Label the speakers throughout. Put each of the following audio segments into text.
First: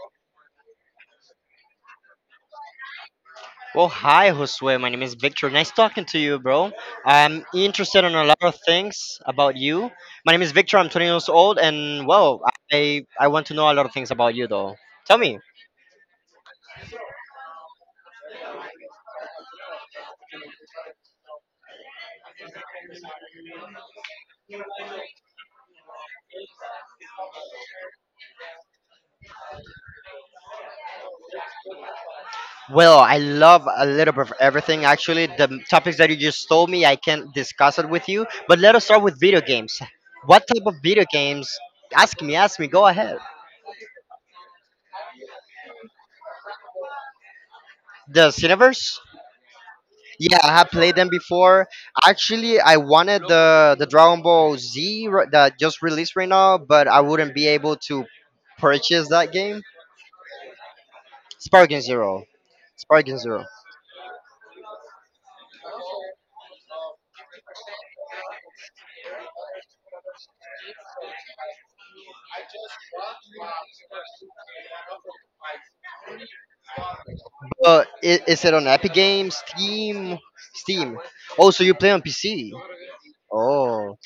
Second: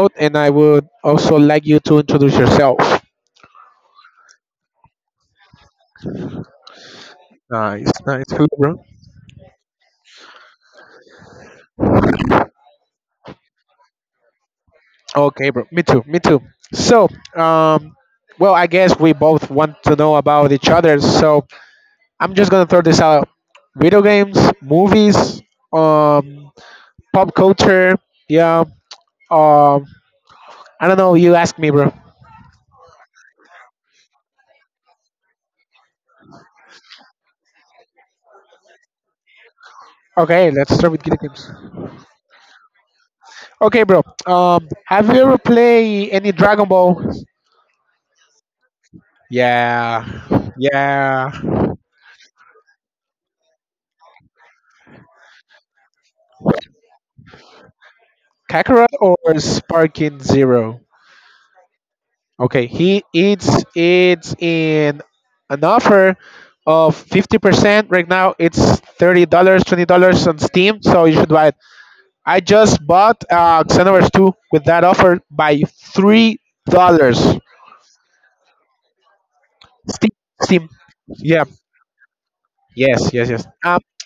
Speaker 1: old, and I would also like you to introduce yourself.
Speaker 2: Well, hi, Josue. My name is Victor. Nice talking to you, bro. I'm
Speaker 1: Nice,
Speaker 2: interested in
Speaker 1: nice.
Speaker 2: a lot
Speaker 1: Hello,
Speaker 2: of
Speaker 1: bro.
Speaker 2: things about you. My name is Victor. I'm 20 years old, and I want to know a lot of things about you, though. Tell me.
Speaker 1: Okay, bro. Me too. Me too. So, um, well, I guess we both want to know about each other. So, I'm just gonna throw this out: video games, movies, um, pop culture. Yeah. Um, I don't know. You ask me, bro.
Speaker 2: Well, I love a little bit of everything. Actually, the topics that you just told me, I can't discuss it with you. But let us start with video games. What
Speaker 1: Okay,
Speaker 2: type
Speaker 1: let's
Speaker 2: of
Speaker 1: start with
Speaker 2: video
Speaker 1: video
Speaker 2: games?
Speaker 1: games.
Speaker 2: Ask me. Ask me. Go ahead.
Speaker 1: Okay, bro. Have you ever played any Dragon Ball?
Speaker 2: The Cineverse.
Speaker 1: Yeah,
Speaker 2: Yeah, I have played them
Speaker 1: yeah.
Speaker 2: before. Actually, I wanted the Dragon Ball Z that just released right now, but I wouldn't be able to
Speaker 1: Kakarot
Speaker 2: purchase
Speaker 1: or
Speaker 2: that game.
Speaker 1: Sparking Zero?
Speaker 2: Sparking Zero,
Speaker 1: Okay, he
Speaker 2: Sparking Zero.
Speaker 1: it's in an offer of 50% right now. It's $30, $20 on Steam, so you should buy it. I just bought Xenoverse Two with that offer by $3.
Speaker 2: But is it on Epic Games,
Speaker 1: Steam,
Speaker 2: Steam,
Speaker 1: Steam.
Speaker 2: Steam?
Speaker 1: Yeah.
Speaker 2: Oh, so you play on PC?
Speaker 1: Yes. Yes. Yes.
Speaker 2: Oh,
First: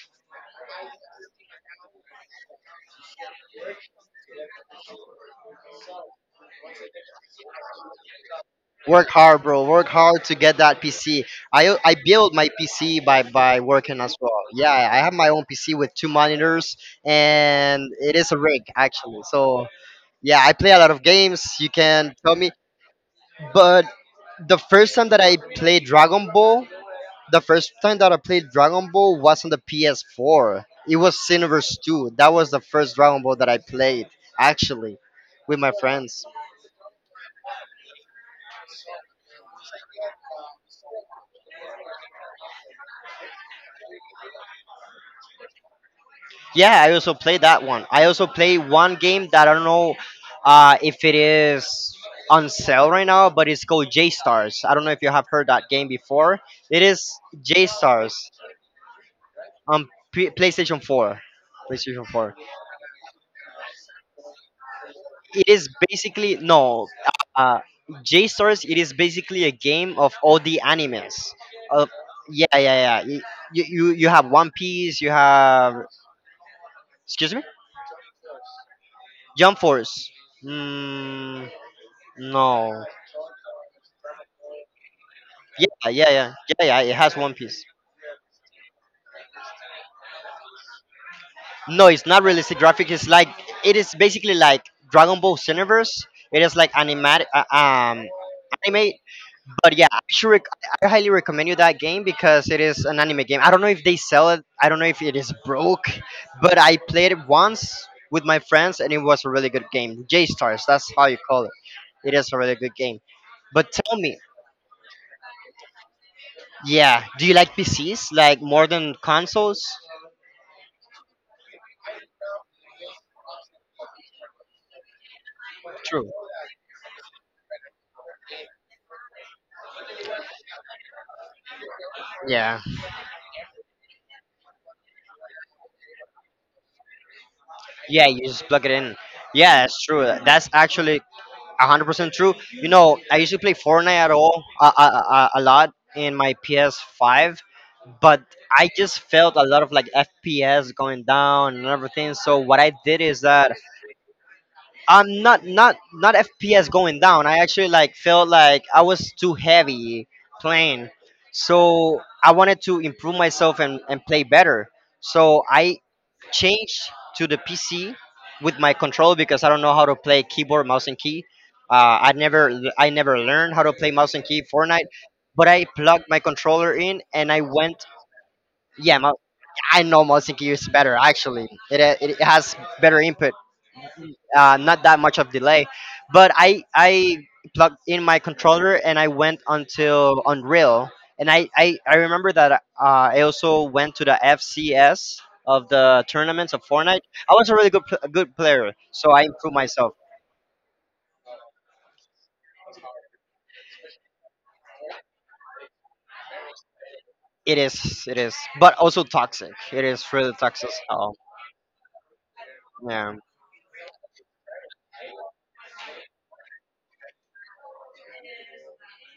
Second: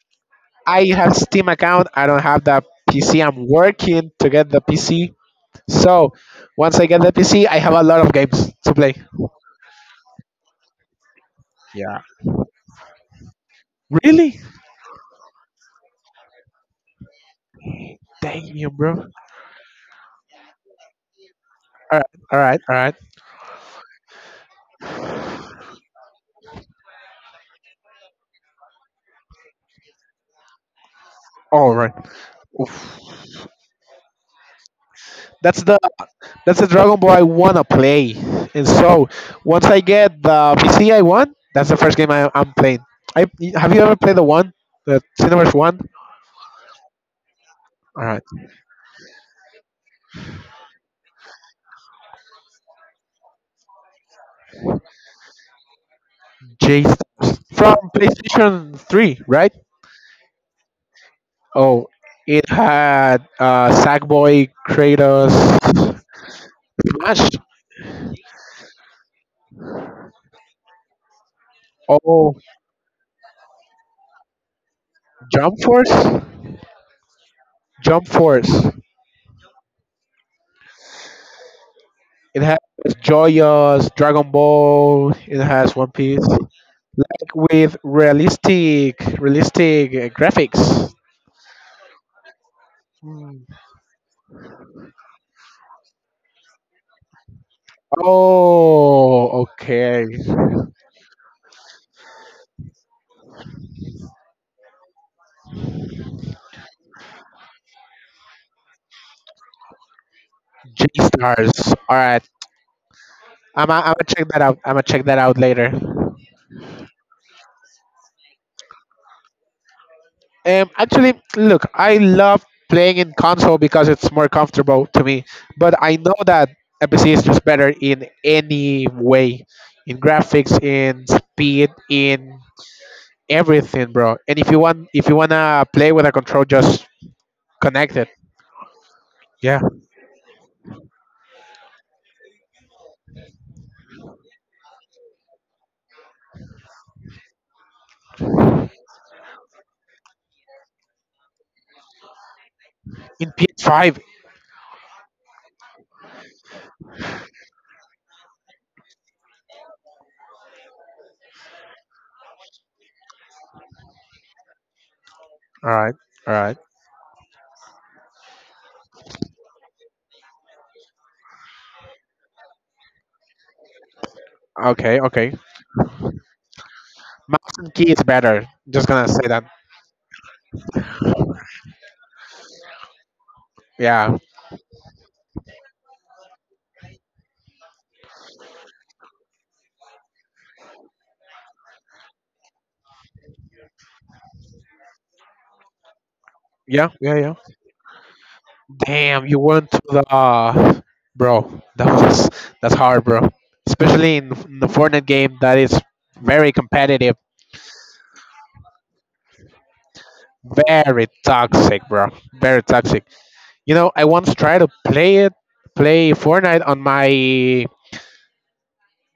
Speaker 1: I have Steam account. I don't have the PC. I'm working to get the PC. So once I get the PC, I have a lot of games to play.
Speaker 2: work hard, bro. Work hard to get that PC. I
Speaker 1: Yeah.
Speaker 2: built my PC by working as well.
Speaker 1: Really?
Speaker 2: Yeah, I have my own PC with two monitors, and it is a
Speaker 1: Damn
Speaker 2: rig
Speaker 1: you, bro. All
Speaker 2: actually. So yeah, I play a lot of games. You
Speaker 1: right,
Speaker 2: can tell
Speaker 1: all
Speaker 2: me,
Speaker 1: right, all right,
Speaker 2: but the first time that I played Dragon Ball, the first time that I played Dragon Ball was on the PS4. It was
Speaker 1: all
Speaker 2: Xenoverse
Speaker 1: right.
Speaker 2: 2. That was the first
Speaker 1: Oof.
Speaker 2: Dragon Ball that I played actually with
Speaker 1: That's
Speaker 2: my
Speaker 1: the
Speaker 2: friends.
Speaker 1: that's the Dragon Ball I wanna play. And so once I get the PC I want, that's the first game I'm playing. I have you ever played the one, the Cineverse one?
Speaker 2: Yeah, I also played that one. I
Speaker 1: All right,
Speaker 2: also play one game that I don't know if it is on sale right now, but it's called J Stars. I don't know if you have heard that game before. It
Speaker 1: J
Speaker 2: is
Speaker 1: Stars
Speaker 2: J
Speaker 1: from
Speaker 2: Stars
Speaker 1: PlayStation Three, right?
Speaker 2: on PlayStation 4.
Speaker 1: Oh,
Speaker 2: PlayStation 4.
Speaker 1: it had Sackboy,
Speaker 2: It is
Speaker 1: Kratos,
Speaker 2: basically no
Speaker 1: Smash,
Speaker 2: uh JSTORs, it is basically a game of all the animes. Uh,
Speaker 1: oh,
Speaker 2: yeah, yeah, yeah. You you have One Piece, you
Speaker 1: Jump
Speaker 2: have
Speaker 1: Force.
Speaker 2: excuse me?
Speaker 1: Jump Force.
Speaker 2: Jump Force. Mm,
Speaker 1: It has
Speaker 2: no.
Speaker 1: JoJo's Dragon Ball. It has
Speaker 2: Yeah,
Speaker 1: One
Speaker 2: yeah,
Speaker 1: Piece,
Speaker 2: yeah. Yeah, yeah, it has One
Speaker 1: like
Speaker 2: Piece.
Speaker 1: with realistic graphics.
Speaker 2: No, it's not realistic graphic. It's like
Speaker 1: Hmm.
Speaker 2: it is basically like Dragon Ball Cineverse. It is like animatic anime.
Speaker 1: Oh,
Speaker 2: But yeah,
Speaker 1: okay.
Speaker 2: I highly recommend you that game because it is an anime game. I don't know if they sell it. I don't know if it is broke, but I played it once with my friends and it was a really good game. J Stars, that's
Speaker 1: J
Speaker 2: how you call it.
Speaker 1: Stars. All
Speaker 2: It
Speaker 1: right.
Speaker 2: is a really good game.
Speaker 1: I'm
Speaker 2: But
Speaker 1: gonna
Speaker 2: tell me,
Speaker 1: check that out. I'm gonna check that out later.
Speaker 2: yeah, do you like PCs like more than consoles?
Speaker 1: Actually, look, I love playing in console because it's more comfortable to me. But I
Speaker 2: True.
Speaker 1: know that MPC is just better in any way, in graphics, in speed, in
Speaker 2: Yeah.
Speaker 1: everything, bro. And if you wanna play with a control, just connect
Speaker 2: Yeah,
Speaker 1: it.
Speaker 2: you just plug it in.
Speaker 1: Yeah,
Speaker 2: Yeah, that's true. That's actually 100% true. You know, I used to play Fortnite at all a lot in my PS5, but I just felt a lot of like FPS going down and everything. So what I did is
Speaker 1: in
Speaker 2: that
Speaker 1: PS5.
Speaker 2: I'm not FPS going down. I actually like felt like I was too heavy playing, so I wanted to improve myself and play better. So
Speaker 1: All
Speaker 2: I
Speaker 1: right, all right,
Speaker 2: changed to the PC with my controller because I don't know how to play keyboard, mouse, and key. I never learned how to play mouse and key Fortnite,
Speaker 1: okay, okay.
Speaker 2: but I plugged my controller in and I
Speaker 1: Mouse and
Speaker 2: went.
Speaker 1: key is better. Just
Speaker 2: Yeah,
Speaker 1: gonna say that.
Speaker 2: I know mouse and key is better actually. It has better input,
Speaker 1: Yeah,
Speaker 2: not that much of delay. But I plugged in my controller and I went until Unreal, and I remember that I also went to the FCS of the tournaments of
Speaker 1: yeah,
Speaker 2: Fortnite.
Speaker 1: yeah, yeah.
Speaker 2: I was a really good good player, so I
Speaker 1: Damn, you
Speaker 2: improved
Speaker 1: went to
Speaker 2: myself.
Speaker 1: the, bro. That's hard, bro. Especially in the Fortnite game, that is very competitive,
Speaker 2: It is, but also toxic. It is really toxic as
Speaker 1: very
Speaker 2: hell.
Speaker 1: toxic, bro. Very toxic.
Speaker 2: Yeah,
Speaker 1: You know, I once tried to play Fortnite on my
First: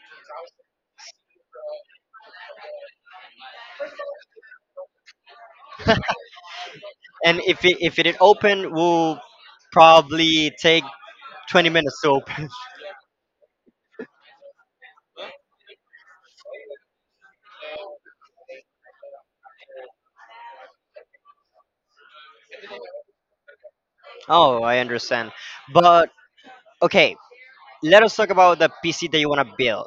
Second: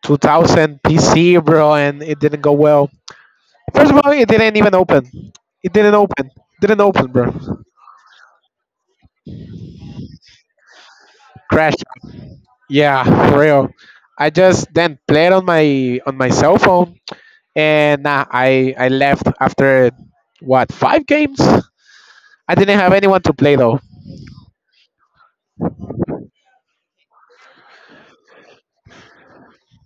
Speaker 1: 2000 PC, bro, and it didn't go well. First of all, it didn't even open. It didn't open. Didn't open, bro.
Speaker 2: and if it is open, will probably take 20
Speaker 1: Crashed.
Speaker 2: minutes to open.
Speaker 1: Yeah, for real. I just then played on my cell phone and nah, I left after what five games. I didn't have anyone to play though.
Speaker 2: Oh, I understand, but okay. Let us talk about the PC that you want to build.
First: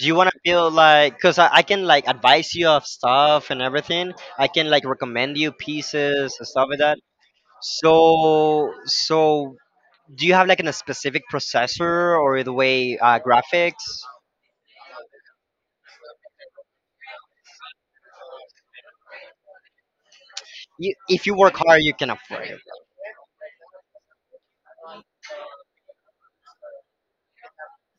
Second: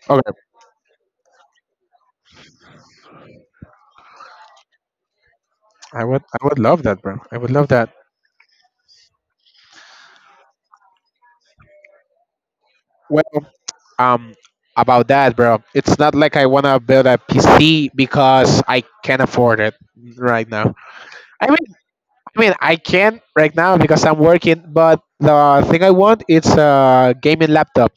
Speaker 2: Do you want
Speaker 1: Okay,
Speaker 2: to build like because I can like advise you of stuff and everything. I can like recommend you
Speaker 1: I would
Speaker 2: pieces
Speaker 1: I
Speaker 2: and
Speaker 1: would
Speaker 2: stuff like
Speaker 1: love
Speaker 2: that.
Speaker 1: that, bro. I would love that.
Speaker 2: So do you have like a specific processor or the way
Speaker 1: Well,
Speaker 2: graphics?
Speaker 1: um, about that, bro, it's not like I wanna build a PC because I can't afford it right now.
Speaker 2: You, if you
Speaker 1: I
Speaker 2: work
Speaker 1: mean,
Speaker 2: hard, you can
Speaker 1: I
Speaker 2: afford
Speaker 1: mean,
Speaker 2: it.
Speaker 1: I can right now because I'm working, but the thing I want is a gaming laptop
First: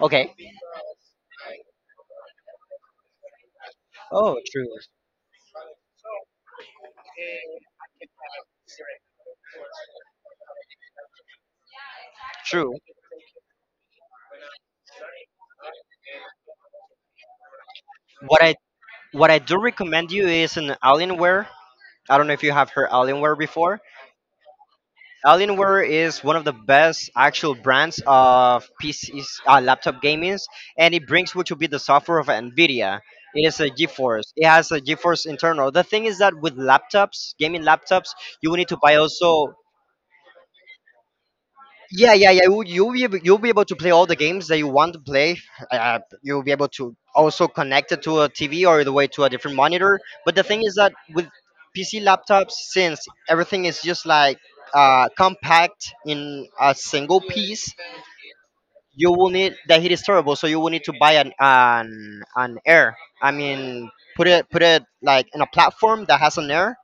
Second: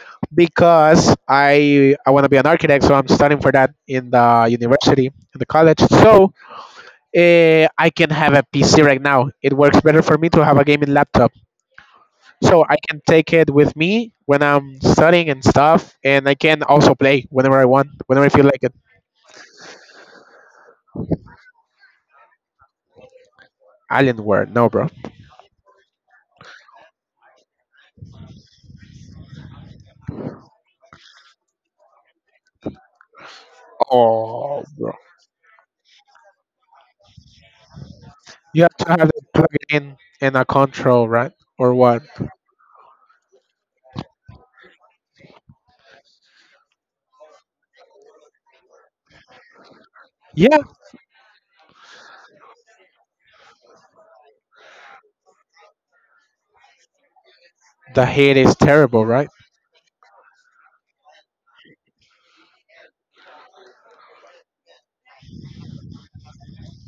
Speaker 2: Okay.
Speaker 1: because I wanna be an architect, so I'm studying for that in
Speaker 2: Oh,
Speaker 1: the
Speaker 2: true,
Speaker 1: university, in the college. So I can have a PC right now. It works better for me to have a gaming laptop. So I
Speaker 2: true.
Speaker 1: can take it with me when I'm studying and stuff, and I can also play whenever I want, whenever I feel
Speaker 2: What I
Speaker 1: like it.
Speaker 2: what I do recommend you is an Alienware. I don't know if you have heard Alienware before.
Speaker 1: Alienware, no, bro.
Speaker 2: Alienware is one of the best actual brands of PCs, laptop gaming, and it brings what will be the software of NVIDIA. It is a GeForce. It
Speaker 1: Oh,
Speaker 2: has a
Speaker 1: bro.
Speaker 2: GeForce internal. The thing is that with laptops, gaming laptops, you will
Speaker 1: You
Speaker 2: need
Speaker 1: have
Speaker 2: to
Speaker 1: to
Speaker 2: buy
Speaker 1: have it plugged
Speaker 2: also
Speaker 1: in and a control, right? Or what?
Speaker 2: yeah, yeah, yeah. You'll be able to play all the games that you want to play. You'll be able to also connect it to a TV or the way to a different monitor. But the
Speaker 1: Yeah,
Speaker 2: thing is that with PC laptops, since everything is just like compact in a single piece,
Speaker 1: the hate is terrible,
Speaker 2: you
Speaker 1: right?
Speaker 2: will need the heat is terrible. So you will need to buy an air. I mean, put it like in a platform that has an air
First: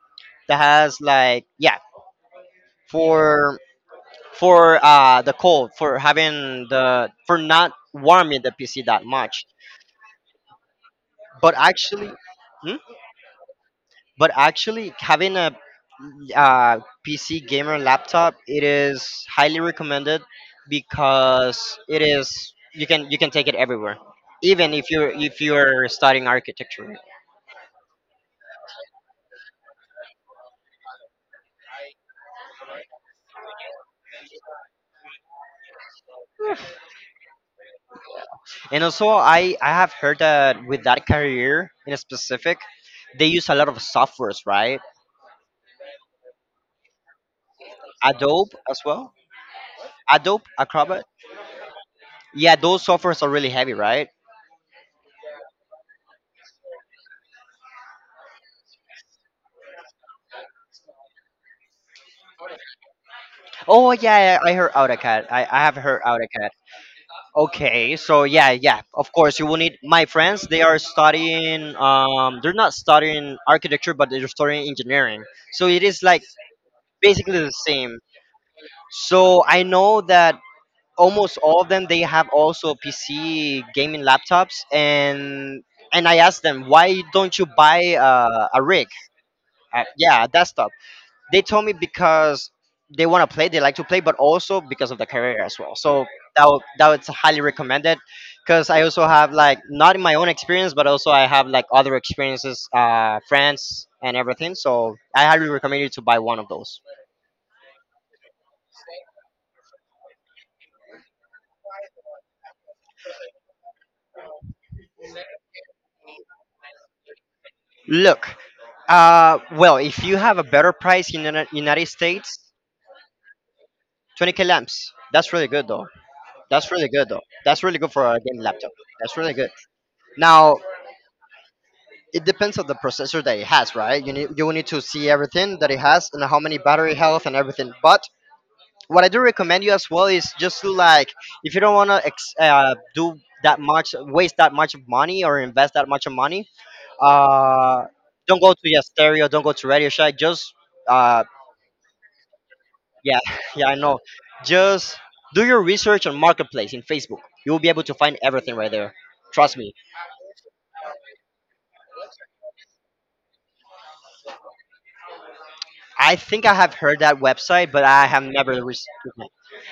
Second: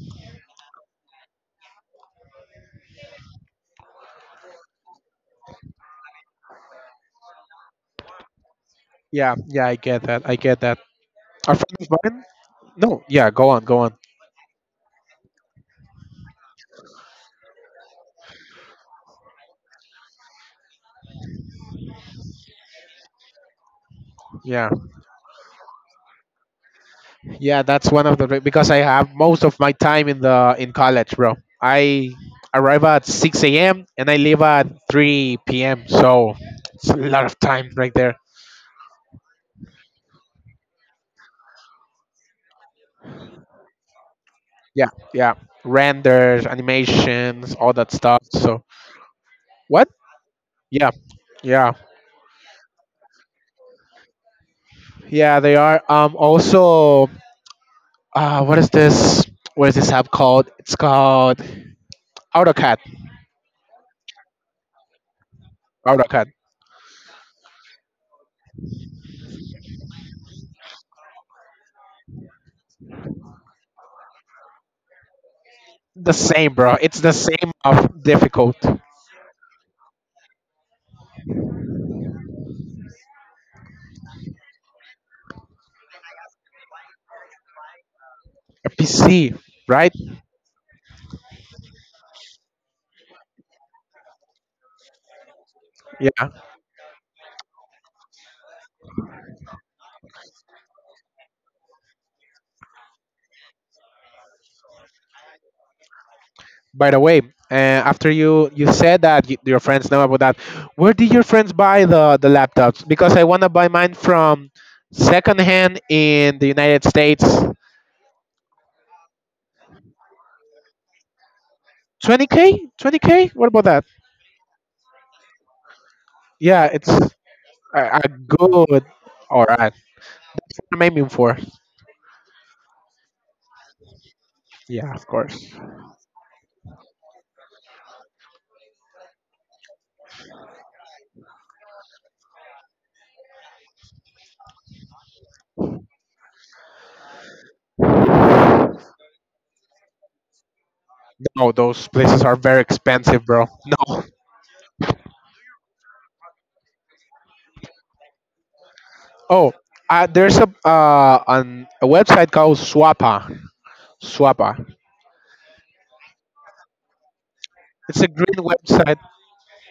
Speaker 2: that has like yeah for the cold, for having the for not warming the PC that
Speaker 1: Yeah,
Speaker 2: much.
Speaker 1: yeah, I get that. I get that.
Speaker 2: But
Speaker 1: A friend of
Speaker 2: actually,
Speaker 1: mine?
Speaker 2: hmm?
Speaker 1: No, yeah, go on, go on.
Speaker 2: But actually having a uh, PC gamer laptop, it is highly recommended because it is you can take it everywhere,
Speaker 1: Yeah.
Speaker 2: even if you're studying architecture.
Speaker 1: Yeah, that's one of the because I have most of my time in the in college, bro. I arrive at 6 a.m. and I leave at 3 p.m. So it's a lot of time right there.
Speaker 2: And also, I have heard that with that career in specific, they use a lot of softwares, right?
Speaker 1: Yeah, yeah. Renders, animations, all that stuff.
Speaker 2: Adobe
Speaker 1: So
Speaker 2: as well.
Speaker 1: what?
Speaker 2: Adobe
Speaker 1: Yeah,
Speaker 2: Acrobat.
Speaker 1: yeah,
Speaker 2: Yeah, those softwares are really heavy, right?
Speaker 1: yeah. They are. Also, what is this? What is this app called? It's called AutoCAD.
Speaker 2: Oh yeah, I heard AutoCAD. I have heard
Speaker 1: AutoCAD.
Speaker 2: AutoCAD. Okay, so yeah, yeah, of course you will need my friends. They are studying. They're not studying architecture, but they're studying engineering. So it is
Speaker 1: The
Speaker 2: like
Speaker 1: same, bro. It's the
Speaker 2: basically
Speaker 1: same
Speaker 2: the same.
Speaker 1: of difficult. A
Speaker 2: So I know that almost all of them they have also PC gaming laptops, and I asked them why don't you buy a rig?
Speaker 1: PC, right?
Speaker 2: Yeah, a desktop. They told me because they want to play, they like to play, but also because of the career as well. So
Speaker 1: Yeah.
Speaker 2: that was highly recommended because I also have like not in my own experience, but also I have like other experiences, friends and everything. So I highly recommend you to buy one of those.
Speaker 1: By the way, after you said that y your friends know about that, where did your friends buy the laptops? Because I want to buy mine from secondhand in the United States.
Speaker 2: Look, well, if you have a better price in the United States,
Speaker 1: 20K, 20K. What about that?
Speaker 2: 20k lamps. That's really good though.
Speaker 1: Yeah,
Speaker 2: That's really
Speaker 1: it's
Speaker 2: good
Speaker 1: a,
Speaker 2: though. That's really good for
Speaker 1: a
Speaker 2: a game laptop.
Speaker 1: good.
Speaker 2: That's really
Speaker 1: All
Speaker 2: good.
Speaker 1: right,
Speaker 2: Now,
Speaker 1: I'm aiming for.
Speaker 2: it depends on the processor that it has, right? You will need to
Speaker 1: Yeah, of
Speaker 2: see everything
Speaker 1: course.
Speaker 2: that it has and how many battery health and everything. But what I do recommend you as well is just to like if you don't want to do that much, waste that much of money or invest that much of money, uh, don't go to yeah, stereo, don't go to Radio Shack. Just uh,
Speaker 1: No, those places are very
Speaker 2: yeah,
Speaker 1: expensive, bro.
Speaker 2: yeah, I know.
Speaker 1: No.
Speaker 2: Just do your research on marketplace in Facebook. You will be able to find everything right there.
Speaker 1: Oh,
Speaker 2: Trust me.
Speaker 1: there's a website called Swappa. Swappa.
Speaker 2: I think I have heard that website, but
Speaker 1: It's
Speaker 2: I
Speaker 1: a
Speaker 2: have
Speaker 1: green
Speaker 2: never.
Speaker 1: website.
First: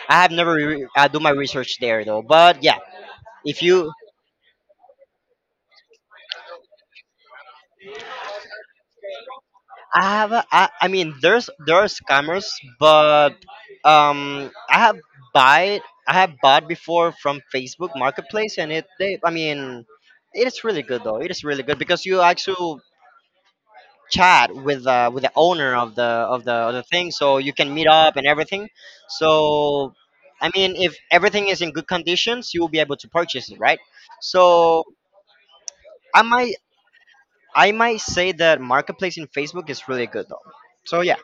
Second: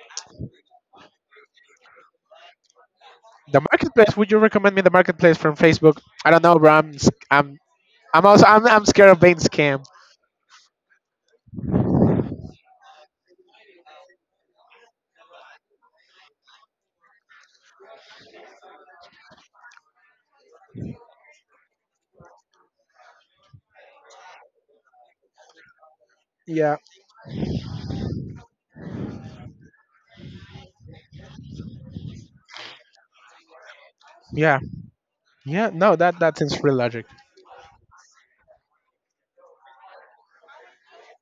Speaker 2: I have never do my research there though. But yeah,
Speaker 1: The
Speaker 2: if you,
Speaker 1: marketplace. Would you recommend me the marketplace from Facebook? I don't know, bro. I'm also I'm scared of being scammed.
Speaker 2: I have, a, I mean, there's there are scammers, but um, I have buy I have bought before from Facebook Marketplace, and it they, I mean, it is really good though. It is really good because you actually chat with the owner of the of the of
Speaker 1: Yeah,
Speaker 2: the thing, so you can meet up and everything. So. I mean, if everything is in good conditions, you will be able to purchase it, right?
Speaker 1: yeah,
Speaker 2: So
Speaker 1: yeah. No, that
Speaker 2: I
Speaker 1: that
Speaker 2: might
Speaker 1: seems real logic.
Speaker 2: I might say that marketplace in Facebook is really good though. So yeah,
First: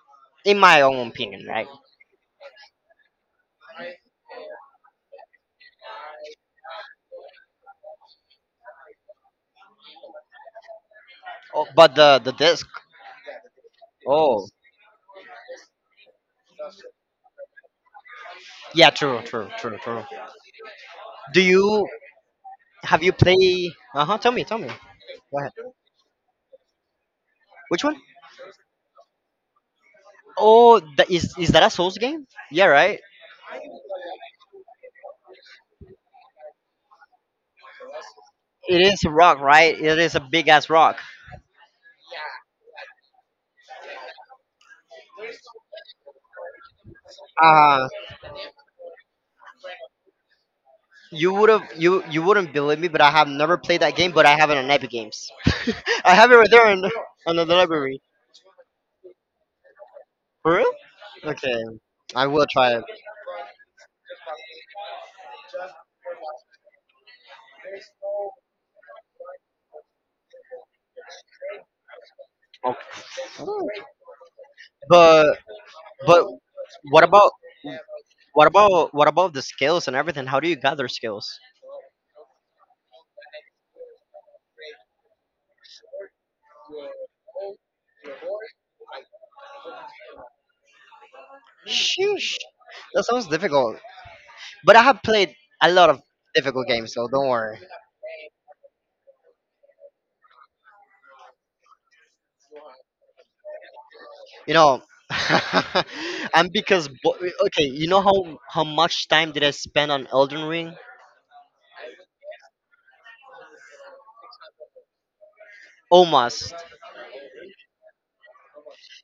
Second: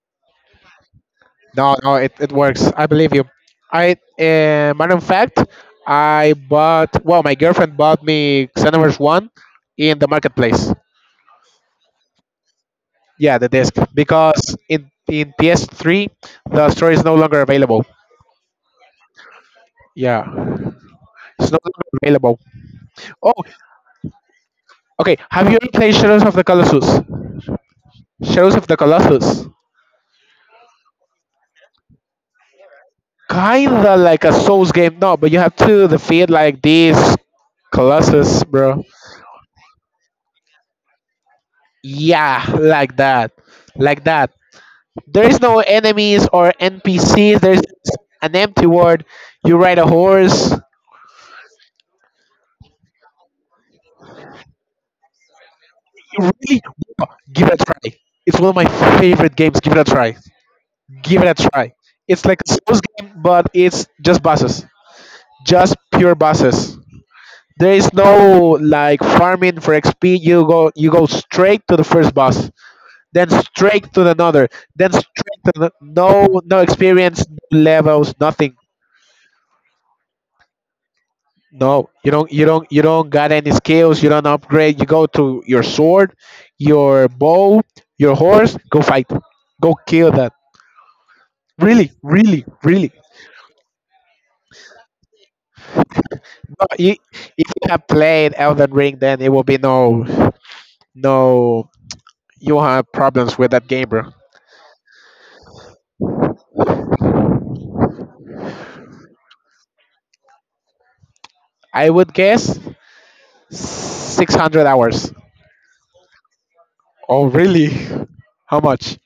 Speaker 2: in my own opinion, right?
Speaker 1: No, no, it works. I believe you. I Matter of fact, I bought. Well, my girlfriend bought me Xenoverse One in the marketplace.
Speaker 2: Oh, but the disc.
Speaker 1: Yeah, the disc
Speaker 2: Oh,
Speaker 1: because in PS3 the store is no longer available.
Speaker 2: yeah, true, true, true, true.
Speaker 1: Yeah,
Speaker 2: Do
Speaker 1: it's no
Speaker 2: you
Speaker 1: longer available.
Speaker 2: have you
Speaker 1: Oh,
Speaker 2: play? Uh huh. Tell me, tell me.
Speaker 1: okay.
Speaker 2: Go
Speaker 1: Have
Speaker 2: ahead.
Speaker 1: you ever played Shadows of the Colossus?
Speaker 2: Which one?
Speaker 1: Shadows of the Colossus.
Speaker 2: Oh, that is that a Souls game? Yeah, right.
Speaker 1: Kinda like a Souls game, no, but you have to defeat like these Colossus,
Speaker 2: It
Speaker 1: bro.
Speaker 2: is a rock, right? It is a big ass rock.
Speaker 1: Yeah, like that. Like that. There is no enemies or NPCs. There's
Speaker 2: Uh
Speaker 1: an empty world. You ride a horse.
Speaker 2: you would have you wouldn't believe me, but I have never played that game, but I have it on Epic Games. I
Speaker 1: You
Speaker 2: have it right
Speaker 1: really
Speaker 2: there on the
Speaker 1: give it a try.
Speaker 2: library.
Speaker 1: It's one of my favorite games. Give it a try.
Speaker 2: For real?
Speaker 1: Give it a
Speaker 2: Okay.
Speaker 1: try. It's
Speaker 2: I
Speaker 1: like
Speaker 2: will
Speaker 1: a Souls
Speaker 2: try
Speaker 1: game, but it's just bosses. Just pure bosses. There is no like farming for XP. You go straight to the first boss,
Speaker 2: it.
Speaker 1: then straight to another, then
Speaker 2: But but
Speaker 1: no no
Speaker 2: what
Speaker 1: experience,
Speaker 2: about
Speaker 1: no levels,
Speaker 2: what
Speaker 1: nothing.
Speaker 2: about what about the skills and everything? How do you gather skills?
Speaker 1: No, you don't got any skills. You don't upgrade. You go to your sword, your bow, your horse. Go fight. Go kill that. Really,
Speaker 2: Sheesh,
Speaker 1: really, really.
Speaker 2: that sounds difficult. But I have played a lot of
Speaker 1: No,
Speaker 2: difficult games, so don't
Speaker 1: if
Speaker 2: worry.
Speaker 1: you have played Elden Ring, then it will be no no. You will have problems with that game, bro.
Speaker 2: You know, and because okay, you know how much time did I spend on Elden Ring?
Speaker 1: I would guess 600 hours.
Speaker 2: Almost
Speaker 1: Oh, really? How much?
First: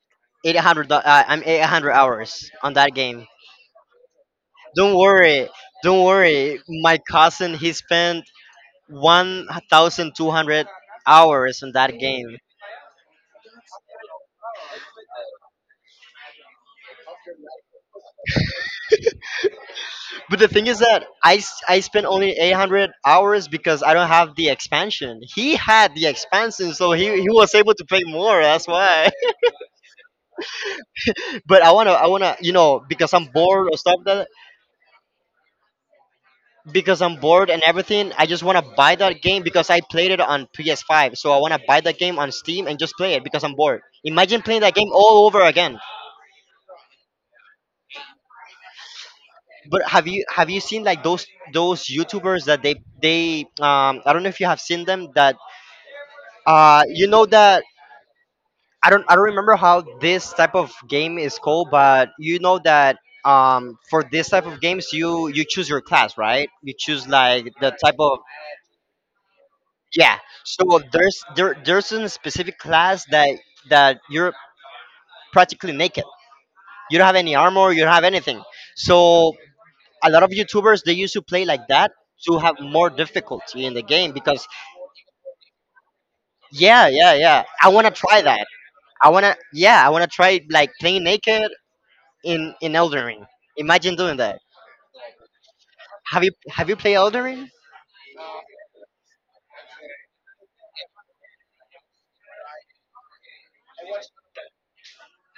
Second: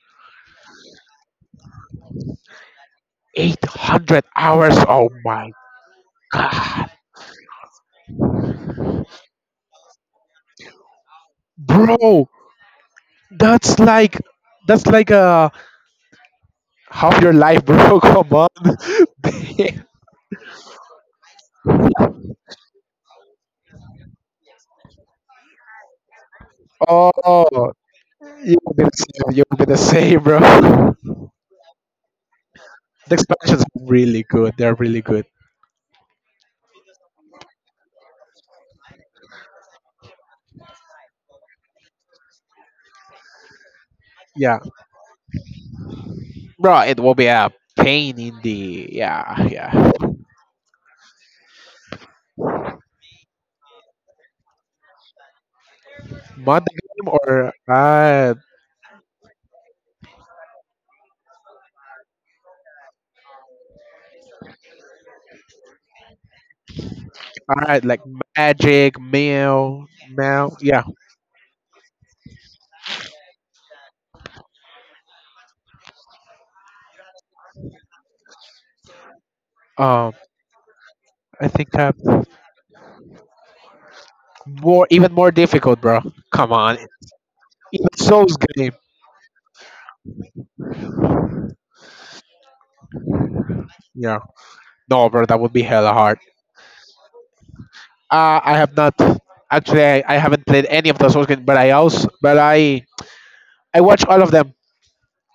Speaker 2: 800. I'm 800 hours on that game.
Speaker 1: 800 hours.
Speaker 2: Don't
Speaker 1: Oh
Speaker 2: worry,
Speaker 1: my
Speaker 2: don't worry.
Speaker 1: god.
Speaker 2: My cousin he spent 1,200 hours on that
Speaker 1: Bro,
Speaker 2: game.
Speaker 1: that's like that's like a half your life, bro. Come on.
Speaker 2: But the thing is that I spent only 800 hours because I don't have the expansion. He had the expansion, so he was able
Speaker 1: Oh,
Speaker 2: to pay more.
Speaker 1: you
Speaker 2: That's
Speaker 1: will be the
Speaker 2: why.
Speaker 1: same. You will be the same, bro.
Speaker 2: But I wanna because
Speaker 1: The
Speaker 2: I'm
Speaker 1: expansions
Speaker 2: bored or
Speaker 1: are
Speaker 2: stuff
Speaker 1: really
Speaker 2: that
Speaker 1: good. They're really good.
Speaker 2: because I'm bored and everything. I just wanna buy that game because I played it on PS5. So I wanna buy that game on Steam and just play it because I'm bored. Imagine playing
Speaker 1: Yeah,
Speaker 2: that game all over again.
Speaker 1: bro. It will be a pain in the yeah,
Speaker 2: But
Speaker 1: yeah.
Speaker 2: have you seen like those YouTubers that they I don't know if you have seen them that
Speaker 1: Mother
Speaker 2: you
Speaker 1: game
Speaker 2: know
Speaker 1: or
Speaker 2: that I don't remember how this type of game is called, but you know that for this type of games you choose your class, right? You choose like
Speaker 1: all
Speaker 2: the
Speaker 1: right,
Speaker 2: type
Speaker 1: like
Speaker 2: of
Speaker 1: magic, mail,
Speaker 2: yeah.
Speaker 1: mail.
Speaker 2: So
Speaker 1: Yeah,
Speaker 2: there's a specific class that you're practically naked. You don't have any armor, you don't have anything. So a
Speaker 1: Um,
Speaker 2: lot of YouTubers they used to play
Speaker 1: I
Speaker 2: like
Speaker 1: think
Speaker 2: that
Speaker 1: that
Speaker 2: to have more difficulty in the game because
Speaker 1: even more difficult, bro. Come on,
Speaker 2: yeah, yeah, yeah, I wanna
Speaker 1: even
Speaker 2: try
Speaker 1: Souls
Speaker 2: that.
Speaker 1: game.
Speaker 2: I wanna yeah, I wanna try like playing naked in Elden Ring. Imagine doing
Speaker 1: Yeah,
Speaker 2: that.
Speaker 1: no, bro, that would be hella hard.
Speaker 2: Have you played Elden Ring?
Speaker 1: I have not actually. I haven't played any of the Souls games, but I also, but I watch all of them.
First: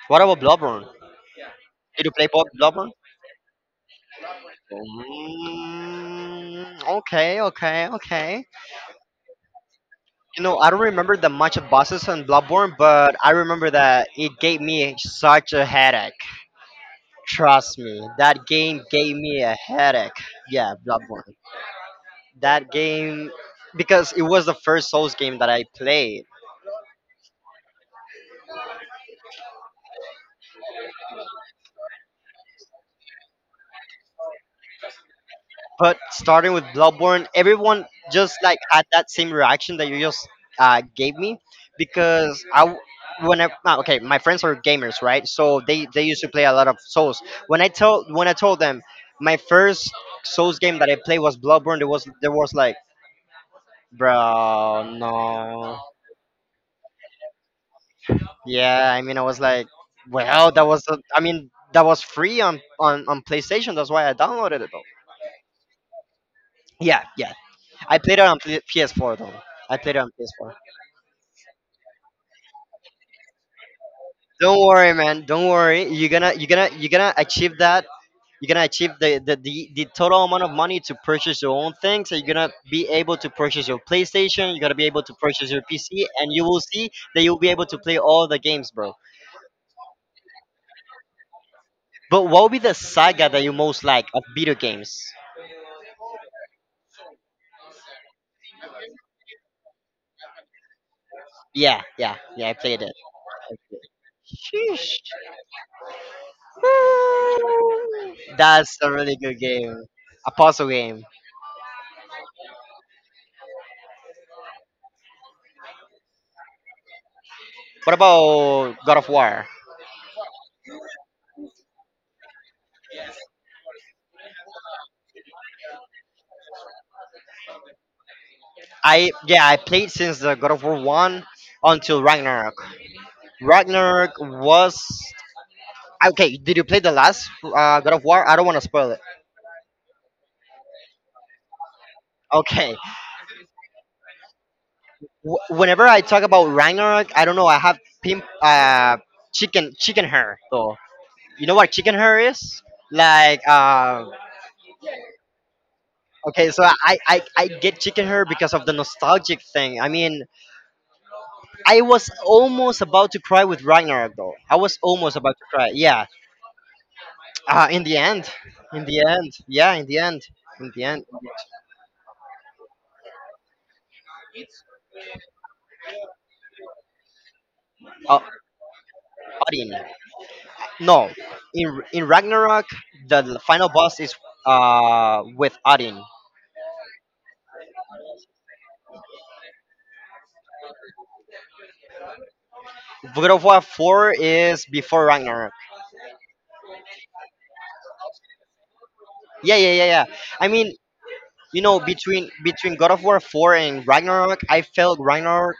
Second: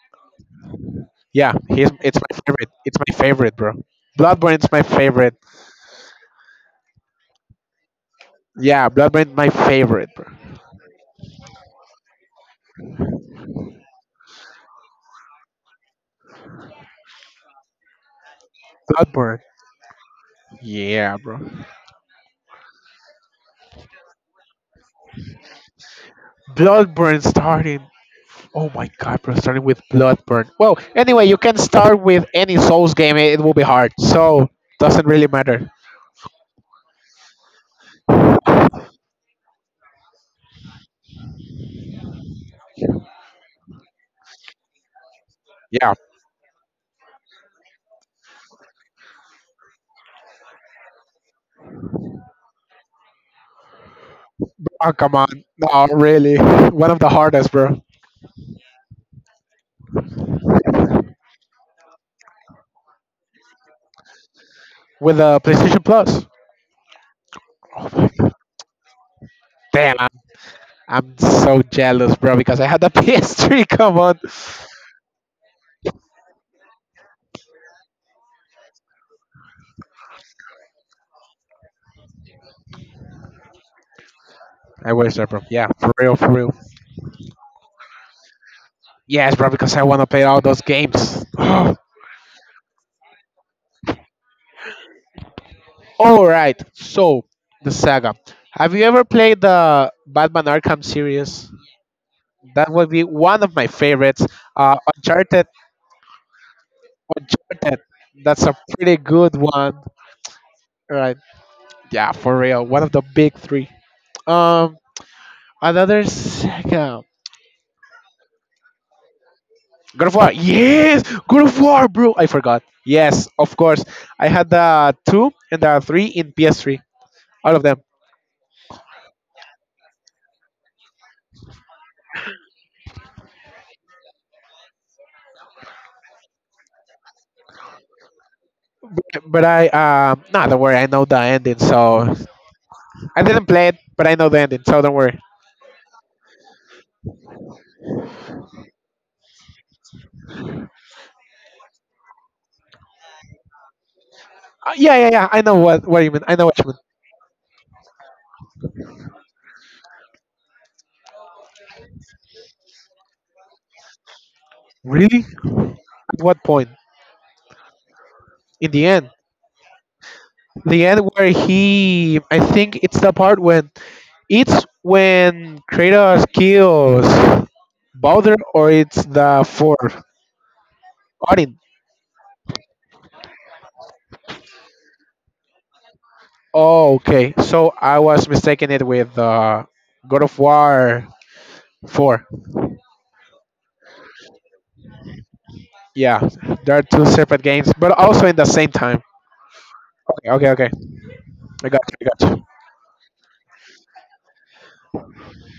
Speaker 2: What about Bloodborne?
Speaker 1: Yeah,
Speaker 2: Did you
Speaker 1: it's
Speaker 2: play
Speaker 1: my favorite.
Speaker 2: Bloodborne?
Speaker 1: It's my favorite, bro. Bloodborne's my favorite.
Speaker 2: Mm, okay, okay, okay.
Speaker 1: Yeah, Bloodborne, my favorite, bro.
Speaker 2: You know, I don't remember that much of bosses on Bloodborne, but I remember that it gave me such a headache. Trust me, that game gave me
Speaker 1: Bloodborne.
Speaker 2: a headache. Yeah,
Speaker 1: Yeah,
Speaker 2: Bloodborne.
Speaker 1: bro.
Speaker 2: That game, because it was the first Souls game that I played.
Speaker 1: Bloodborne starting Oh my god, bro, starting with Bloodborne. Well, anyway, you can start with any Souls game, it will be hard. So, doesn't really matter.
Speaker 2: But starting with Bloodborne, everyone just like had that same reaction that you just gave me because when I okay, my friends are gamers, right? So they
Speaker 1: Yeah,
Speaker 2: they used to play a lot of Souls. When I told them my first Souls game that I played was Bloodborne, there was like, bro,
Speaker 1: oh, come on.
Speaker 2: no,
Speaker 1: No, really. One of the hardest, bro.
Speaker 2: yeah. I mean, I was like, well, that was I mean that was free on on PlayStation. That's why I downloaded it though.
Speaker 1: With the PlayStation Plus.
Speaker 2: Yeah, yeah. I played it on PS4 though. I
Speaker 1: Damn,
Speaker 2: played it
Speaker 1: I'm
Speaker 2: on PS4.
Speaker 1: I'm so jealous, bro, because I had the PS3. Come on.
Speaker 2: Don't worry, man. Don't worry. You're gonna achieve that. You're gonna achieve the total amount of money to purchase your own things. So you're gonna be able to purchase your PlayStation. You're gonna be
Speaker 1: I
Speaker 2: able to
Speaker 1: wish that, bro.
Speaker 2: purchase your
Speaker 1: Yeah, for
Speaker 2: PC,
Speaker 1: real, for
Speaker 2: and you
Speaker 1: real.
Speaker 2: will see that you'll be able to play all the games, bro.
Speaker 1: Yes, bro, because I want to play all those games. All
Speaker 2: But what would be the saga that you most like of video games?
Speaker 1: right, so, the saga. Have you ever played the Batman Arkham series?
Speaker 2: Yeah, yeah, yeah, I
Speaker 1: That
Speaker 2: played
Speaker 1: would
Speaker 2: it.
Speaker 1: be one of my favorites. Uncharted, Uncharted. That's a
Speaker 2: That's a
Speaker 1: pretty
Speaker 2: really
Speaker 1: good
Speaker 2: good game.
Speaker 1: one,
Speaker 2: A puzzle game.
Speaker 1: right? Yeah, for real. One of the big three. Um, another second.
Speaker 2: What about God of War?
Speaker 1: God of War. Yes, God of War, bro. I forgot. Yes, of course. I had the two and the three in PS3, all of them.
Speaker 2: I yeah, I played since the God of War one until Ragnarok. Ragnarok was okay. Did you play the last God of War? I don't want to spoil it.
Speaker 1: But I nah, don't worry. I know the ending, so
Speaker 2: Okay.
Speaker 1: I didn't play it, but I know the ending, so don't worry.
Speaker 2: Whenever I talk about Ragnarok, I don't know. I have pimp chicken hair though. You know what chicken hair is? Like
Speaker 1: Yeah, yeah, yeah. I know what you mean. I know
Speaker 2: okay,
Speaker 1: what
Speaker 2: so
Speaker 1: you mean.
Speaker 2: I get chicken hair because of the nostalgic thing. I mean, I was almost about to cry with Ragnarok though. I was almost
Speaker 1: Really?
Speaker 2: about to cry. Yeah.
Speaker 1: At what point?
Speaker 2: Uh, in the end,
Speaker 1: In
Speaker 2: in
Speaker 1: the
Speaker 2: the
Speaker 1: end.
Speaker 2: end, yeah, in the
Speaker 1: The end
Speaker 2: end,
Speaker 1: I think it's the part when Kratos kills
Speaker 2: uh,
Speaker 1: Balder, or it's the
Speaker 2: Odin.
Speaker 1: fourth
Speaker 2: No,
Speaker 1: Odin.
Speaker 2: in Ragnarok, the final boss is with Odin.
Speaker 1: Oh, okay. So I was mistaken it with God of War four.
Speaker 2: God of War Four is before Ragnarok.
Speaker 1: Yeah, there are two separate games, but also in the same time.
Speaker 2: Yeah, yeah, yeah, yeah.
Speaker 1: Okay,
Speaker 2: I
Speaker 1: okay, okay.
Speaker 2: mean, you
Speaker 1: I
Speaker 2: know,
Speaker 1: got you. I
Speaker 2: between
Speaker 1: got you.
Speaker 2: between God of War Four and Ragnarok, I felt Ragnarok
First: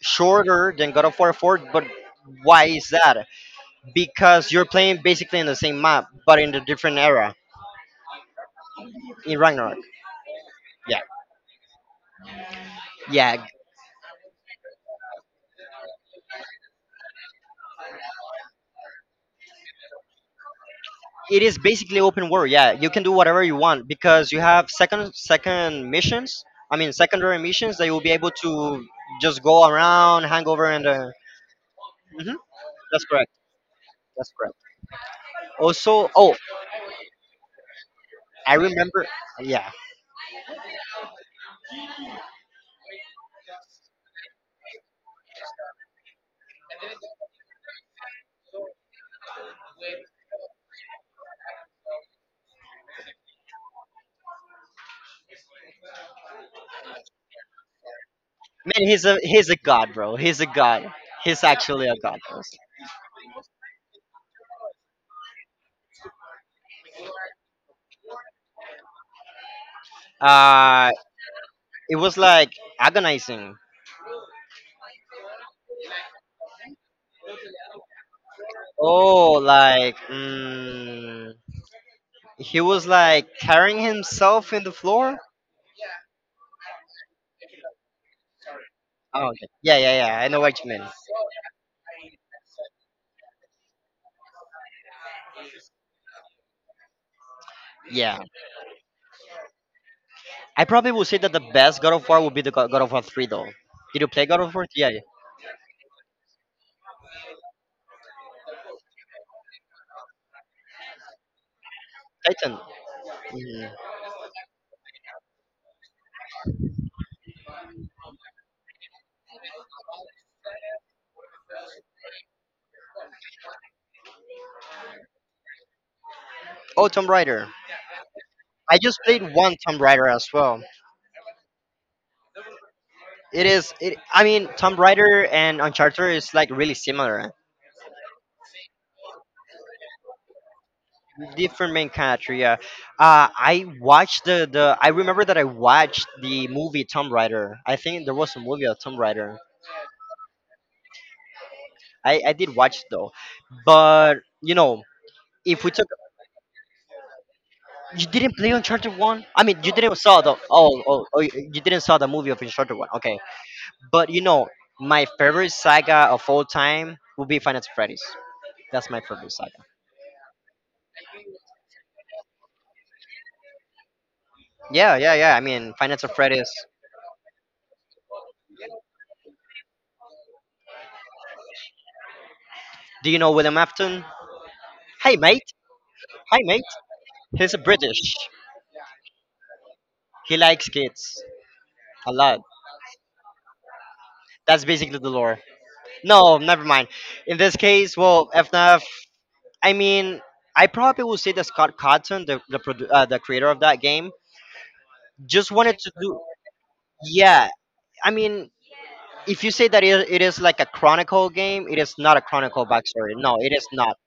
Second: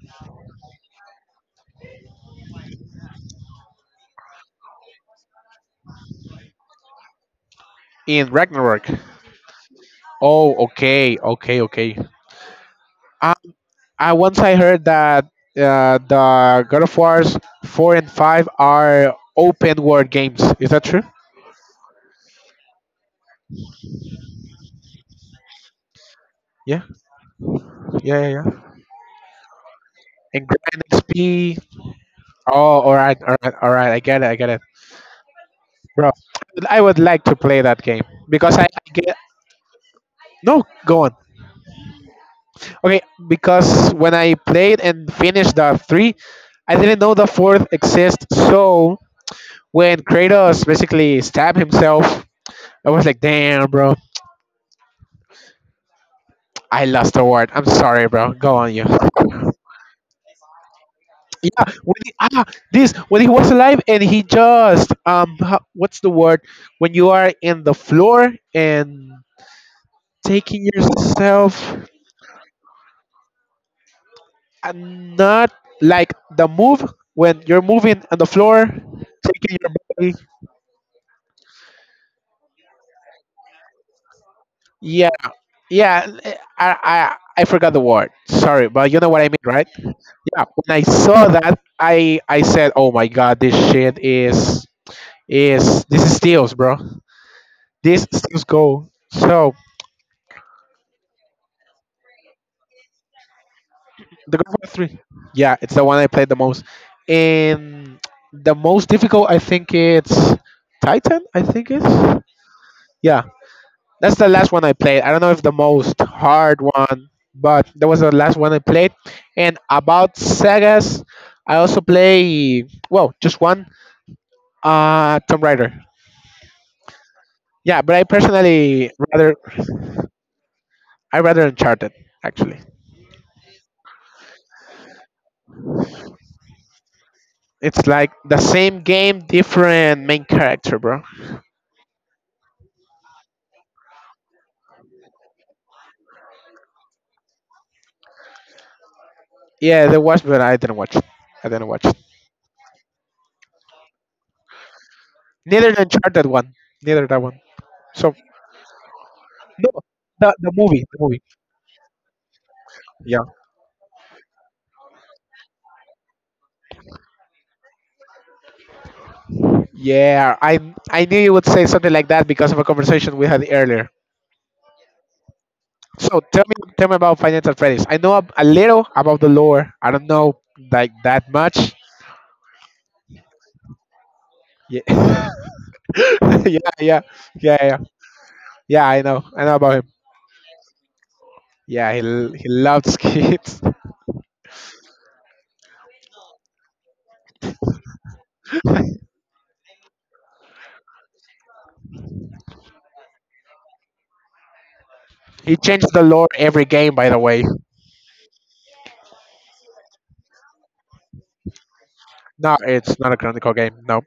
Speaker 2: shorter than God of War Four. But why is that? Because you're playing basically in the same map, but in a different era
Speaker 1: In Ragnarok.
Speaker 2: in Ragnarok.
Speaker 1: Oh,
Speaker 2: Yeah,
Speaker 1: okay, okay, okay.
Speaker 2: yeah.
Speaker 1: I once I heard that the God of War's four and five are open world games. Is that true?
Speaker 2: It is basically open world, yeah, you can do whatever you want because you have second missions. I
Speaker 1: Yeah,
Speaker 2: mean secondary missions that you'll be
Speaker 1: yeah,
Speaker 2: able
Speaker 1: yeah,
Speaker 2: to
Speaker 1: yeah.
Speaker 2: just go around, hang
Speaker 1: And
Speaker 2: over,
Speaker 1: grind
Speaker 2: and
Speaker 1: XP.
Speaker 2: mhm,
Speaker 1: Oh, all
Speaker 2: that's
Speaker 1: right,
Speaker 2: correct,
Speaker 1: all right, all right.
Speaker 2: that's
Speaker 1: I get
Speaker 2: correct.
Speaker 1: it,
Speaker 2: Also,
Speaker 1: bro.
Speaker 2: oh,
Speaker 1: I would like to play that game
Speaker 2: I
Speaker 1: because I
Speaker 2: remember,
Speaker 1: get
Speaker 2: yeah,
Speaker 1: no. Go on. Okay, because when I played and finished the three, I didn't know the fourth exists. So when Kratos basically stabbed himself, I was like, damn, bro. I lost the word. I'm sorry, bro. Go on, you.
Speaker 2: man, he's a god, bro, he's a god, he's
Speaker 1: Yeah,
Speaker 2: actually a
Speaker 1: when he,
Speaker 2: god, bro.
Speaker 1: this when he was alive and he just what's the word when you are in the floor and taking
Speaker 2: Uh,
Speaker 1: yourself,
Speaker 2: it was like agonizing.
Speaker 1: and not like the move when you're moving on the floor
Speaker 2: Oh
Speaker 1: taking your
Speaker 2: like
Speaker 1: body,
Speaker 2: he was like carrying himself in the
Speaker 1: yeah,
Speaker 2: floor.
Speaker 1: yeah, I forgot the word, sorry, but you know what
Speaker 2: Oh
Speaker 1: I mean,
Speaker 2: okay,
Speaker 1: right?
Speaker 2: yeah yeah yeah, I know
Speaker 1: Yeah,
Speaker 2: what you
Speaker 1: when I
Speaker 2: mean.
Speaker 1: saw that, I said oh my god, this shit is this is steals, bro. This
Speaker 2: Yeah,
Speaker 1: steals gold. So
Speaker 2: I probably would say that the best God of War would be the God of War 3 though. Did you play
Speaker 1: the
Speaker 2: God of
Speaker 1: Grand
Speaker 2: War?
Speaker 1: Theft
Speaker 2: Yeah,
Speaker 1: Three.
Speaker 2: yeah.
Speaker 1: Yeah, it's the one I played the most. And the most difficult, I think it's Titan. I think it's,
Speaker 2: Titan.
Speaker 1: yeah.
Speaker 2: Mhm.
Speaker 1: That's the last one I played. I don't know if the most hard one, but that was the last one I played. And about Segas, I also play, well, just one Tomb Raider.
Speaker 2: Oh, Tomb Raider.
Speaker 1: Yeah, but
Speaker 2: I just played one Tomb Raider as well.
Speaker 1: I rather Uncharted actually.
Speaker 2: It is. It, I mean, Tomb Raider and Uncharted is like really similar,
Speaker 1: It's like the same game, different main character, bro.
Speaker 2: different main country. Yeah. I watched the the. I remember that I watched the movie Tomb Raider. I think there was a movie of Tomb Raider.
Speaker 1: Yeah, there was, but I didn't watch it. I didn't watch.
Speaker 2: I did watch it though, but you know, if
Speaker 1: Neither
Speaker 2: we
Speaker 1: the
Speaker 2: talk
Speaker 1: Uncharted one. Neither that one.
Speaker 2: you
Speaker 1: So
Speaker 2: didn't play Uncharted One? I mean, you
Speaker 1: no,
Speaker 2: didn't saw the
Speaker 1: the movie, the movie.
Speaker 2: you didn't saw the movie of Uncharted One. Okay,
Speaker 1: Yeah,
Speaker 2: but you know my favorite saga of all time would be Final Fantasy Freddy's. That's my favorite saga.
Speaker 1: yeah. I knew you would say something like that because of a conversation we had earlier.
Speaker 2: Yeah, yeah, yeah. I mean, Final Fantasy
Speaker 1: So,
Speaker 2: Freddy's.
Speaker 1: tell me about Financial Freddy's. I know a little about the lore. I don't know like that much.
Speaker 2: Do you know William Afton?
Speaker 1: Yeah,
Speaker 2: Hey, mate. Hi,
Speaker 1: yeah,
Speaker 2: mate.
Speaker 1: yeah,
Speaker 2: He's a
Speaker 1: yeah, yeah.
Speaker 2: British.
Speaker 1: Yeah, I know. I know about him.
Speaker 2: He likes kids
Speaker 1: Yeah,
Speaker 2: a lot.
Speaker 1: he loves kids.
Speaker 2: That's basically the lore. No, never mind. In this case, well, FNAF. I mean, I probably would say that Scott Cotton, the creator of that game, just
Speaker 1: He
Speaker 2: wanted
Speaker 1: changes
Speaker 2: to
Speaker 1: the
Speaker 2: do
Speaker 1: lore every game, by the way.
Speaker 2: yeah, I mean, if you say that it is like a chronicle game, it is not a
Speaker 1: No,
Speaker 2: chronicle
Speaker 1: it's
Speaker 2: backstory.
Speaker 1: not a
Speaker 2: No, it
Speaker 1: canonical
Speaker 2: is
Speaker 1: game.
Speaker 2: not.
Speaker 1: No.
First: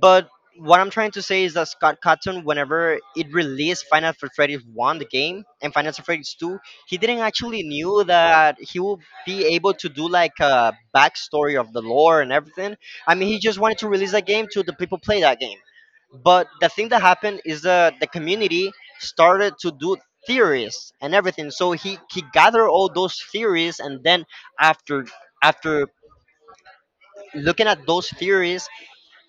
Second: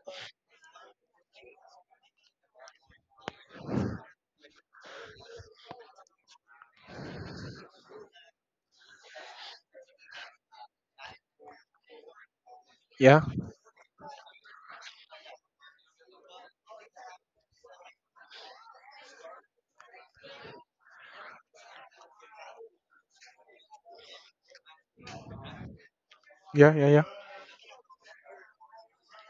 Speaker 2: But what I'm trying to say is that Scott Cotton, whenever it released Final Fantasy 1, the game, and Final Fantasy 2, he didn't actually knew that he would be able to do like a backstory of the lore and everything. I
Speaker 1: Yeah,
Speaker 2: mean, he just wanted to release that game to the people play that game. But the thing that happened is that the community started to do theories and everything. So he gathered all those theories, and then after after
Speaker 1: yeah, yeah.
Speaker 2: looking at those theories,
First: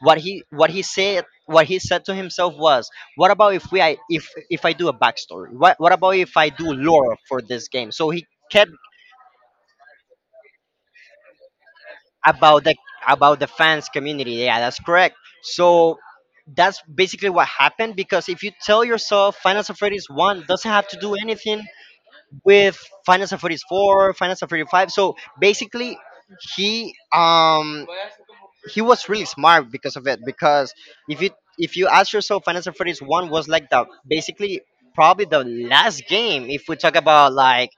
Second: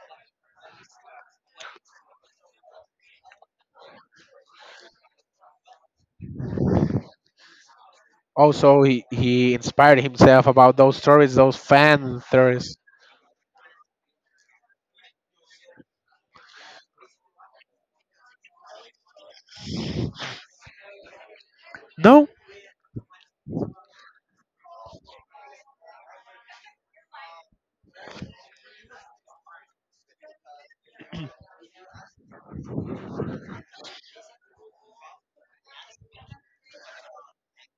Speaker 2: what he said to himself was what about if I do a backstory, what about if I do lore for this game. So he kept
Speaker 1: Also, he inspired himself about those stories, those fan
Speaker 2: about the
Speaker 1: stories.
Speaker 2: about the fans community, yeah, that's correct. So that's basically what happened because if you tell yourself Final Fantasy 1 doesn't have to do anything
Speaker 1: No,
Speaker 2: with Final Fantasy 4, Final Fantasy 5. So basically, he um he was really smart because of it. Because if you if you ask yourself, Final Fantasy 1 was like the basically probably the last game. If we talk about like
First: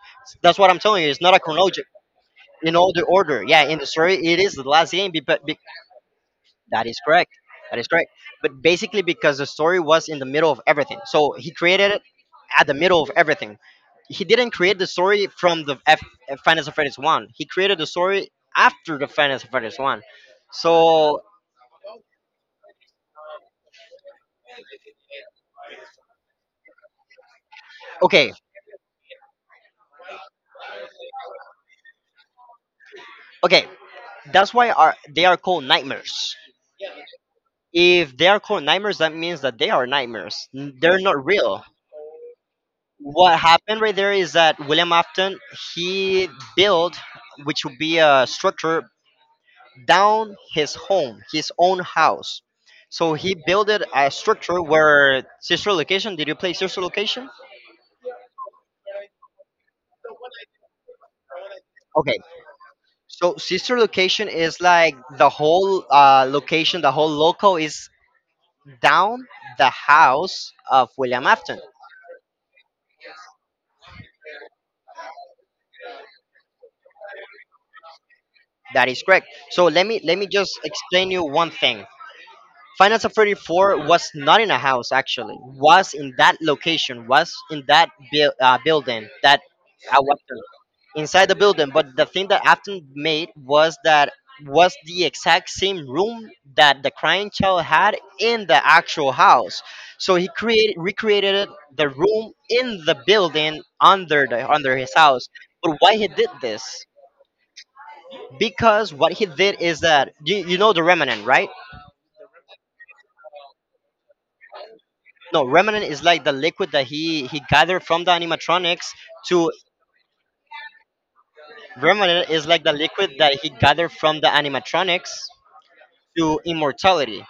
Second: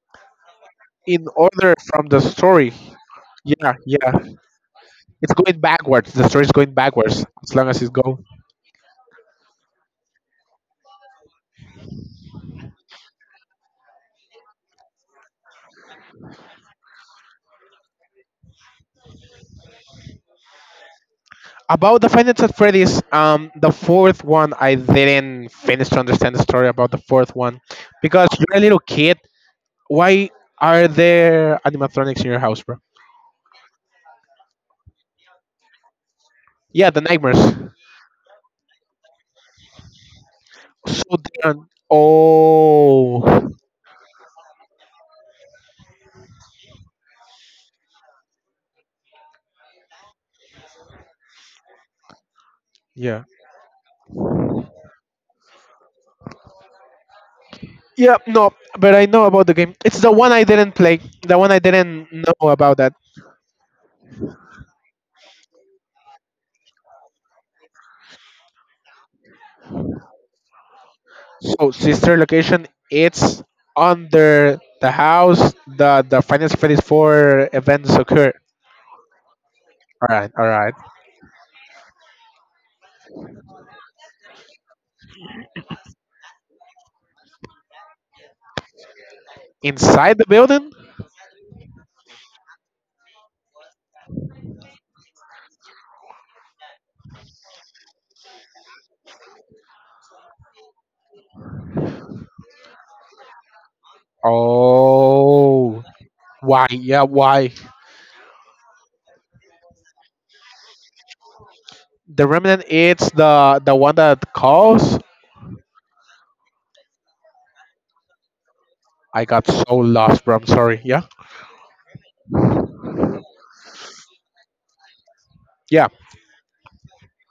Speaker 2: that's what I'm telling you, it's
Speaker 1: in
Speaker 2: not a
Speaker 1: order
Speaker 2: chronology
Speaker 1: from the story.
Speaker 2: in all the order. Yeah,
Speaker 1: Yeah,
Speaker 2: in the
Speaker 1: yeah.
Speaker 2: story, it is the last game
Speaker 1: It's
Speaker 2: because
Speaker 1: going backwards. The story's going
Speaker 2: that is
Speaker 1: backwards
Speaker 2: correct.
Speaker 1: as long
Speaker 2: That
Speaker 1: as
Speaker 2: is
Speaker 1: it's
Speaker 2: correct.
Speaker 1: go.
Speaker 2: But basically, because the story was in the middle of everything, so he created it at the middle of everything. He didn't create the story from the Final Fantasy One. He created the story after the Final Fantasy One. So
Speaker 1: About the Five Nights at Freddy's, the fourth one, I didn't finish to understand the story about the fourth one. Because
Speaker 2: okay,
Speaker 1: you're a little kid. Why are there animatronics in your house, bro?
Speaker 2: okay, that's why are they are called nightmares.
Speaker 1: Yeah, the nightmares.
Speaker 2: If they are called nightmares, that means that they are nightmares. They're
Speaker 1: So,
Speaker 2: not real. What
Speaker 1: oh.
Speaker 2: happened right there is that William Afton he built, which would be a structure down his home, his own house. So
Speaker 1: Yeah.
Speaker 2: he built a structure where sister location. Did you play sister location?
Speaker 1: Yeah, no, but I know about the game. It's the one I didn't play. The one I didn't
Speaker 2: Okay,
Speaker 1: know about that.
Speaker 2: so sister location is like the whole location, the whole local is down the house of William Afton.
Speaker 1: So sister location, it's under the house the Final Fantasy Four events occur.
Speaker 2: That is correct. So let me
Speaker 1: All
Speaker 2: let me
Speaker 1: right, all
Speaker 2: just
Speaker 1: right.
Speaker 2: explain you one thing. Final Fantasy 34 was not in a house actually. Was in that location. Was in that building that I
Speaker 1: Inside
Speaker 2: was
Speaker 1: the building.
Speaker 2: inside the building. But the thing that Afton made was that was the exact same room that the crying child had in the actual house. So he created recreated the room in the building under the under his house. But
Speaker 1: Oh,
Speaker 2: why he did
Speaker 1: why?
Speaker 2: this?
Speaker 1: Yeah, why?
Speaker 2: Because what he did is that you know the remnant, right?
Speaker 1: The remnant. It's the one that calls.
Speaker 2: No, remnant is like the liquid that he gathered from the animatronics
Speaker 1: I got
Speaker 2: to
Speaker 1: so lost, bro. I'm sorry. Yeah,
Speaker 2: remnant is like the liquid that he gathered from the animatronics
Speaker 1: yeah.
Speaker 2: to immortality.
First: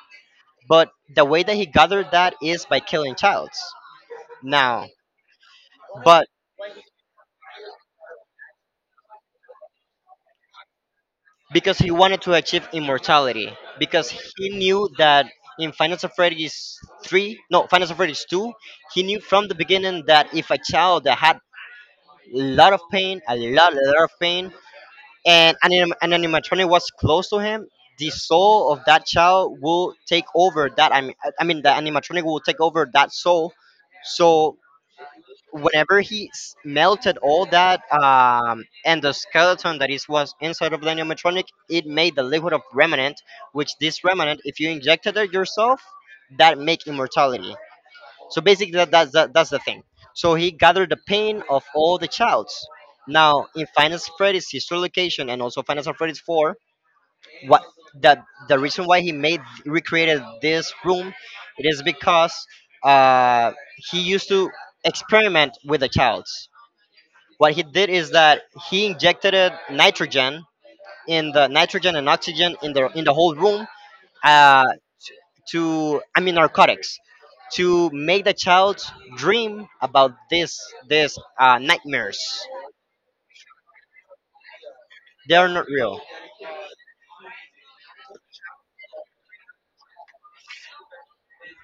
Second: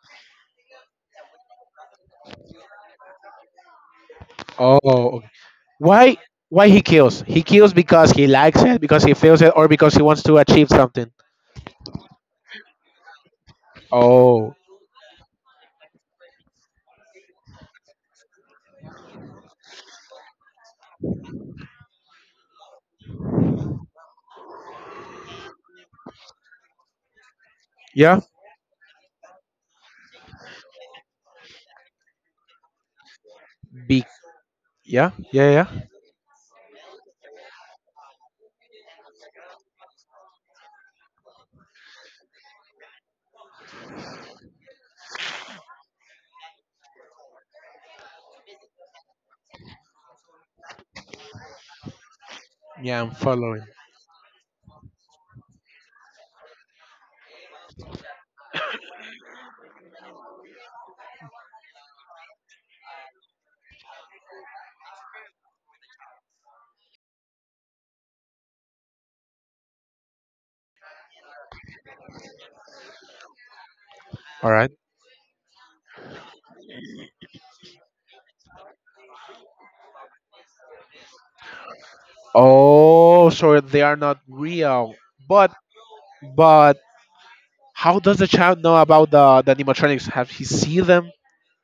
Speaker 2: But the way that he gathered that is by killing childs.
Speaker 1: Oh,
Speaker 2: Now,
Speaker 1: okay. Why?
Speaker 2: but
Speaker 1: Why he kills? He kills because he likes it, because he feels it, or because he wants to achieve something.
Speaker 2: because he wanted to achieve immortality, because he
Speaker 1: Oh,
Speaker 2: knew that in Final Fantasy 3, no, Final Fantasy 2, he knew from the beginning that if a child that had a lot of pain, a lot of pain, and an animatronic was close to him, the
Speaker 1: yeah,
Speaker 2: soul of that child will take over that. I mean, the animatronic will take over that soul.
Speaker 1: be
Speaker 2: So
Speaker 1: yeah, yeah, yeah,
Speaker 2: whenever he melted all that and the skeleton that is was inside of the animatronic, it made the liquid of remnant, which this remnant, if you injected it yourself, that make immortality. So basically, that's the thing. So he gathered the pain of all the childs.
Speaker 1: yeah. I'm
Speaker 2: Now
Speaker 1: following.
Speaker 2: in Final Fantasy Freddy's, his location, and also Final Fantasy Freddy's Four, what the the reason why he made recreated this room, it is because uh, he used to experiment with the childs. What he did is that he injected it nitrogen in the nitrogen and oxygen in the whole room,
Speaker 1: All
Speaker 2: uh,
Speaker 1: right.
Speaker 2: to I mean narcotics, to make the child dream about this nightmares.
Speaker 1: Oh, so they are not real.
Speaker 2: They are
Speaker 1: But
Speaker 2: not real
Speaker 1: but how does the child know about the animatronics? Have he seen them?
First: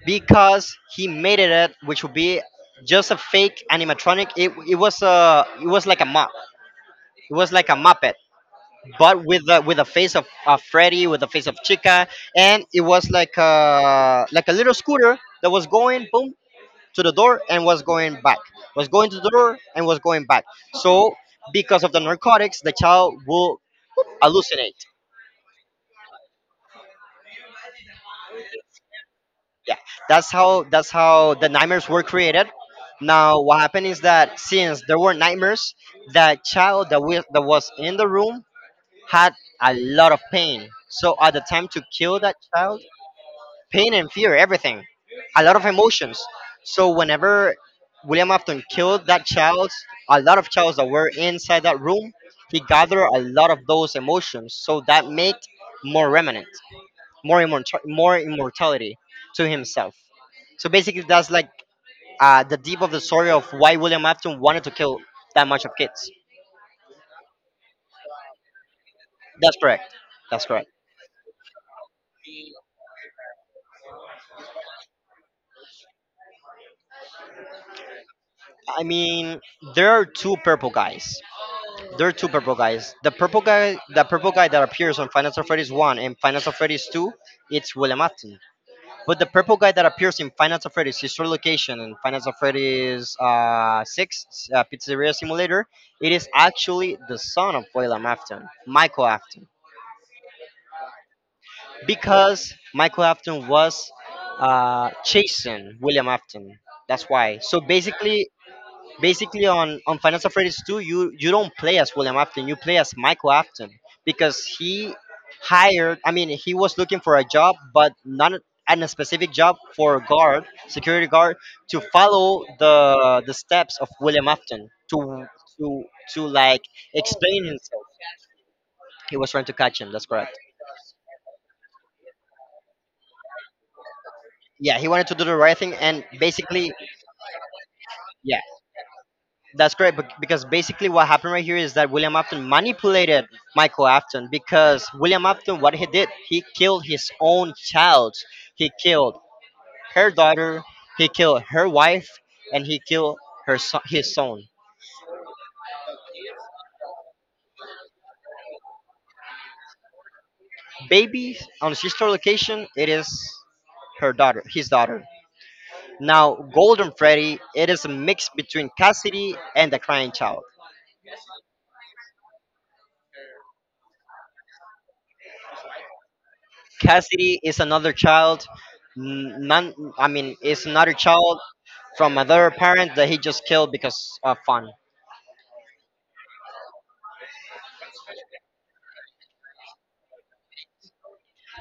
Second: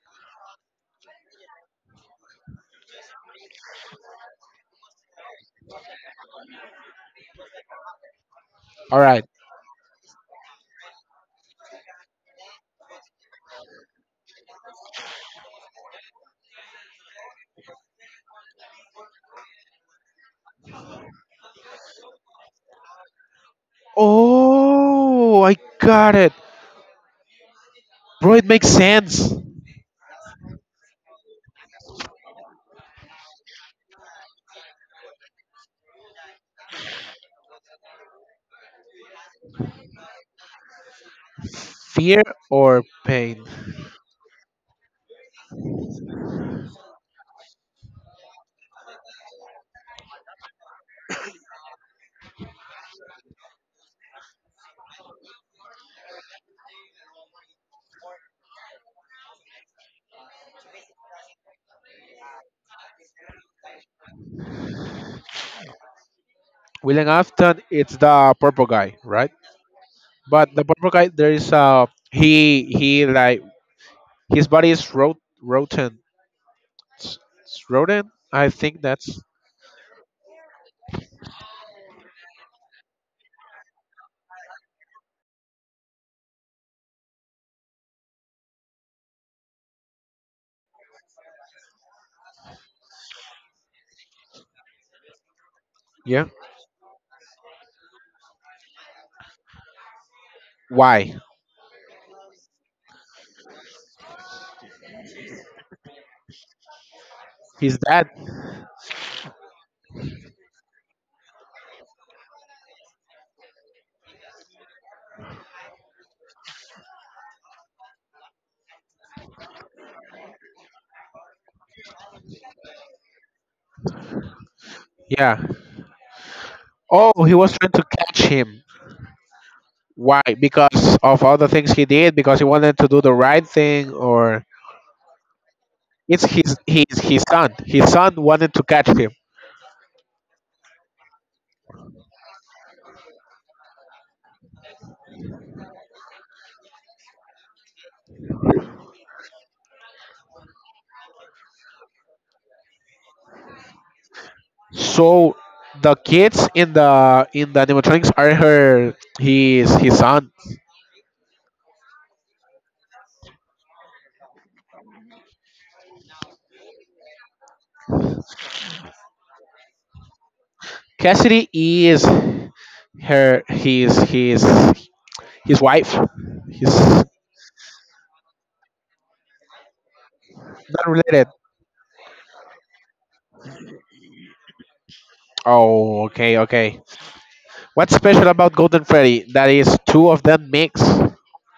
Speaker 2: because he made it up, which would be just a fake animatronic. It was a it was like a mop. It was like a muppet,
Speaker 1: All
Speaker 2: but
Speaker 1: right.
Speaker 2: with a face of Freddy, with the face of Chica, and it was like a little scooter that was going boom to the door and was going back, was going to the door and was going back. So because of the narcotics, the child will hallucinate.
Speaker 1: Oh, I got it, bro. It makes sense.
Speaker 2: Yeah, that's how the nightmares were created. Now what happened is that since there were nightmares, that child that, we, that was in the room had a lot of pain, so at the time to
Speaker 1: Fear
Speaker 2: kill that
Speaker 1: or
Speaker 2: child,
Speaker 1: pain.
Speaker 2: pain and fear, everything, a lot of emotions. So whenever William Afton killed that child, a lot of childs that were inside that room, he gathered a lot of those emotions, so that made more remnant, more immortal, more immortality to himself. So basically, that's like the deep of the story of why William Afton wanted to kill that much of kids.
Speaker 1: William Afton, it's the purple guy, right?
Speaker 2: That's correct. That's
Speaker 1: But the
Speaker 2: correct.
Speaker 1: purple guy, there is he like his body is rotten, S- rotten. I think
Speaker 2: I
Speaker 1: that's,
Speaker 2: mean, there are two purple guys. There are two purple guys. The purple guy that appears on Final Fantasy Freddy's one and Final Fantasy Freddy's two, it's William Afton. But the purple guy that appears in Finance of Freddy's, his true location in Finance of Freddy's 6, Pizzeria Simulator, it
Speaker 1: yeah.
Speaker 2: is actually the son of William Afton, Michael Afton.
Speaker 1: Why?
Speaker 2: Because Michael Afton was chasing William Afton. That's why. So
Speaker 1: He's dead.
Speaker 2: basically, basically on Final Freddy's 2, you don't play as William Afton, you play as Michael Afton, because he hired, I mean, he was looking for a job, but not a- and a specific job for a guard security guard to follow the steps of William Afton to
Speaker 1: Yeah.
Speaker 2: to like
Speaker 1: Oh, he
Speaker 2: explain
Speaker 1: was trying to
Speaker 2: himself.
Speaker 1: catch him.
Speaker 2: He was trying to catch him, that's
Speaker 1: Why?
Speaker 2: correct.
Speaker 1: Because of all the things he did. Because he wanted to do the right thing, or
Speaker 2: Yeah, he wanted to do the right thing, and
Speaker 1: it's his
Speaker 2: basically,
Speaker 1: his his son. His son
Speaker 2: yeah.
Speaker 1: wanted to catch him.
Speaker 2: That's correct, bec- because basically what happened right here is that William Afton manipulated Michael Afton, because William Afton, what he did, he killed his own child. He killed her daughter, he killed her wife, and he killed her his son.
Speaker 1: So the kids in the animatronics are her his son.
Speaker 2: Baby on sister location, it is her daughter, his daughter. Now, Golden Freddy, it is a mix between Cassidy and the crying child.
Speaker 1: Cassidy is. Her his wife. He's
Speaker 2: Cassidy is another child. None, I mean, is
Speaker 1: not
Speaker 2: another
Speaker 1: related.
Speaker 2: child from another parent that he just killed because of fun.
Speaker 1: Oh, okay, okay. What's special about Golden Freddy that is two of them mix?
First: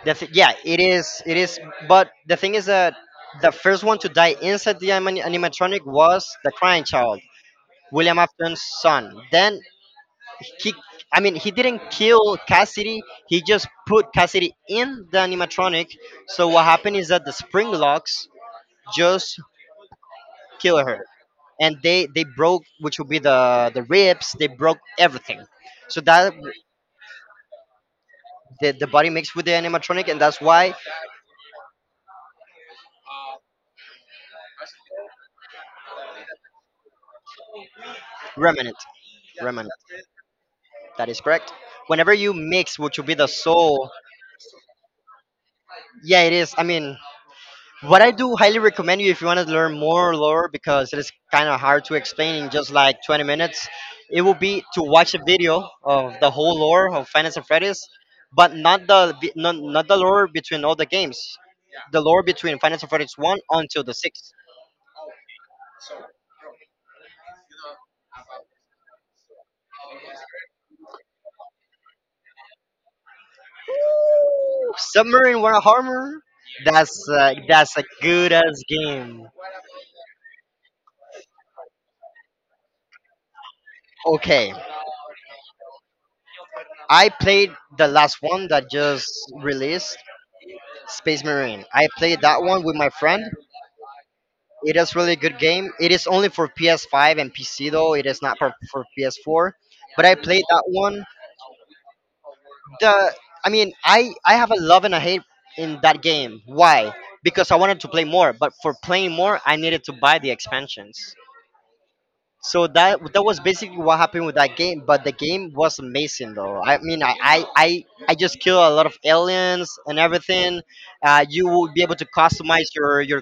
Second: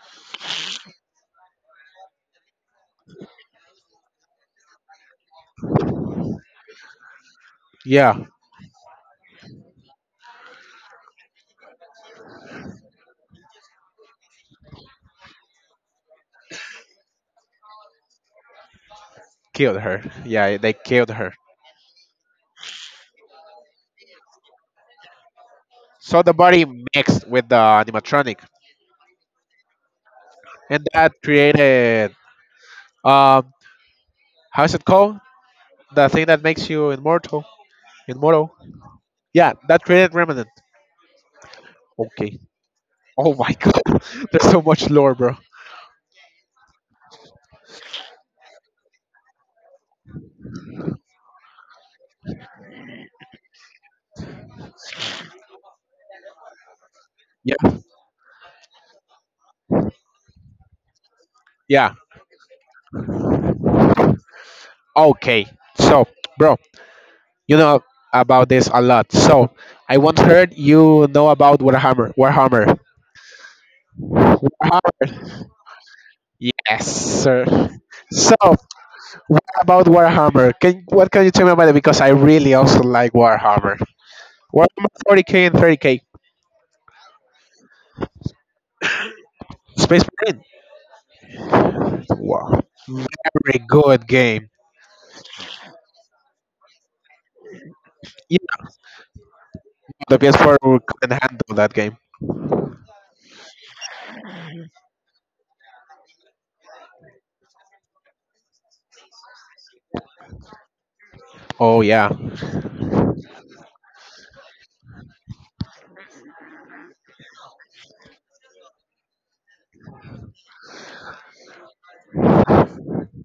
Speaker 2: The th- yeah, it is. It is. But the thing is that the first one to die inside the anim- animatronic was the crying child,
Speaker 1: Yeah
Speaker 2: William Afton's son. Then he, I mean, he didn't kill Cassidy. He just put Cassidy in the animatronic. So what happened is that the spring locks just
Speaker 1: Killed her, yeah, they
Speaker 2: kill her.
Speaker 1: killed her.
Speaker 2: And they broke, which would be the ribs, they broke everything, so
Speaker 1: So the
Speaker 2: that
Speaker 1: body mixed with the animatronic,
Speaker 2: the body mixed with the animatronic, and that's why
Speaker 1: and that created, um how's it called, the thing that makes you immortal, immortal
Speaker 2: remnant,
Speaker 1: yeah,
Speaker 2: remnant,
Speaker 1: that created remnant.
Speaker 2: that is correct, whenever you
Speaker 1: Okay,
Speaker 2: mix which would be the
Speaker 1: oh my god,
Speaker 2: soul.
Speaker 1: there's so much lore, bro.
Speaker 2: Yeah, it is, I mean, what I do highly recommend you, if you want to learn more lore, because it is kind of hard to explain in just like 20 minutes, it will be to watch a video of the whole lore of Finance and
Speaker 1: Yeah,
Speaker 2: Freddy's, but not the lore between all the games,
Speaker 1: yeah.
Speaker 2: the lore between Finance and Freddy's one until the sixth.
Speaker 1: Okay, so, bro, you know about this a lot. So I once heard, you know about Warhammer. Warhammer. Warhammer.
Speaker 2: Submarine Warhammer,
Speaker 1: Yes, sir.
Speaker 2: that's a good
Speaker 1: So
Speaker 2: ass game.
Speaker 1: what about Warhammer? Can you tell me about it? Because I really also like Warhammer.
Speaker 2: Okay,
Speaker 1: Warhammer 40K and 30K.
Speaker 2: I played the last one that just released,
Speaker 1: Space Marine.
Speaker 2: Space Marine. I played that
Speaker 1: Wow.
Speaker 2: one with my friend.
Speaker 1: Very good game.
Speaker 2: It is really good game. It is only for PS5 and PC though. It is
Speaker 1: You
Speaker 2: not for PS4.
Speaker 1: know,
Speaker 2: But I
Speaker 1: the
Speaker 2: played
Speaker 1: PS4
Speaker 2: that one.
Speaker 1: couldn't handle that game.
Speaker 2: The I mean, I have a love and a hate in that game. Why? Because I wanted to play more, but for playing more, I needed to buy the expansions.
Speaker 1: Oh yeah.
Speaker 2: So that was basically what happened with that game. But the game was amazing though. I mean, I just killed a lot of aliens and everything. You will be able to customize your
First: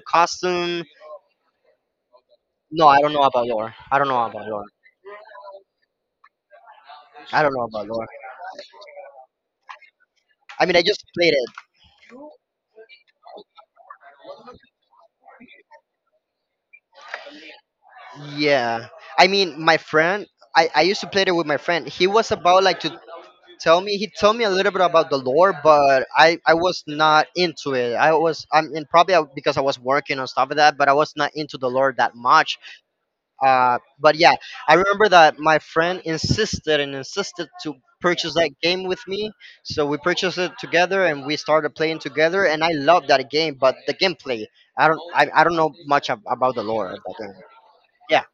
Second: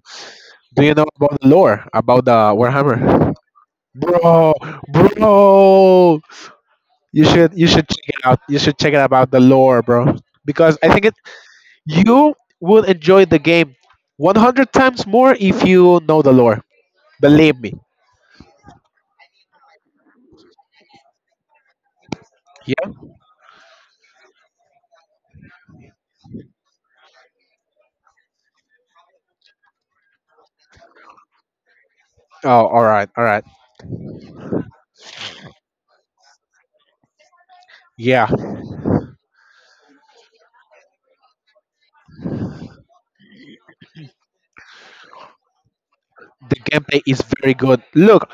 Speaker 1: Do
Speaker 2: costume.
Speaker 1: you know about the lore about the
Speaker 2: No,
Speaker 1: Warhammer?
Speaker 2: I don't know about lore. I don't know about
Speaker 1: Bro,
Speaker 2: lore.
Speaker 1: bro. You
Speaker 2: I
Speaker 1: should
Speaker 2: don't know
Speaker 1: you
Speaker 2: about
Speaker 1: should
Speaker 2: lore.
Speaker 1: check it out. You should check it about the lore, bro.
Speaker 2: I mean,
Speaker 1: Because
Speaker 2: I
Speaker 1: I
Speaker 2: just
Speaker 1: think it
Speaker 2: played it.
Speaker 1: you will enjoy the game 100 times more if you know the lore. Believe me.
Speaker 2: Yeah. I mean, my friend, I used to play it with my friend. He was about like
Speaker 1: Yeah.
Speaker 2: to tell me, he told me a little bit about the lore, but I was not into it. I was, I mean, probably I- because I was working and stuff like that, but I was not into the lore that much.
Speaker 1: Oh, all right, all right.
Speaker 2: But yeah, I remember that my friend insisted and insisted to
Speaker 1: Yeah,
Speaker 2: purchase that game with me. So we purchased it together and we started playing together. And I love that game, but the gameplay, I don't know much ab- about
Speaker 1: the
Speaker 2: the lore of
Speaker 1: gameplay
Speaker 2: that
Speaker 1: is
Speaker 2: game.
Speaker 1: very good.
Speaker 2: Yeah,
Speaker 1: Look,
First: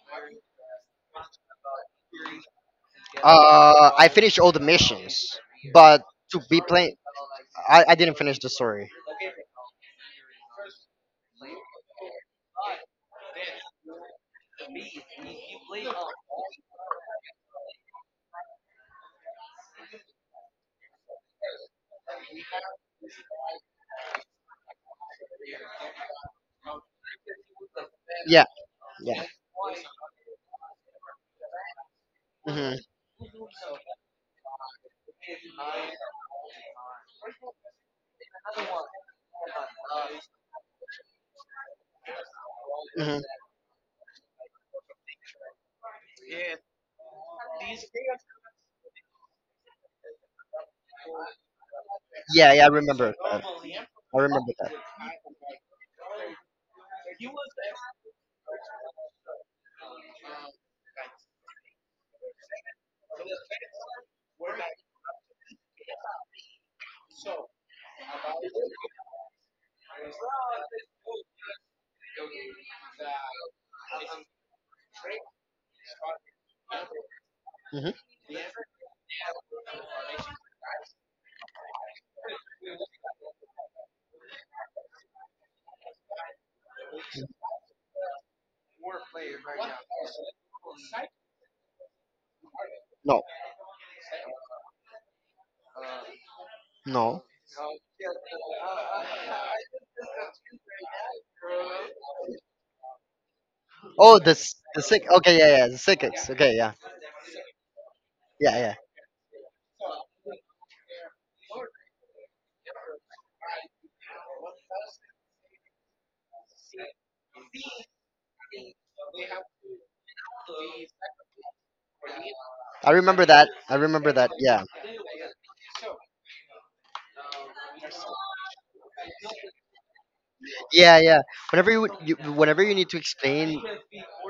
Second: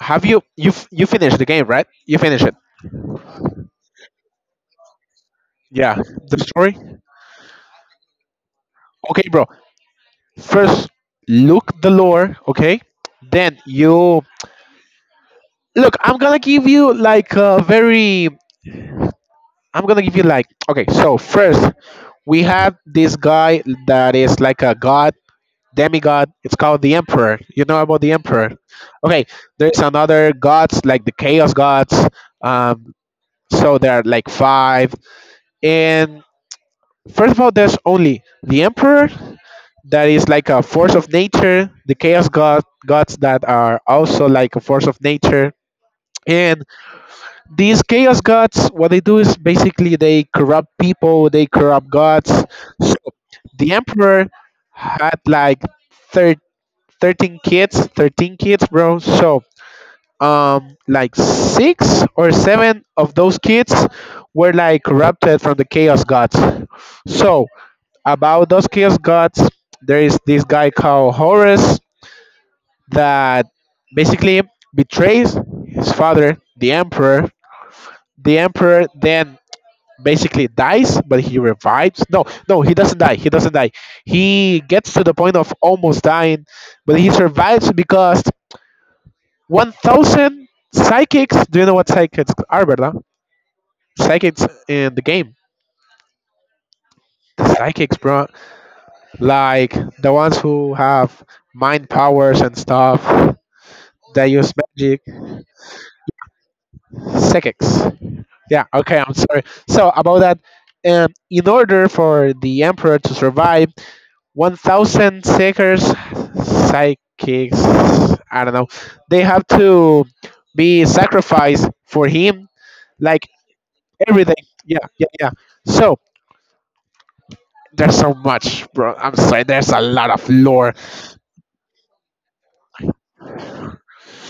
Speaker 1: have you finished the game, right? You finished it.
Speaker 2: I finished all the missions,
Speaker 1: Yeah.
Speaker 2: but
Speaker 1: The
Speaker 2: to be
Speaker 1: story.
Speaker 2: playing, I didn't finish the story.
Speaker 1: Okay, bro. First, look the lore. Okay. Then you look. I'm gonna give you like a very. I'm gonna give you like. Okay. So first, we have this guy that is like a god, demigod. It's called the Emperor. You know about the
Speaker 2: Yeah,
Speaker 1: Emperor.
Speaker 2: yeah.
Speaker 1: Okay, there's another gods like the Chaos Gods.
Speaker 2: Hmm.
Speaker 1: Um, so there are like five. And first of all, there's only the Emperor, that is like a force of nature. The Chaos God gods
Speaker 2: Hmm.
Speaker 1: that are also like a force of nature. And these chaos gods, what they do is basically they corrupt people, they corrupt gods.
Speaker 2: Yeah, yeah, I remember that.
Speaker 1: The
Speaker 2: I
Speaker 1: emperor
Speaker 2: remember that.
Speaker 1: had like thir- 13 kids, 13 kids, bro. So, like six or seven of those kids were like corrupted from the chaos gods. So, about those chaos gods, there is this guy called Horus that basically betrays his father, the emperor.
Speaker 2: Hmm.
Speaker 1: The emperor then basically dies, but he revives. No, no, he doesn't die. He doesn't die. He gets to the point of almost dying, but he survives because 1,000 psychics. Do you know what psychics are, Berta?
Speaker 2: No,
Speaker 1: Psychics in the game.
Speaker 2: no.
Speaker 1: The psychics, bro. Like the ones who have mind powers and stuff.
Speaker 2: Oh,
Speaker 1: They
Speaker 2: the
Speaker 1: use
Speaker 2: s- the
Speaker 1: magic.
Speaker 2: sick. Okay, yeah, yeah, the six. Okay, yeah,
Speaker 1: Psychics.
Speaker 2: yeah,
Speaker 1: Yeah,
Speaker 2: yeah.
Speaker 1: okay, I'm sorry. So, about that. In order for the emperor to survive, 1,000 seekers, psychics, I don't know, they have to be sacrificed for him,
Speaker 2: I
Speaker 1: like
Speaker 2: remember that. I remember
Speaker 1: every
Speaker 2: that.
Speaker 1: day.
Speaker 2: Yeah,
Speaker 1: Yeah, yeah, yeah. So there's so much, bro, I'm sorry, there's a lot of lore.
Speaker 2: yeah, yeah. Whenever you whenever you need to explain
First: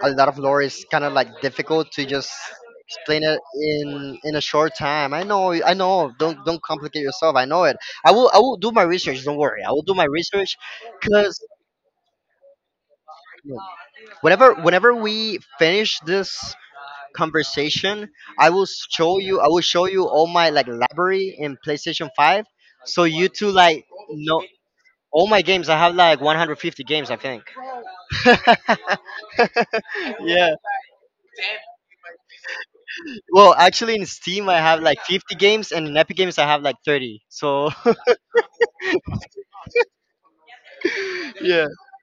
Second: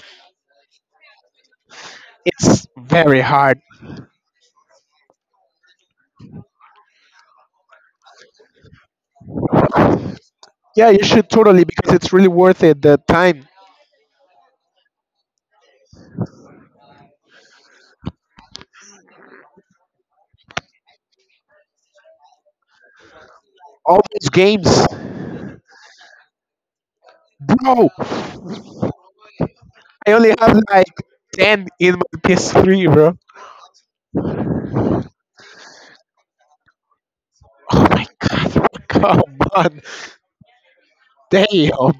Speaker 2: a lot of lore, it's kind of like difficult to just
Speaker 1: It's very
Speaker 2: explain it
Speaker 1: hard.
Speaker 2: in a short time. I know, I know. Don't complicate yourself. I know it. I will do my research. Don't worry. I will do my research,
Speaker 1: Yeah, you should
Speaker 2: cause
Speaker 1: totally, because it's really worth it the time.
Speaker 2: whenever we finish this conversation, I will show you. I will show you all my like library in PlayStation Five, so you two like
Speaker 1: All those
Speaker 2: know
Speaker 1: games,
Speaker 2: all my games. I have like 150 games, I think.
Speaker 1: bro. I only
Speaker 2: Yeah.
Speaker 1: have like 10 in my PS3, bro.
Speaker 2: Well, actually, in Steam I have like 50 games, and in Epic Games I have like 30. So
Speaker 1: Oh my god, come on.
Speaker 2: yeah,
Speaker 1: Damn.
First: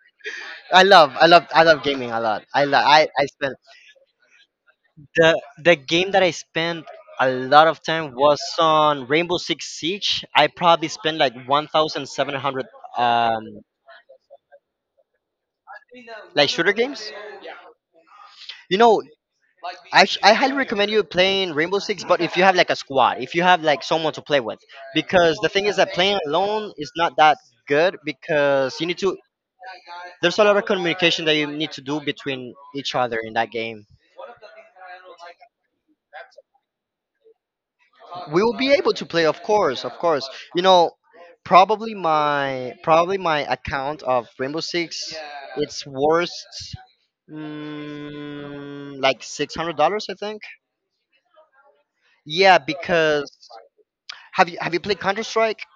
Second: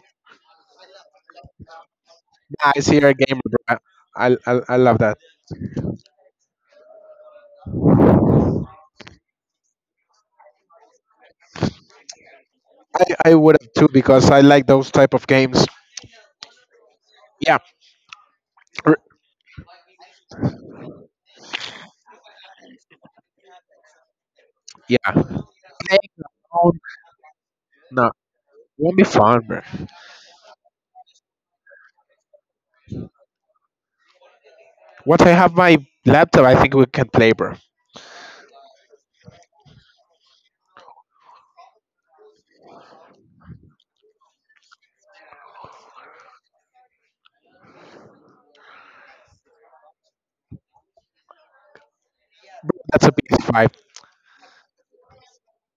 Speaker 2: I love gaming a lot. I lo-
Speaker 1: I see you're a
Speaker 2: I
Speaker 1: gamer,
Speaker 2: spend
Speaker 1: bro. I love that.
Speaker 2: the game that I spent a lot of time was on Rainbow Six Siege. I probably spent like 1,700
Speaker 1: I
Speaker 2: um
Speaker 1: would have too because I like those type of games.
Speaker 2: like shooter games?
Speaker 1: Yeah,
Speaker 2: You
Speaker 1: r-
Speaker 2: know, I highly recommend you playing Rainbow Six, but if you have like a squad, if you have like someone to play with,
Speaker 1: yeah.
Speaker 2: because the thing is that playing
Speaker 1: Playing on
Speaker 2: alone is not that good
Speaker 1: No,
Speaker 2: because you
Speaker 1: won't
Speaker 2: need
Speaker 1: be
Speaker 2: to.
Speaker 1: fun, bro.
Speaker 2: There's a lot of communication that you need to do between each other in that game.
Speaker 1: Once I have my laptop, I think we can play, bro.
Speaker 2: We will be able to play, of course, of course. You know, probably my account of Rainbow Six, it's worth like $600, I think. Yeah,
Speaker 1: That's a
Speaker 2: because
Speaker 1: PS5.
Speaker 2: have you played Counter Strike?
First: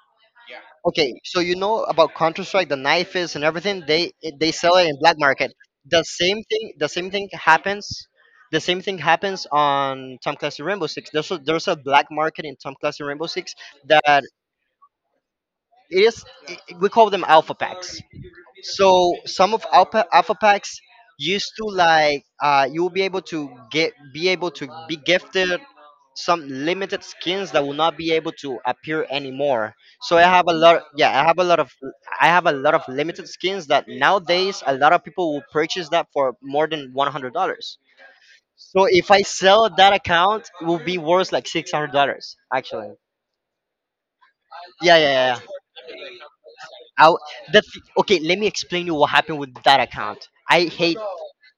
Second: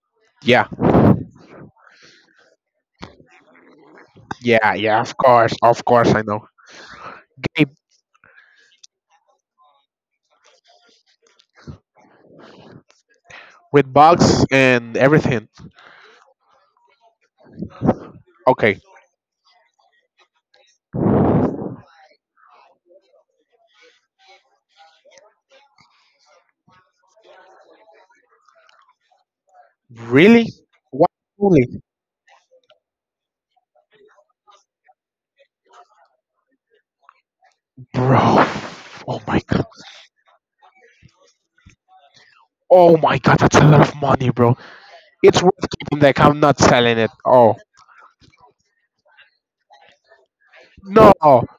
Speaker 1: Yeah,
Speaker 2: Okay, so you know about Counter Strike, the knife is and everything. They
Speaker 1: yeah,
Speaker 2: sell it in
Speaker 1: yeah.
Speaker 2: black market.
Speaker 1: Of
Speaker 2: The
Speaker 1: course, I
Speaker 2: same
Speaker 1: know.
Speaker 2: thing. The same thing
Speaker 1: Game
Speaker 2: happens. The same thing happens on Tom Clancy Rainbow Six. There's there's a black market in Tom Clancy Rainbow Six
Speaker 1: with
Speaker 2: that
Speaker 1: bugs and everything.
Speaker 2: it is. We call them alpha packs.
Speaker 1: Okay,
Speaker 2: So some of alpha packs used to like you will be able to get be able to be gifted some limited skins that will not be able to appear anymore. So I have
Speaker 1: really?
Speaker 2: a lot,
Speaker 1: What
Speaker 2: yeah, I have a lot
Speaker 1: only,
Speaker 2: of, I have a lot of limited skins that nowadays a lot of people will purchase that for more than $100.
Speaker 1: bro?
Speaker 2: So if
Speaker 1: Oh
Speaker 2: I
Speaker 1: my god.
Speaker 2: sell that account, it will be worth like $600 actually.
Speaker 1: Oh my god, that's a lot of money, bro.
Speaker 2: Yeah, yeah, yeah.
Speaker 1: It's worth keeping the account, not selling it.
Speaker 2: I.
Speaker 1: Oh.
Speaker 2: The okay, let me explain you what happened with that account. I hate.
Speaker 1: No,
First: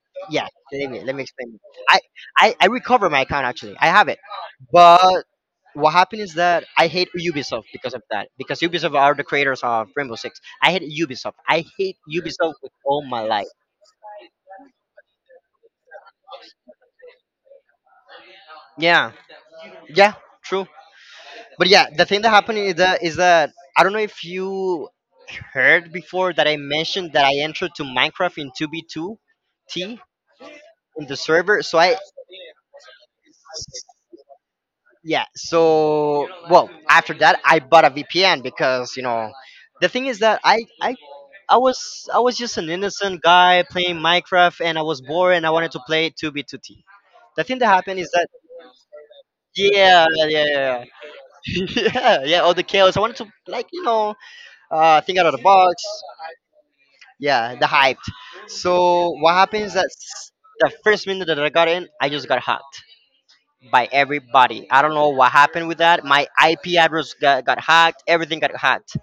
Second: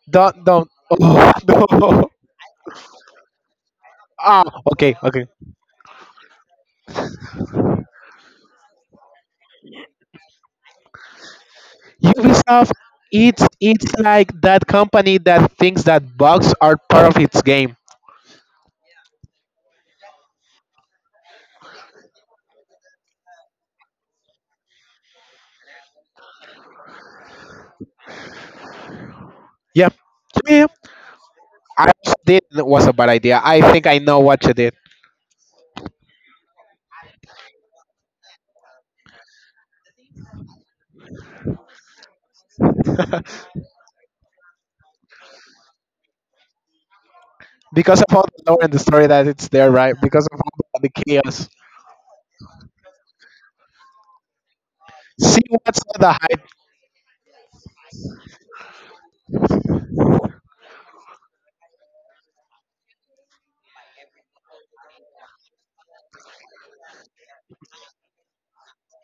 Speaker 1: don't,
Speaker 2: Yeah,
Speaker 1: don't.
Speaker 2: let me
Speaker 1: Oh,
Speaker 2: explain. I
Speaker 1: no.
Speaker 2: I recover my account actually. I have it,
Speaker 1: Ah, okay,
Speaker 2: but
Speaker 1: okay.
Speaker 2: what happened is that I hate Ubisoft because of that. Because Ubisoft are the creators of Rainbow Six. I hate Ubisoft. I hate Ubisoft with
Speaker 1: Ubisoft,
Speaker 2: all my
Speaker 1: it's
Speaker 2: life.
Speaker 1: it's like that company that thinks that bugs are part of its game.
Speaker 2: Yeah, yeah, true. But yeah, the thing that happened is that I don't know if you heard before that I mentioned that I entered to Minecraft in 2v2t
Speaker 1: Yeah, yeah, yeah.
Speaker 2: in the server. So
Speaker 1: I
Speaker 2: I
Speaker 1: also did, it was a bad idea. I think I know what you did.
Speaker 2: yeah so well after that I bought a VPN because the thing is that I was just an innocent guy playing Minecraft and I was bored and I wanted to play 2b2t. The thing that
Speaker 1: Because
Speaker 2: happened is
Speaker 1: of all
Speaker 2: that
Speaker 1: the lore and the story that it's there, right?
Speaker 2: yeah
Speaker 1: Because
Speaker 2: yeah
Speaker 1: of
Speaker 2: yeah
Speaker 1: all
Speaker 2: yeah
Speaker 1: the chaos.
Speaker 2: yeah, all the chaos I wanted to, like, think out of
Speaker 1: See
Speaker 2: the
Speaker 1: what's
Speaker 2: box.
Speaker 1: all the hype,
Speaker 2: Yeah, the hype. So what happened is that the first minute that I got in I just got hacked by everybody. I don't know what happened with that. My IP address got hacked, everything got hacked.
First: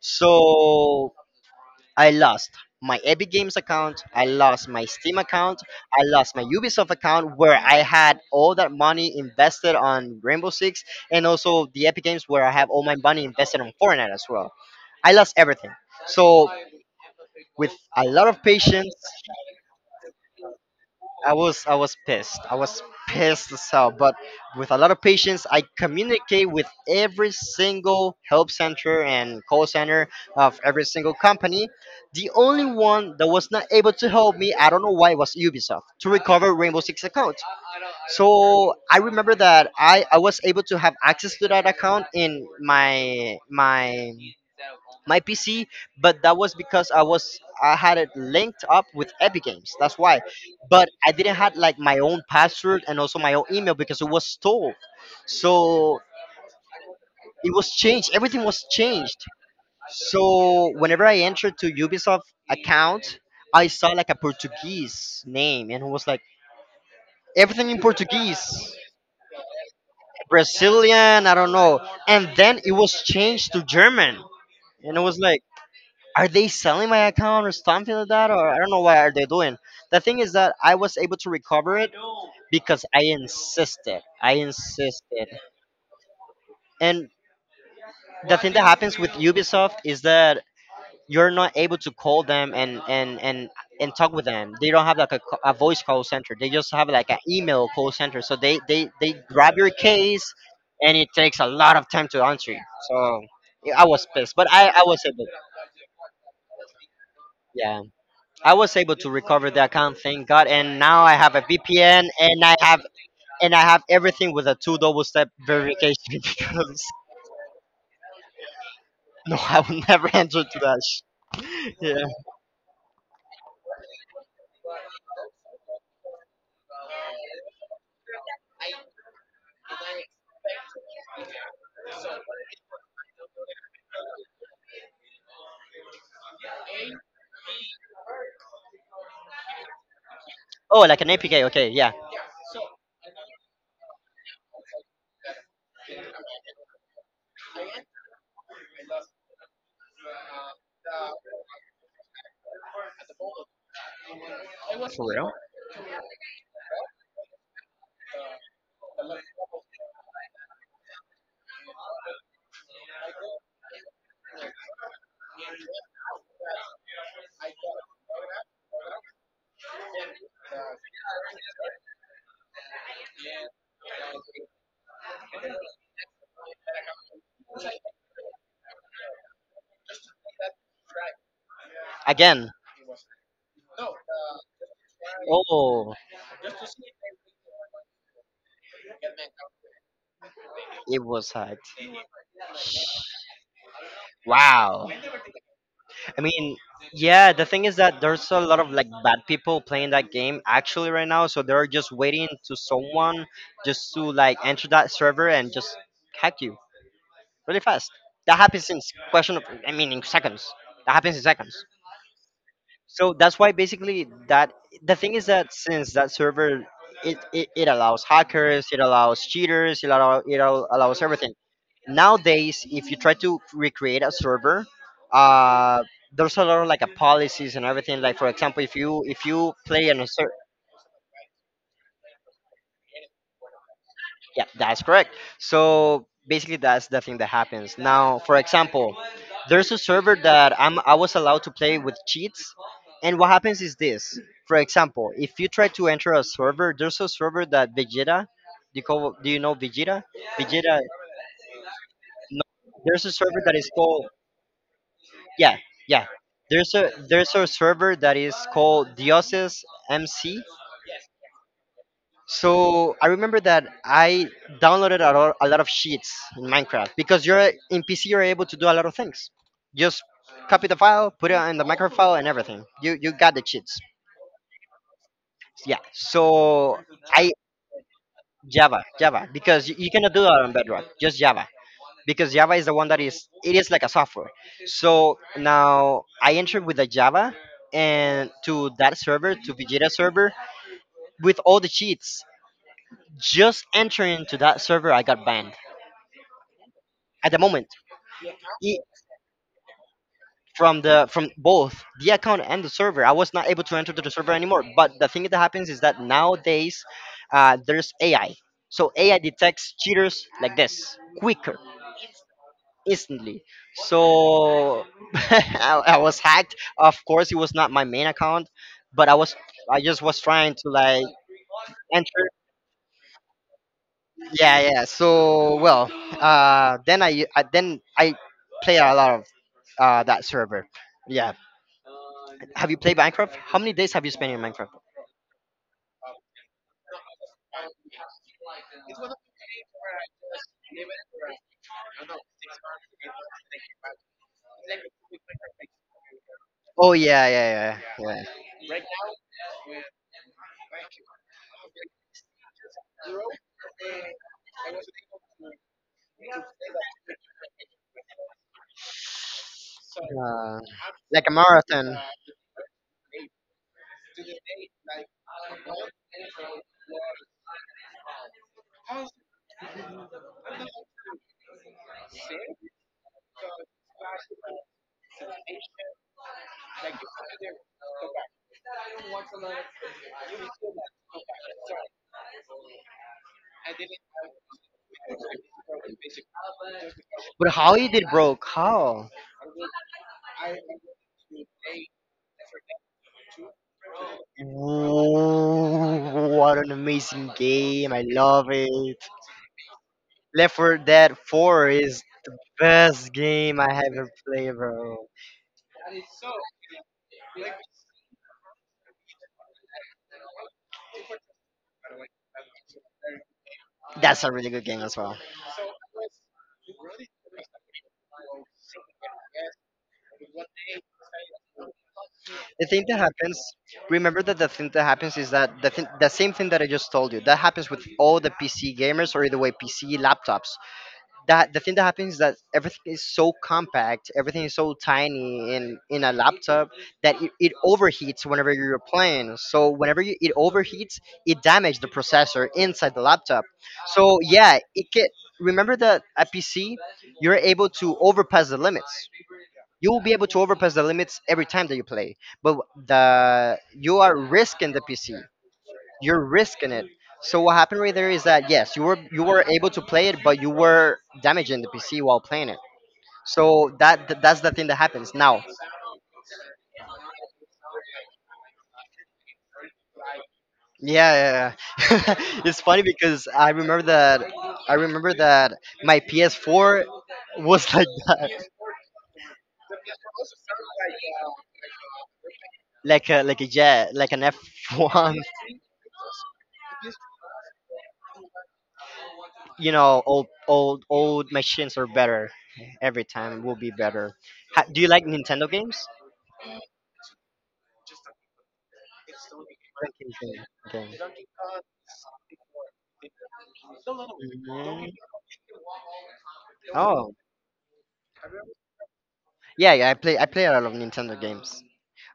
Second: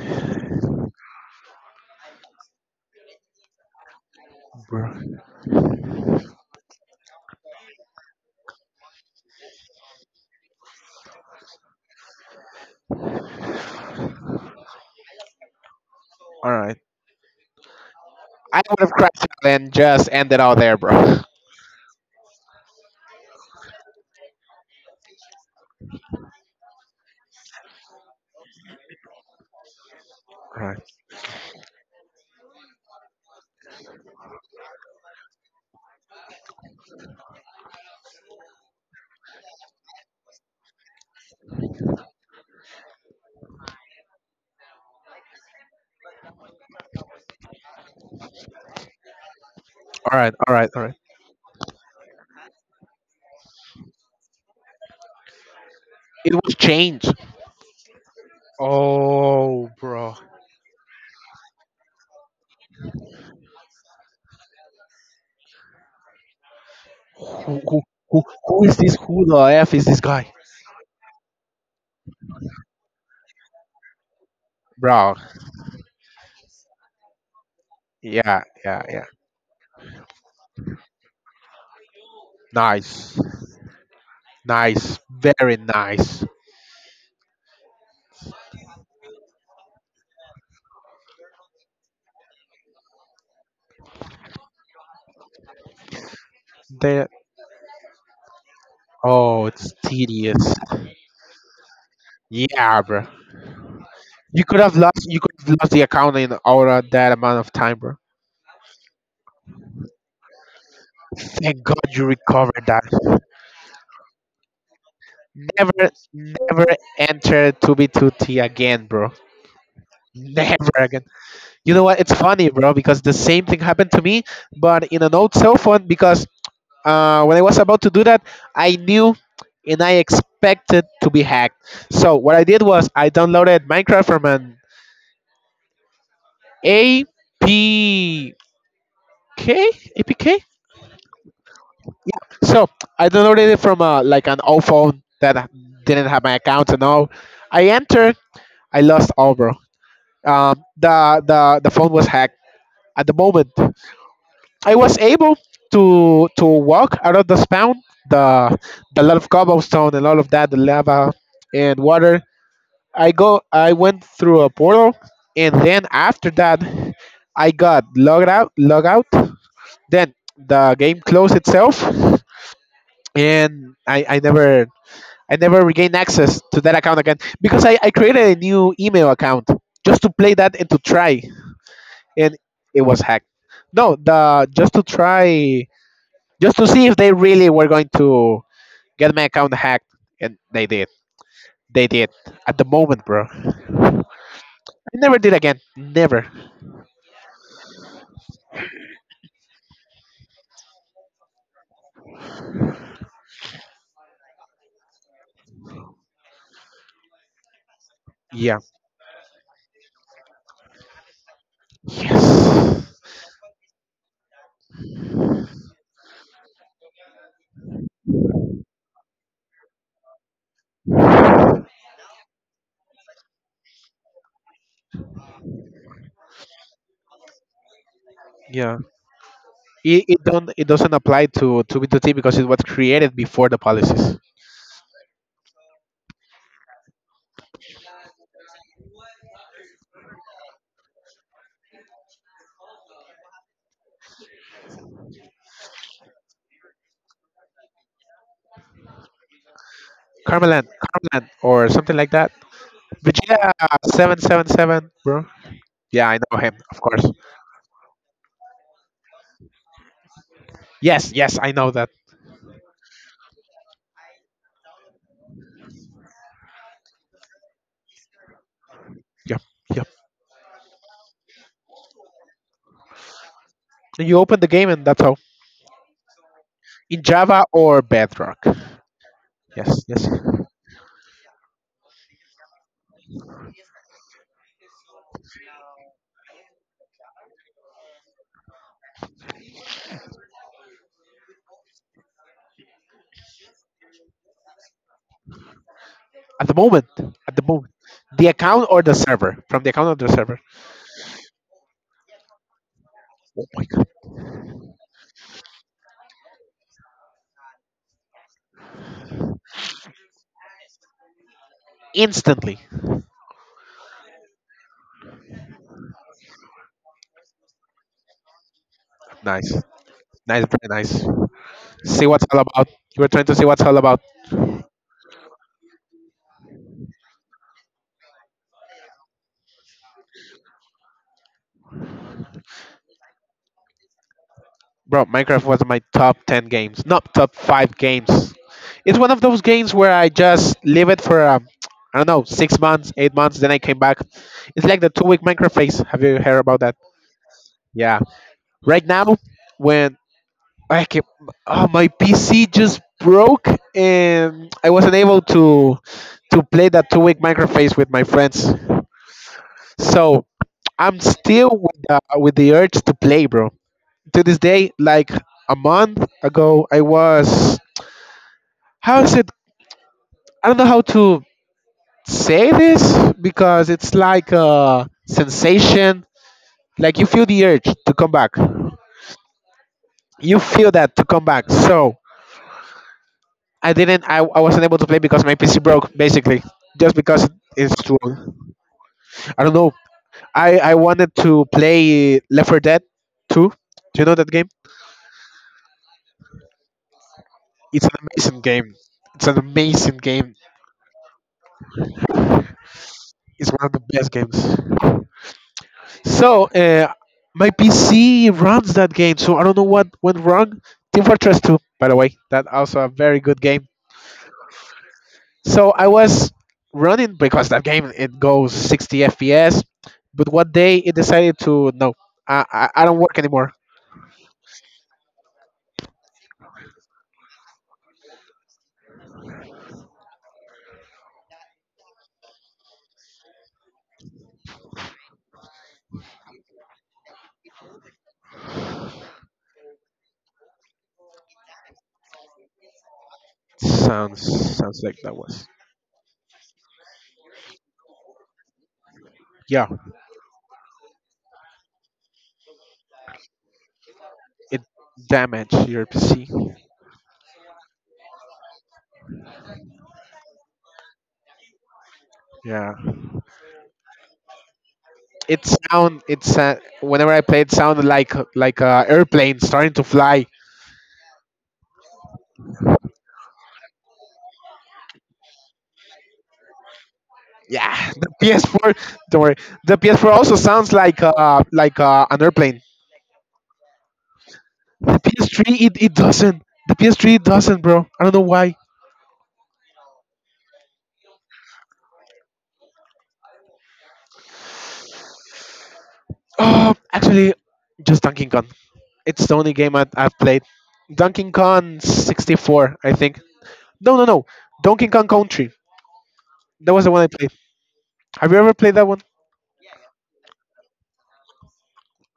Speaker 2: So I lost my Epic Games account, I lost my Steam
Speaker 1: bro.
Speaker 2: account, I lost my Ubisoft account where I had all that money invested on Rainbow Six, and also the Epic Games where I have all my money invested on Fortnite as well. I lost everything.
Speaker 1: All
Speaker 2: So,
Speaker 1: right,
Speaker 2: with a lot of
Speaker 1: I would have
Speaker 2: patience,
Speaker 1: crashed out and just ended out there, bro. All
Speaker 2: I was pissed. I was pissed as hell. But with a lot of patience, I communicate with every single help center and call center of
Speaker 1: right,
Speaker 2: every single company. The only one that was not able to help me, I don't know why, was Ubisoft, to recover Rainbow Six account. So I remember that I was able to have access to that account in my PC, but that was because I had it linked up with Epic Games. That's
Speaker 1: all
Speaker 2: why.
Speaker 1: right, all right, all
Speaker 2: But
Speaker 1: right.
Speaker 2: I didn't had like my own password and also my own email because it was stolen. So
Speaker 1: It was change.
Speaker 2: it was changed. Everything was changed.
Speaker 1: Oh, bro.
Speaker 2: So whenever I entered to Ubisoft account, I saw like a Portuguese name and it was like
Speaker 1: who
Speaker 2: everything in
Speaker 1: who who
Speaker 2: Portuguese,
Speaker 1: is this? Who the f is this guy,
Speaker 2: Brazilian, I don't know. And then it was changed to German. And it
Speaker 1: bro?
Speaker 2: was like, are they selling my account or something like that,
Speaker 1: Yeah,
Speaker 2: or I don't know
Speaker 1: yeah,
Speaker 2: why
Speaker 1: yeah.
Speaker 2: are they doing. The thing is that I was able to recover it because i
Speaker 1: Nice,
Speaker 2: insisted i
Speaker 1: nice,
Speaker 2: insisted.
Speaker 1: very nice.
Speaker 2: And the thing that happens with Ubisoft is that you're not able to call them, and talk with them. They don't have like a, a voice call center, they just have
Speaker 1: There.
Speaker 2: like an email call center. So they
Speaker 1: Oh,
Speaker 2: grab your
Speaker 1: it's
Speaker 2: case
Speaker 1: tedious.
Speaker 2: and it takes a lot of time to answer you.
Speaker 1: Yeah, bro.
Speaker 2: So yeah, I was pissed
Speaker 1: You
Speaker 2: but
Speaker 1: could
Speaker 2: i
Speaker 1: have
Speaker 2: i was
Speaker 1: lost. You
Speaker 2: able.
Speaker 1: could have lost the account in over that amount of time,
Speaker 2: Yeah,
Speaker 1: bro.
Speaker 2: I was able to recover the account, thank God, and now I have a
Speaker 1: Thank God you
Speaker 2: VPN and I
Speaker 1: recovered
Speaker 2: have
Speaker 1: that.
Speaker 2: everything with a two double step
Speaker 1: Never,
Speaker 2: verification
Speaker 1: never
Speaker 2: because
Speaker 1: enter 2B2T again, bro.
Speaker 2: no, I will never enter to
Speaker 1: Never
Speaker 2: that.
Speaker 1: again. You know
Speaker 2: Yeah.
Speaker 1: what? It's funny, bro, because the same thing happened to me, but in an old cell phone, because, when I was about to do that, I knew and I expected to be hacked. So what I did was I downloaded Minecraft from an APK, APK.
Speaker 2: Oh, like an APK. Okay, yeah.
Speaker 1: Yeah. So I downloaded it from like an old phone that didn't have my account and all. I entered. I lost all, bro. The phone was hacked. At the moment, I was
Speaker 2: For real?
Speaker 1: able to walk out of the spawn, the the lot of cobblestone and all of that, the lava and water. I went through a portal, and then after that I got logged out. Then the game closed itself, and I never regained access to that account again, because I created a new email account just to play that and to try, and
Speaker 2: Again.
Speaker 1: it was hacked. No, the just to try
Speaker 2: Oh,
Speaker 1: just to see if they really were going to get my account hacked, and they did.
Speaker 2: it was hacked.
Speaker 1: They did. At the moment, bro. I
Speaker 2: Wow.
Speaker 1: never did again.
Speaker 2: I
Speaker 1: Never.
Speaker 2: mean, yeah, the thing is that there's a lot of like bad people playing that game actually right now, so they're just waiting to someone just to like enter that server and just hack you, really fast. That
Speaker 1: Yeah.
Speaker 2: happens in question of, I mean, in seconds. That happens in seconds.
Speaker 1: Yes.
Speaker 2: So that's why basically that the thing is that since that server it allows hackers, it allows cheaters, it allows everything. Nowadays, if you try to recreate a server, uh, there's a lot of like a policies and everything. Like, for example,
Speaker 1: Yeah.
Speaker 2: if you play on
Speaker 1: It,
Speaker 2: a
Speaker 1: it don't it doesn't apply to B2T because it was created before the policies.
Speaker 2: Yeah, that's correct. So basically, that's the thing that happens. Now, for example, there's a server that I was allowed to play with cheats, and what happens is this. For example, if you try to enter a server, there's a server that Vegeta. Do you, do you know Vegeta? Vegeta.
Speaker 1: Carmelan, or something like that.
Speaker 2: No, there's a server
Speaker 1: Vegeta
Speaker 2: that is called
Speaker 1: 777, bro.
Speaker 2: yeah yeah.
Speaker 1: Yeah, I know him,
Speaker 2: There's
Speaker 1: of
Speaker 2: a
Speaker 1: course.
Speaker 2: server that is called Dioses MC.
Speaker 1: Yes, yes, I know that.
Speaker 2: So I remember that I downloaded a lot of sheets in Minecraft because you're in PC, you're able to do a lot of things.
Speaker 1: Yeah, yeah.
Speaker 2: Just copy the file, put it in the micro file, and everything. You got the cheats.
Speaker 1: And you open the game and that's all.
Speaker 2: Yeah. So
Speaker 1: In
Speaker 2: I
Speaker 1: Java or Bedrock.
Speaker 2: Java because
Speaker 1: Yes,
Speaker 2: you
Speaker 1: yes.
Speaker 2: cannot do that on Bedrock. Just Java because Java is the one that is it is like a software. So now I entered with the Java and to that server, to Vegeta server, with all the cheats. Just entering to that server, I got banned
Speaker 1: At the moment,
Speaker 2: at
Speaker 1: at
Speaker 2: the
Speaker 1: the
Speaker 2: moment.
Speaker 1: moment, the account
Speaker 2: i-
Speaker 1: or the server. From the account or the server.
Speaker 2: from the from both the account and the server, I was not
Speaker 1: Oh
Speaker 2: able
Speaker 1: my
Speaker 2: to
Speaker 1: god!
Speaker 2: enter to the server anymore. But the thing that happens is that nowadays, there's AI, so AI detects cheaters like this quicker,
Speaker 1: Instantly.
Speaker 2: instantly. So I was hacked, of course. It was not my main account, but I was.
Speaker 1: Nice,
Speaker 2: I just was
Speaker 1: nice,
Speaker 2: trying
Speaker 1: very
Speaker 2: to
Speaker 1: nice.
Speaker 2: like
Speaker 1: See what's
Speaker 2: enter.
Speaker 1: all about. You were trying to see what's all about.
Speaker 2: yeah yeah so well then I play a lot of, that server. Yeah. Have you played Minecraft? How many days have you spent in Minecraft?
Speaker 1: Bro, Minecraft was my top 10 games, not top 5 games. It's one of those games where I just leave it for, I don't know, 6 months, 8 months, then I came back. It's like the 2-week Minecraft phase. Have you heard about that?
Speaker 2: Oh yeah, yeah,
Speaker 1: Yeah.
Speaker 2: yeah,
Speaker 1: Right now, when I came, oh, my PC just broke and I wasn't able to play that 2-week Minecraft phase with my friends.
Speaker 2: yeah.
Speaker 1: So I'm
Speaker 2: Like a
Speaker 1: still with
Speaker 2: marathon.
Speaker 1: the urge to play, bro. To this day, like a month ago, I was, how is it? I don't know how to say this because it's like a sensation, like you feel the urge to come back, you feel that to come back. So I didn't I wasn't able to play because my PC broke basically, just because
Speaker 2: But how
Speaker 1: it's
Speaker 2: you
Speaker 1: too
Speaker 2: did
Speaker 1: old.
Speaker 2: broke? How?
Speaker 1: I don't know. I wanted to play Left 4 Dead 2. Do you know that game?
Speaker 2: Whoa, what an amazing
Speaker 1: It's
Speaker 2: game!
Speaker 1: an
Speaker 2: I
Speaker 1: amazing
Speaker 2: love
Speaker 1: game.
Speaker 2: it.
Speaker 1: It's an amazing game.
Speaker 2: Left 4 Dead 4 is best
Speaker 1: It's
Speaker 2: game
Speaker 1: one of
Speaker 2: I
Speaker 1: the
Speaker 2: have ever
Speaker 1: best games.
Speaker 2: played, bro.
Speaker 1: So my PC runs that game, so I don't know what went wrong. Team Fortress 2, by the way, that also a very good game.
Speaker 2: That's a really good game as well.
Speaker 1: So I was running because that game it goes 60 FPS, but one day it decided to no, I
Speaker 2: The
Speaker 1: I,
Speaker 2: thing
Speaker 1: I
Speaker 2: that
Speaker 1: don't work
Speaker 2: happens,
Speaker 1: anymore.
Speaker 2: remember that the thing that happens is that the same thing that I just told you that happens with all the PC gamers, or either way PC laptops. That The thing that happens is that everything is so compact, everything is so tiny in a laptop, that it overheats whenever you're playing. So whenever you, it overheats, it damages the processor inside the laptop. So
Speaker 1: Sounds
Speaker 2: yeah,
Speaker 1: sounds
Speaker 2: it
Speaker 1: like
Speaker 2: can.
Speaker 1: that was.
Speaker 2: Remember that at PC, you're able to overpass the limits.
Speaker 1: Yeah.
Speaker 2: You will be able to overpass the limits every time that you play, but the you are
Speaker 1: It
Speaker 2: risking the PC,
Speaker 1: damaged your PC.
Speaker 2: you're risking it. So what happened right there is that yes, you were able to play it, but you were damaging the PC while playing it.
Speaker 1: Yeah,
Speaker 2: So that that's the thing that happens
Speaker 1: it
Speaker 2: now.
Speaker 1: sound it whenever I play it sounded like a airplane starting to fly.
Speaker 2: Yeah, yeah, yeah. It's funny because I remember that I remember that my PS4
Speaker 1: Yeah,
Speaker 2: was like
Speaker 1: the
Speaker 2: that,
Speaker 1: PS4. Don't worry. The PS4 also sounds like an airplane.
Speaker 2: like a jet, like an
Speaker 1: The
Speaker 2: F1.
Speaker 1: PS3 it doesn't. The PS3 it doesn't, bro. I don't know why.
Speaker 2: You know, old machines are better. Every time will be better. Do you like Nintendo games?
Speaker 1: Oh, actually, just Donkey Kong. It's the only game I've played.
Speaker 2: Okay.
Speaker 1: Donkey Kong 64, I think. No, no, no. Donkey
Speaker 2: Mm.
Speaker 1: Kong Country. That was the one I
Speaker 2: Oh,
Speaker 1: played. Have you ever played that one?
Speaker 2: yeah, yeah, I play a lot of Nintendo games.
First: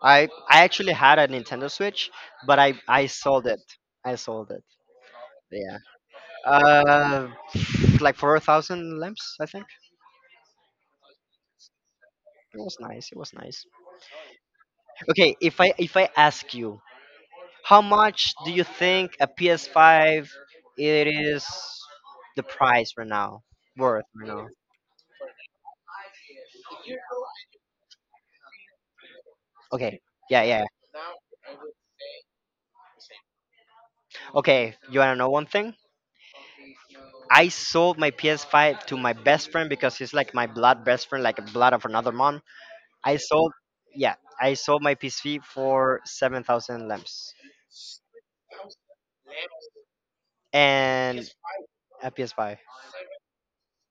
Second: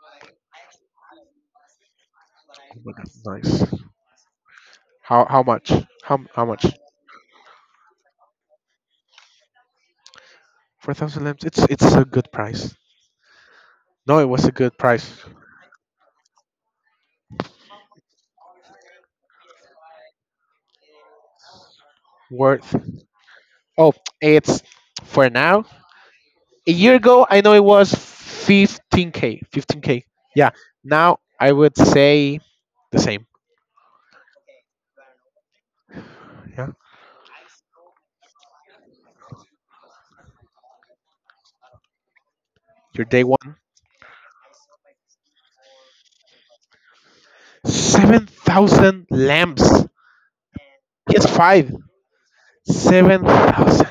Speaker 2: I actually had a Nintendo Switch, but
Speaker 1: Oh my
Speaker 2: I
Speaker 1: god,
Speaker 2: sold it.
Speaker 1: nice.
Speaker 2: I sold it.
Speaker 1: How much?
Speaker 2: Yeah.
Speaker 1: How much?
Speaker 2: Uh, like 4,000 lamps, I think.
Speaker 1: 4,000 lamps. It's a good
Speaker 2: It
Speaker 1: price.
Speaker 2: was nice. It was nice.
Speaker 1: No, it was a good price.
Speaker 2: Okay, if I ask you, how much do you think a PS5 it is the
Speaker 1: Worth.
Speaker 2: price right now
Speaker 1: Oh,
Speaker 2: worth right now?
Speaker 1: it's for now. A year ago, I know it was 15K.
Speaker 2: Okay.
Speaker 1: 15K.
Speaker 2: Yeah,
Speaker 1: Yeah.
Speaker 2: yeah.
Speaker 1: Now I would say the same.
Speaker 2: Okay, you want to know one thing?
Speaker 1: Yeah.
Speaker 2: I sold my PS5 to my best friend because he's like my blood best friend, like a blood of another mom.
Speaker 1: Your
Speaker 2: I
Speaker 1: day
Speaker 2: sold,
Speaker 1: one.
Speaker 2: yeah, I sold my PS5 for 7,000 lamps
Speaker 1: 7,000 lamps.
Speaker 2: and
Speaker 1: PS5.
Speaker 2: a PS5.
Speaker 1: 7,000.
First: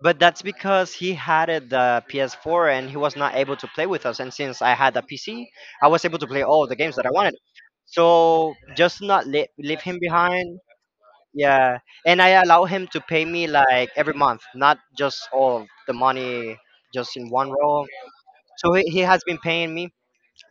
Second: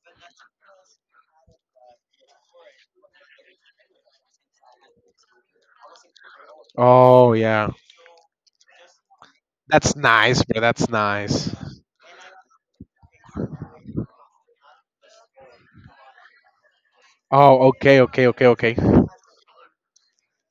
Speaker 2: But that's because he had it, the PS4, and he was not able to play with us. And since I had a PC, I was able to play all the games that I
Speaker 1: Oh,
Speaker 2: wanted.
Speaker 1: yeah.
Speaker 2: So just not leave
Speaker 1: That's
Speaker 2: him
Speaker 1: nice,
Speaker 2: behind.
Speaker 1: bro. That's nice.
Speaker 2: Yeah, and I allow him to pay me like every month, not just all of the money just in one
Speaker 1: Oh,
Speaker 2: roll.
Speaker 1: okay, okay, okay,
Speaker 2: So
Speaker 1: okay.
Speaker 2: he has been paying me.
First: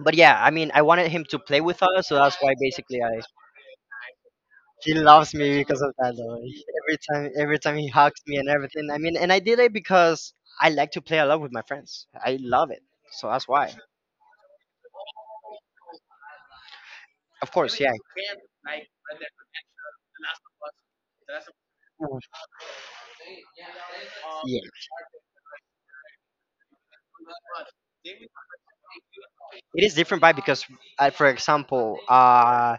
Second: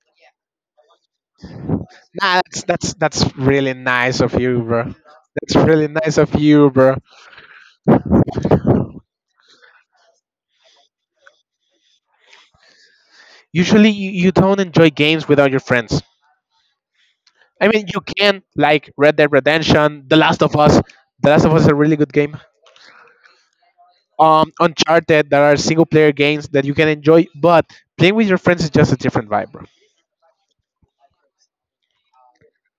Speaker 2: But yeah, I mean, I wanted him to play with us, so that's
Speaker 1: Nah,
Speaker 2: why
Speaker 1: that's that's
Speaker 2: basically I
Speaker 1: that's really nice of you, bro.
Speaker 2: he loves
Speaker 1: That's
Speaker 2: me because
Speaker 1: really
Speaker 2: of that
Speaker 1: nice of
Speaker 2: though.
Speaker 1: you, bro.
Speaker 2: Every time he hugs me and everything. I mean, and I did it because I like to play a lot with my friends. I love it. So that's why.
Speaker 1: Usually, you don't enjoy games without your friends.
Speaker 2: Of
Speaker 1: I
Speaker 2: course,
Speaker 1: mean,
Speaker 2: yeah.
Speaker 1: you can like Red Dead Redemption, The Last of Us. The Last of Us is a really good
Speaker 2: Mhm.
Speaker 1: game.
Speaker 2: Yeah.
Speaker 1: Uncharted, there are single player games that you can enjoy, but playing with your friends is just a different vibe, bro.
Speaker 2: It is different vibe because, for example,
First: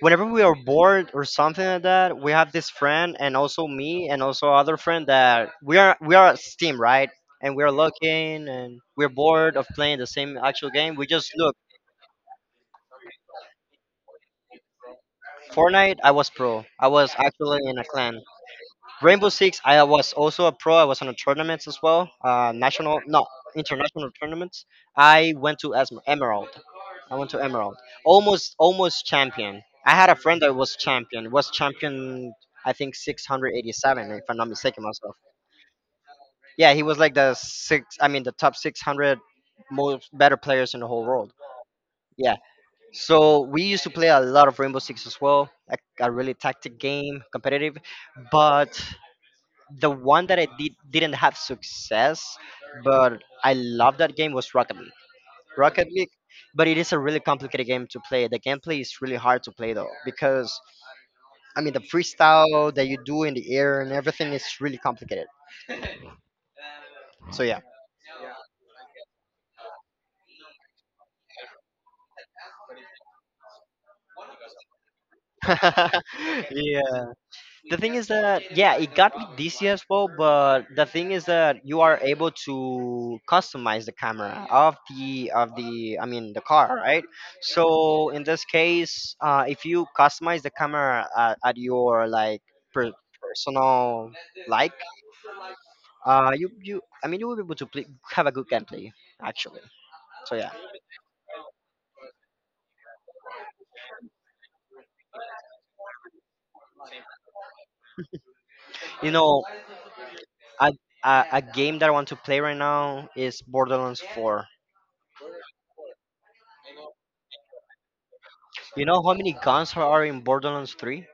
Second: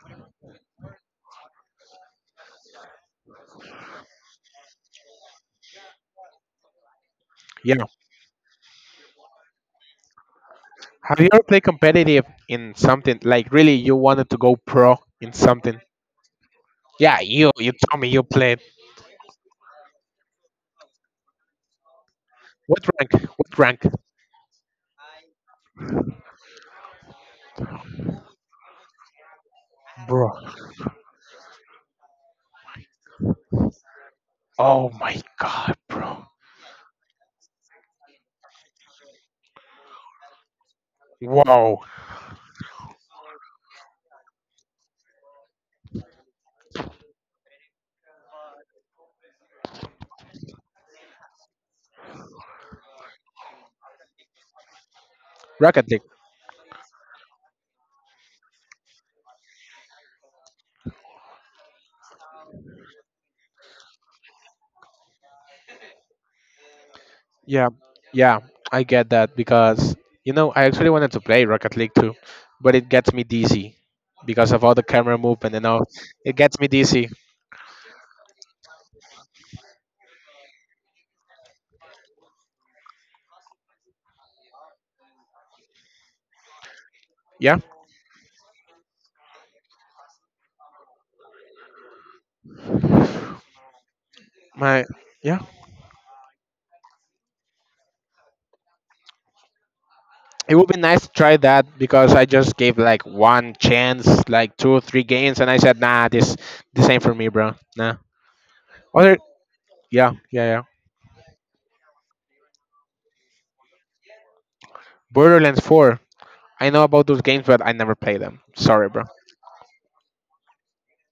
Speaker 2: whenever we are bored or something like that, we have this friend and also me and also other friend that we are a team, right? And we're
Speaker 1: Yeah.
Speaker 2: looking and we're bored of playing the same actual game. We
Speaker 1: Have you
Speaker 2: just
Speaker 1: ever
Speaker 2: look.
Speaker 1: played competitive in something like really you wanted to go pro in something?
Speaker 2: Fortnite. I was pro. I was
Speaker 1: Yeah, you
Speaker 2: actually
Speaker 1: you
Speaker 2: in a
Speaker 1: told me you
Speaker 2: clan.
Speaker 1: played.
Speaker 2: Rainbow Six, I was also a pro. I was on a tournaments as well,
Speaker 1: What
Speaker 2: national,
Speaker 1: rank?
Speaker 2: no,
Speaker 1: What rank,
Speaker 2: international tournaments. I went to Emerald. I went to Emerald. Almost champion. I had a
Speaker 1: bro?
Speaker 2: friend that was champion. Was champion, I think 687, if I'm not mistaken
Speaker 1: Oh
Speaker 2: myself.
Speaker 1: my god, bro!
Speaker 2: Yeah, he was like the six. I mean, the top 600 most better players in the whole world.
Speaker 1: Wow,
Speaker 2: Yeah. So we used to play a lot of Rainbow Six as well, like a really tactic game, competitive. But the one that I did didn't have success, but I love that game, was Rocket League.
Speaker 1: Rocket
Speaker 2: Rocket League, but it is a really complicated game to play. The gameplay is really hard to play though, because I mean the freestyle that you do in the air and everything is really complicated. So yeah,
Speaker 1: yeah, yeah, I get that because I actually wanted to play Rocket League too, but it gets me dizzy because of all the camera movement and all. It gets me
Speaker 2: yeah,
Speaker 1: dizzy.
Speaker 2: the thing is that yeah it got me dc as well, but the thing is that you are able to customize the camera of the I mean the car, right?
Speaker 1: Yeah,
Speaker 2: So in this case, if you customize the camera at your, like, per- personal, like,
Speaker 1: my yeah.
Speaker 2: you I mean you will be able to play, have a good gameplay actually, so yeah.
Speaker 1: It would be nice to try that because I just gave like one chance, like two or three games, and I said, nah, this ain't for me, bro. Nah.
Speaker 2: you
Speaker 1: Other
Speaker 2: know
Speaker 1: yeah, yeah, yeah.
Speaker 2: a, a game that I want to play right now is Borderlands 4.
Speaker 1: Borderlands 4. I know about those games, but I never play them.
Speaker 2: You
Speaker 1: Sorry,
Speaker 2: know
Speaker 1: bro.
Speaker 2: how many guns are in Borderlands 3?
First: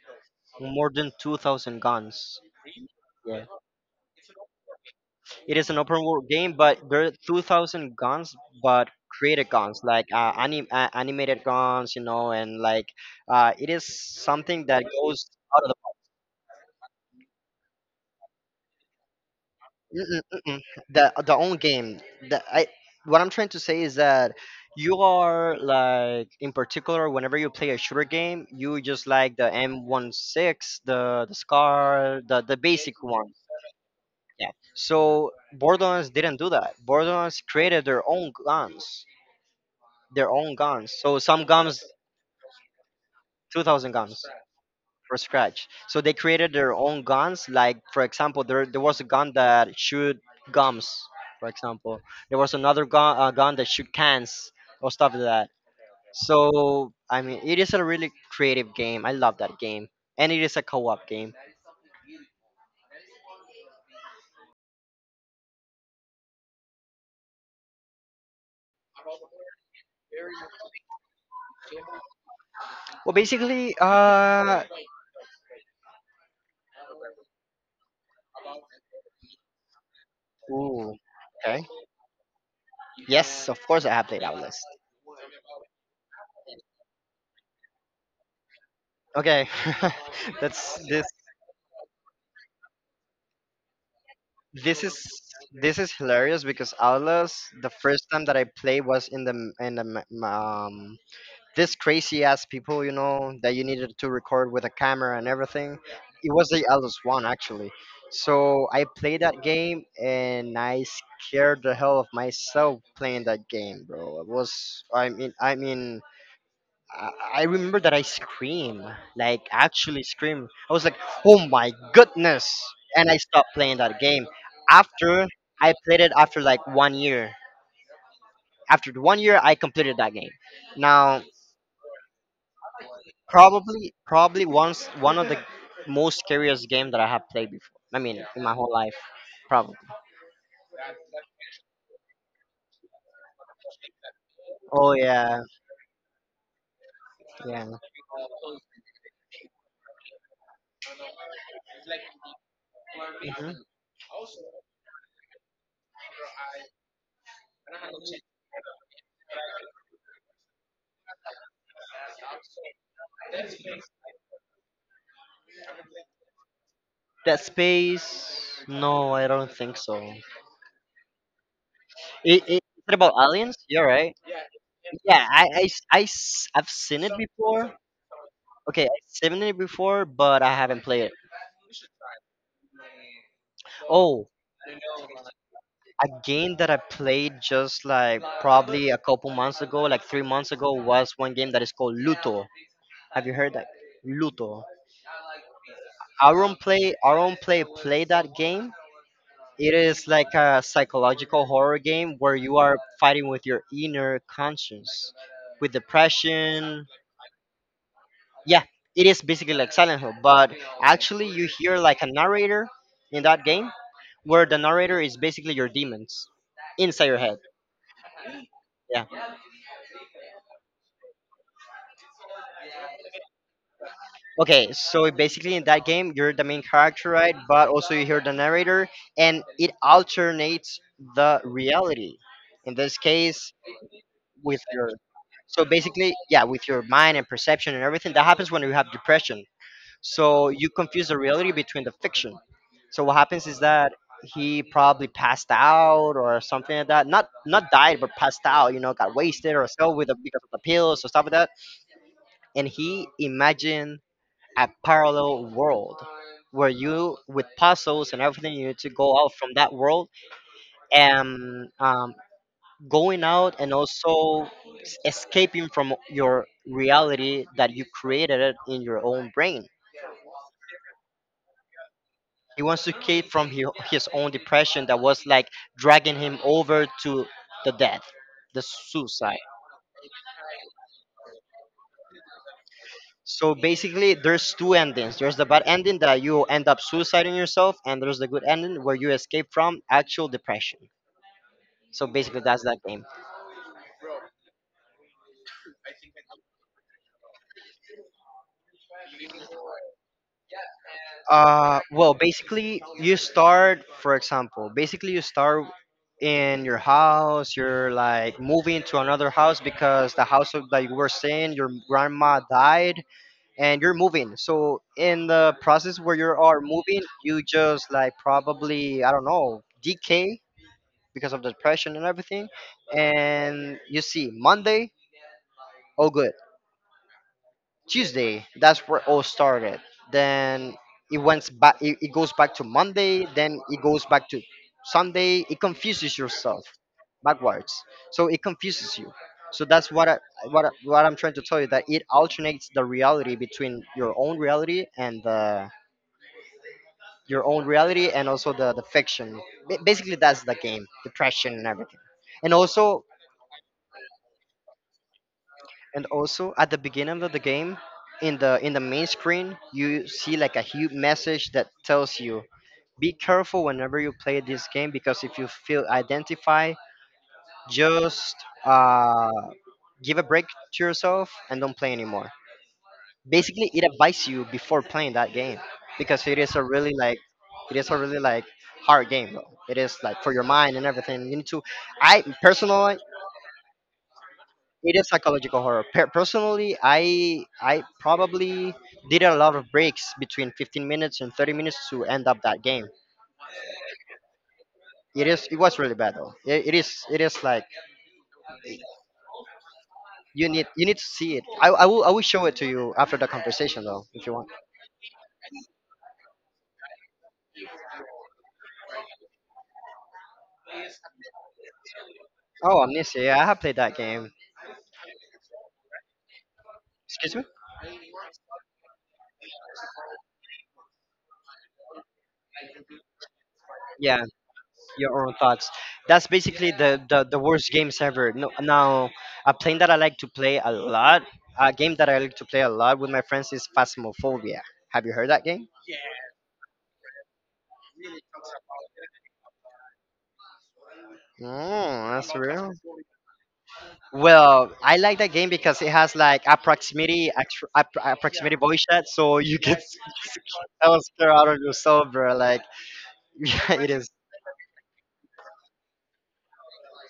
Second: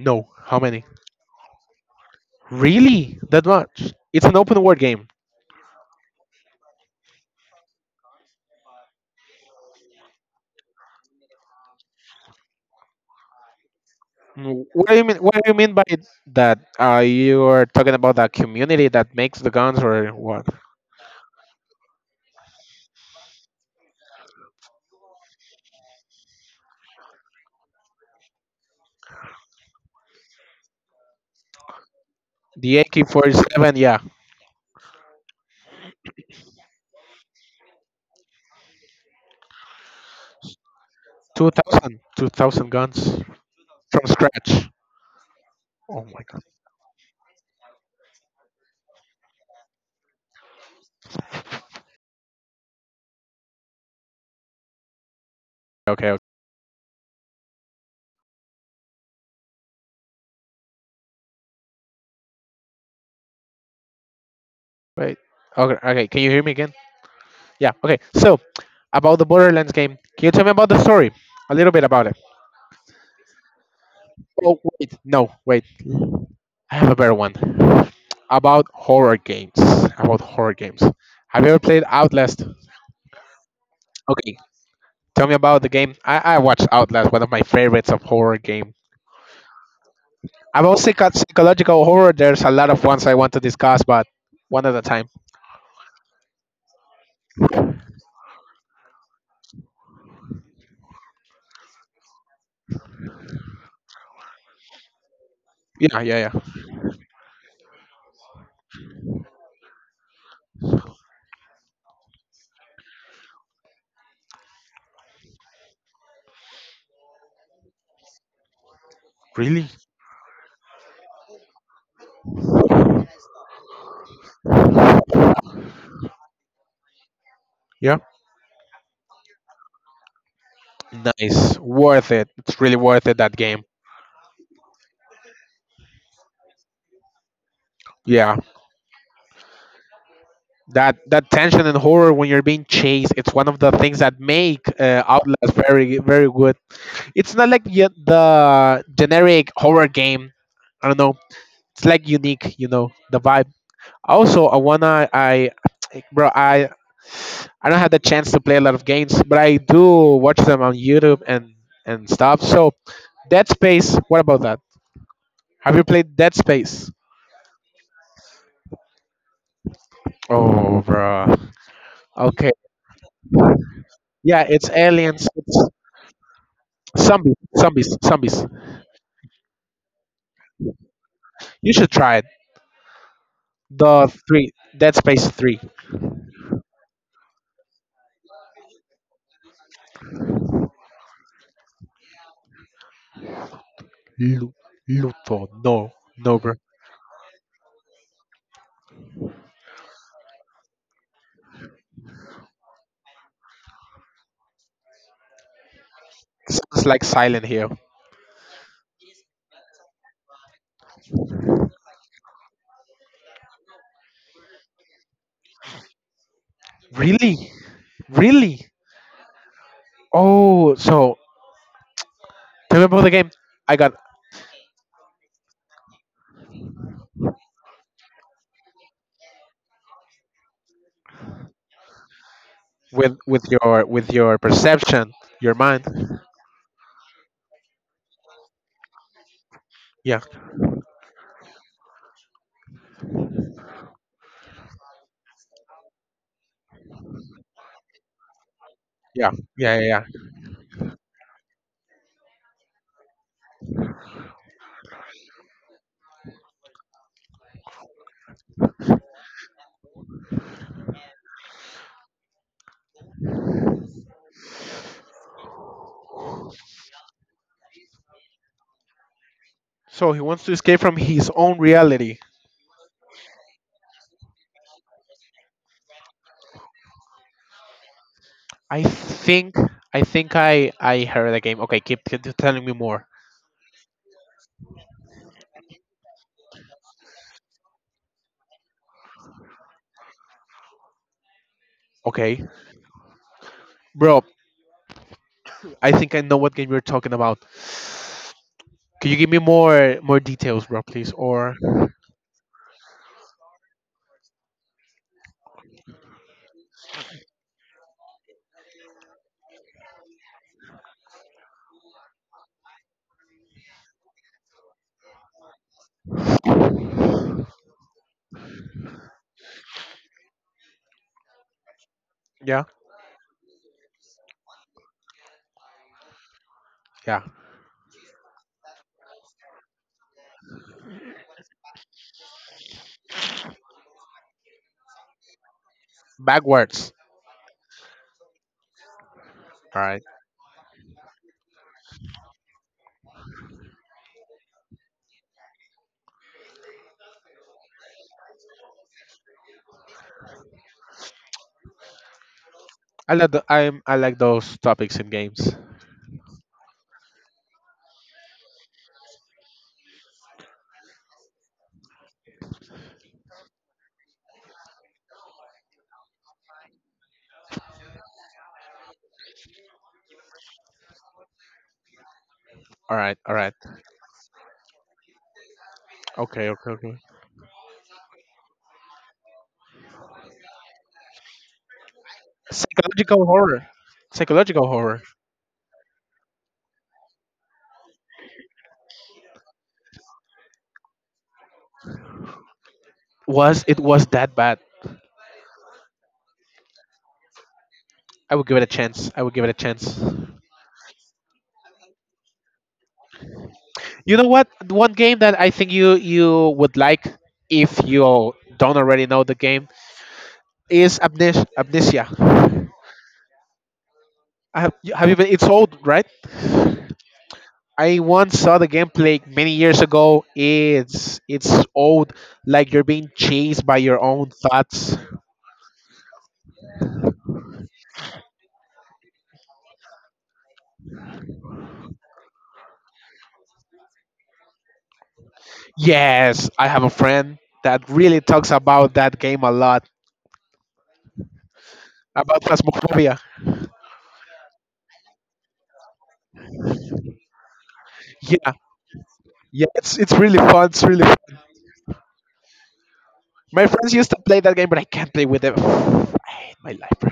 Speaker 1: No. How many?
Speaker 2: More than 2,000 guns.
Speaker 1: Really?
Speaker 2: Yeah,
Speaker 1: That much? It's an open world game.
Speaker 2: it is an open world game, but there are 2,000 guns, but created guns, like animated guns and, like, it is something that
Speaker 1: What do you mean?
Speaker 2: goes
Speaker 1: What do you
Speaker 2: out of
Speaker 1: mean
Speaker 2: the
Speaker 1: by that? You are talking about the community that makes the guns,
Speaker 2: Mm,
Speaker 1: or
Speaker 2: mm, mm,
Speaker 1: what?
Speaker 2: mm. The own game. the, I, what I'm trying to say is that you are, like, in particular, whenever you play a shooter game, you just, like, the M16, the scar, the
Speaker 1: The
Speaker 2: basic one.
Speaker 1: AK-47, yeah,
Speaker 2: Yeah. So Borderlands didn't do that. Borderlands created their own guns, their own guns. So some
Speaker 1: two
Speaker 2: guns,
Speaker 1: thousand, 2,000 guns
Speaker 2: 2,000
Speaker 1: from
Speaker 2: guns
Speaker 1: scratch.
Speaker 2: for scratch. So
Speaker 1: Oh
Speaker 2: they
Speaker 1: my god.
Speaker 2: created their own guns. Like for example, there was a gun that shoot gums. For example, there was another gun that shoot cans or stuff like that.
Speaker 1: Okay, okay.
Speaker 2: So I mean, it is a really creative game. I love that game, and it is a co-op game.
Speaker 1: Wait. Okay, okay. Can you hear me again? Yeah. Okay. So about the Borderlands game, can you tell me about the story? A little bit about it.
Speaker 2: Well, basically,
Speaker 1: Oh wait, no, wait. I have a better one. About horror games. About horror games.
Speaker 2: ooh,
Speaker 1: Have you ever
Speaker 2: okay,
Speaker 1: played Outlast?
Speaker 2: yes, of course I have played
Speaker 1: Okay.
Speaker 2: Outlast.
Speaker 1: Tell me about the game. I watched Outlast, one of my favorites of horror game.
Speaker 2: Okay,
Speaker 1: I've
Speaker 2: that's
Speaker 1: also
Speaker 2: this.
Speaker 1: got psychological horror, there's a lot of ones I want to discuss, but one at a
Speaker 2: This is
Speaker 1: time.
Speaker 2: hilarious because Outlast. The first time that I played was in the m- m- this crazy ass people, you know, that you needed to record with a camera and everything.
Speaker 1: Yeah, yeah,
Speaker 2: It was
Speaker 1: yeah.
Speaker 2: the Outlast one actually. So I played that game, and I scared the hell of myself playing that game, bro. It was. I mean, I, I remember that I scream, like
Speaker 1: Really?
Speaker 2: actually scream. I was like, "Oh my goodness!" And I stopped playing that game. After I played it after like one year.
Speaker 1: Yeah.
Speaker 2: After the one year, I completed that game. Now,
Speaker 1: Nice. Worth it. It's really worth it that game.
Speaker 2: probably once one of the most scariest game that I have played before. I mean,
Speaker 1: Yeah.
Speaker 2: in my whole life, probably.
Speaker 1: That tension and horror when you're being chased, it's one of the things that make
Speaker 2: Oh yeah,
Speaker 1: Outlast very very good. It's not like
Speaker 2: yeah.
Speaker 1: the generic horror game. I don't know. It's like unique, the vibe.
Speaker 2: Mhm.
Speaker 1: Also, I wanna I bro, I don't have the chance to play a lot of games, but I do watch them on YouTube and stuff. So Dead Space, what about that? Have you played Dead Space?
Speaker 2: Dead Space? No, I don't think so.
Speaker 1: Oh, bro. Okay.
Speaker 2: Is it about aliens? You're right.
Speaker 1: Yeah, it's
Speaker 2: Yeah,
Speaker 1: aliens, it's
Speaker 2: I've seen it
Speaker 1: zombies,
Speaker 2: before.
Speaker 1: zombies, zombies.
Speaker 2: Okay, I've seen it before, but I haven't played it.
Speaker 1: You should try it. The
Speaker 2: Oh,
Speaker 1: three Dead Space 3.
Speaker 2: a game that I played just like probably a couple months ago, like 3 months ago, was one game that is called Luto. Have you heard that?
Speaker 1: Lu-
Speaker 2: Luto.
Speaker 1: Luto? No. No, bro.
Speaker 2: Aaron play that game. It is like a psychological horror game where you are fighting with your inner conscience, with
Speaker 1: Sounds
Speaker 2: depression.
Speaker 1: like Silent Hill.
Speaker 2: Yeah, it is basically like Silent Hill, but actually you hear like a narrator in that game, where the narrator is basically your demons inside your head.
Speaker 1: Really? Really?
Speaker 2: Yeah.
Speaker 1: Oh, so tell me about the game. I got,
Speaker 2: Okay, so basically in that game you're the main character, right? But also you hear the narrator, and it alternates the reality. In this
Speaker 1: with with
Speaker 2: case,
Speaker 1: your with your
Speaker 2: with your
Speaker 1: perception, your
Speaker 2: so
Speaker 1: mind.
Speaker 2: basically, yeah, with your mind and perception and everything that happens when you have depression.
Speaker 1: Yeah,
Speaker 2: So you confuse the reality between the fiction. So what happens is that he probably passed out or something like that. Not died, but passed out. Got
Speaker 1: yeah,
Speaker 2: wasted or
Speaker 1: yeah,
Speaker 2: so
Speaker 1: yeah.
Speaker 2: with
Speaker 1: Yeah.
Speaker 2: because of the pills or stuff like that. And he imagined a parallel world where you, with puzzles and everything, you need to go out from that world and going out, and also escaping from your reality that you created it in your own brain.
Speaker 1: So he wants to escape from his own reality.
Speaker 2: He wants to escape from his own depression that was like dragging him over to the death, the
Speaker 1: I
Speaker 2: suicide.
Speaker 1: think I think I heard the game. Okay, keep telling me more.
Speaker 2: So basically, there's two endings. There's the bad ending that you end up suiciding yourself, and there's the good ending where you escape from actual depression. So basically,
Speaker 1: Okay,
Speaker 2: that's that game.
Speaker 1: bro. I think I know what game you're talking about. Can you give me more details, bro, please? Or
Speaker 2: Well, basically, you start, for example, basically you start in your house. You're like moving to another house because the house that you were staying, your grandma died, and you're moving. So in the process where you are moving, you just like, probably, I don't know, decay because of the depression and everything,
Speaker 1: yeah,
Speaker 2: and you see Monday, all good,
Speaker 1: yeah.
Speaker 2: Tuesday, that's where all started. Then it went back, it goes back to Monday, then it goes back to Sunday. It confuses yourself
Speaker 1: Backwards.
Speaker 2: backwards, so it confuses you. So
Speaker 1: All
Speaker 2: that's
Speaker 1: right.
Speaker 2: what I'm trying to tell you, that it alternates the reality between your own reality and the your own reality, and also the fiction. Basically, that's the game, depression and everything. And also
Speaker 1: I like those topics in games.
Speaker 2: at the beginning of the game, in the main screen, you see like a huge message that tells you, be careful whenever you play this game, because if you feel identified, just uh, give a break to yourself and don't play anymore.
Speaker 1: All right, all right.
Speaker 2: Basically, it advises you before playing that game because
Speaker 1: Okay, okay, okay.
Speaker 2: it is a really like hard game though. It is like for your mind and everything, you need to, I personally
Speaker 1: Psychological horror. Psychological
Speaker 2: it
Speaker 1: horror.
Speaker 2: is psychological horror, personally, I probably did a lot of breaks between 15 minutes and 30 minutes to end up that game.
Speaker 1: Was that bad?
Speaker 2: It was really bad though. It, it is it is like,
Speaker 1: I would give it a chance. I would give it a chance.
Speaker 2: you need to see it. I will show it to you after the conversation though
Speaker 1: You
Speaker 2: if
Speaker 1: know
Speaker 2: you
Speaker 1: what?
Speaker 2: want.
Speaker 1: One game that I think you would like if you don't already know the game is Amnesia.
Speaker 2: Oh, Amnesia, yeah, I have played that game.
Speaker 1: Have you been? It's old, right?
Speaker 2: Excuse me.
Speaker 1: I once saw the gameplay many years ago. It's old, like you're being chased by your
Speaker 2: Yeah,
Speaker 1: own thoughts.
Speaker 2: your own thoughts. That's basically the worst games ever. No, now, a plane that I like to play a lot, a game that I like to play a lot with my friends is Phasmophobia. Have you heard that game?
Speaker 1: Yes, I have a friend that really talks about that game a lot,
Speaker 2: Oh, that's
Speaker 1: about
Speaker 2: real.
Speaker 1: Phasmophobia.
Speaker 2: Well, I like that game because it has like a proximity, a
Speaker 1: Yeah,
Speaker 2: proximity voice chat, so you
Speaker 1: yeah,
Speaker 2: get
Speaker 1: it's really fun. It's
Speaker 2: that
Speaker 1: really.
Speaker 2: was scared out of your soul, bro. Like,
Speaker 1: My
Speaker 2: yeah, it
Speaker 1: friends used
Speaker 2: is.
Speaker 1: to play that game, but I can't play with them. I hate my life, bro.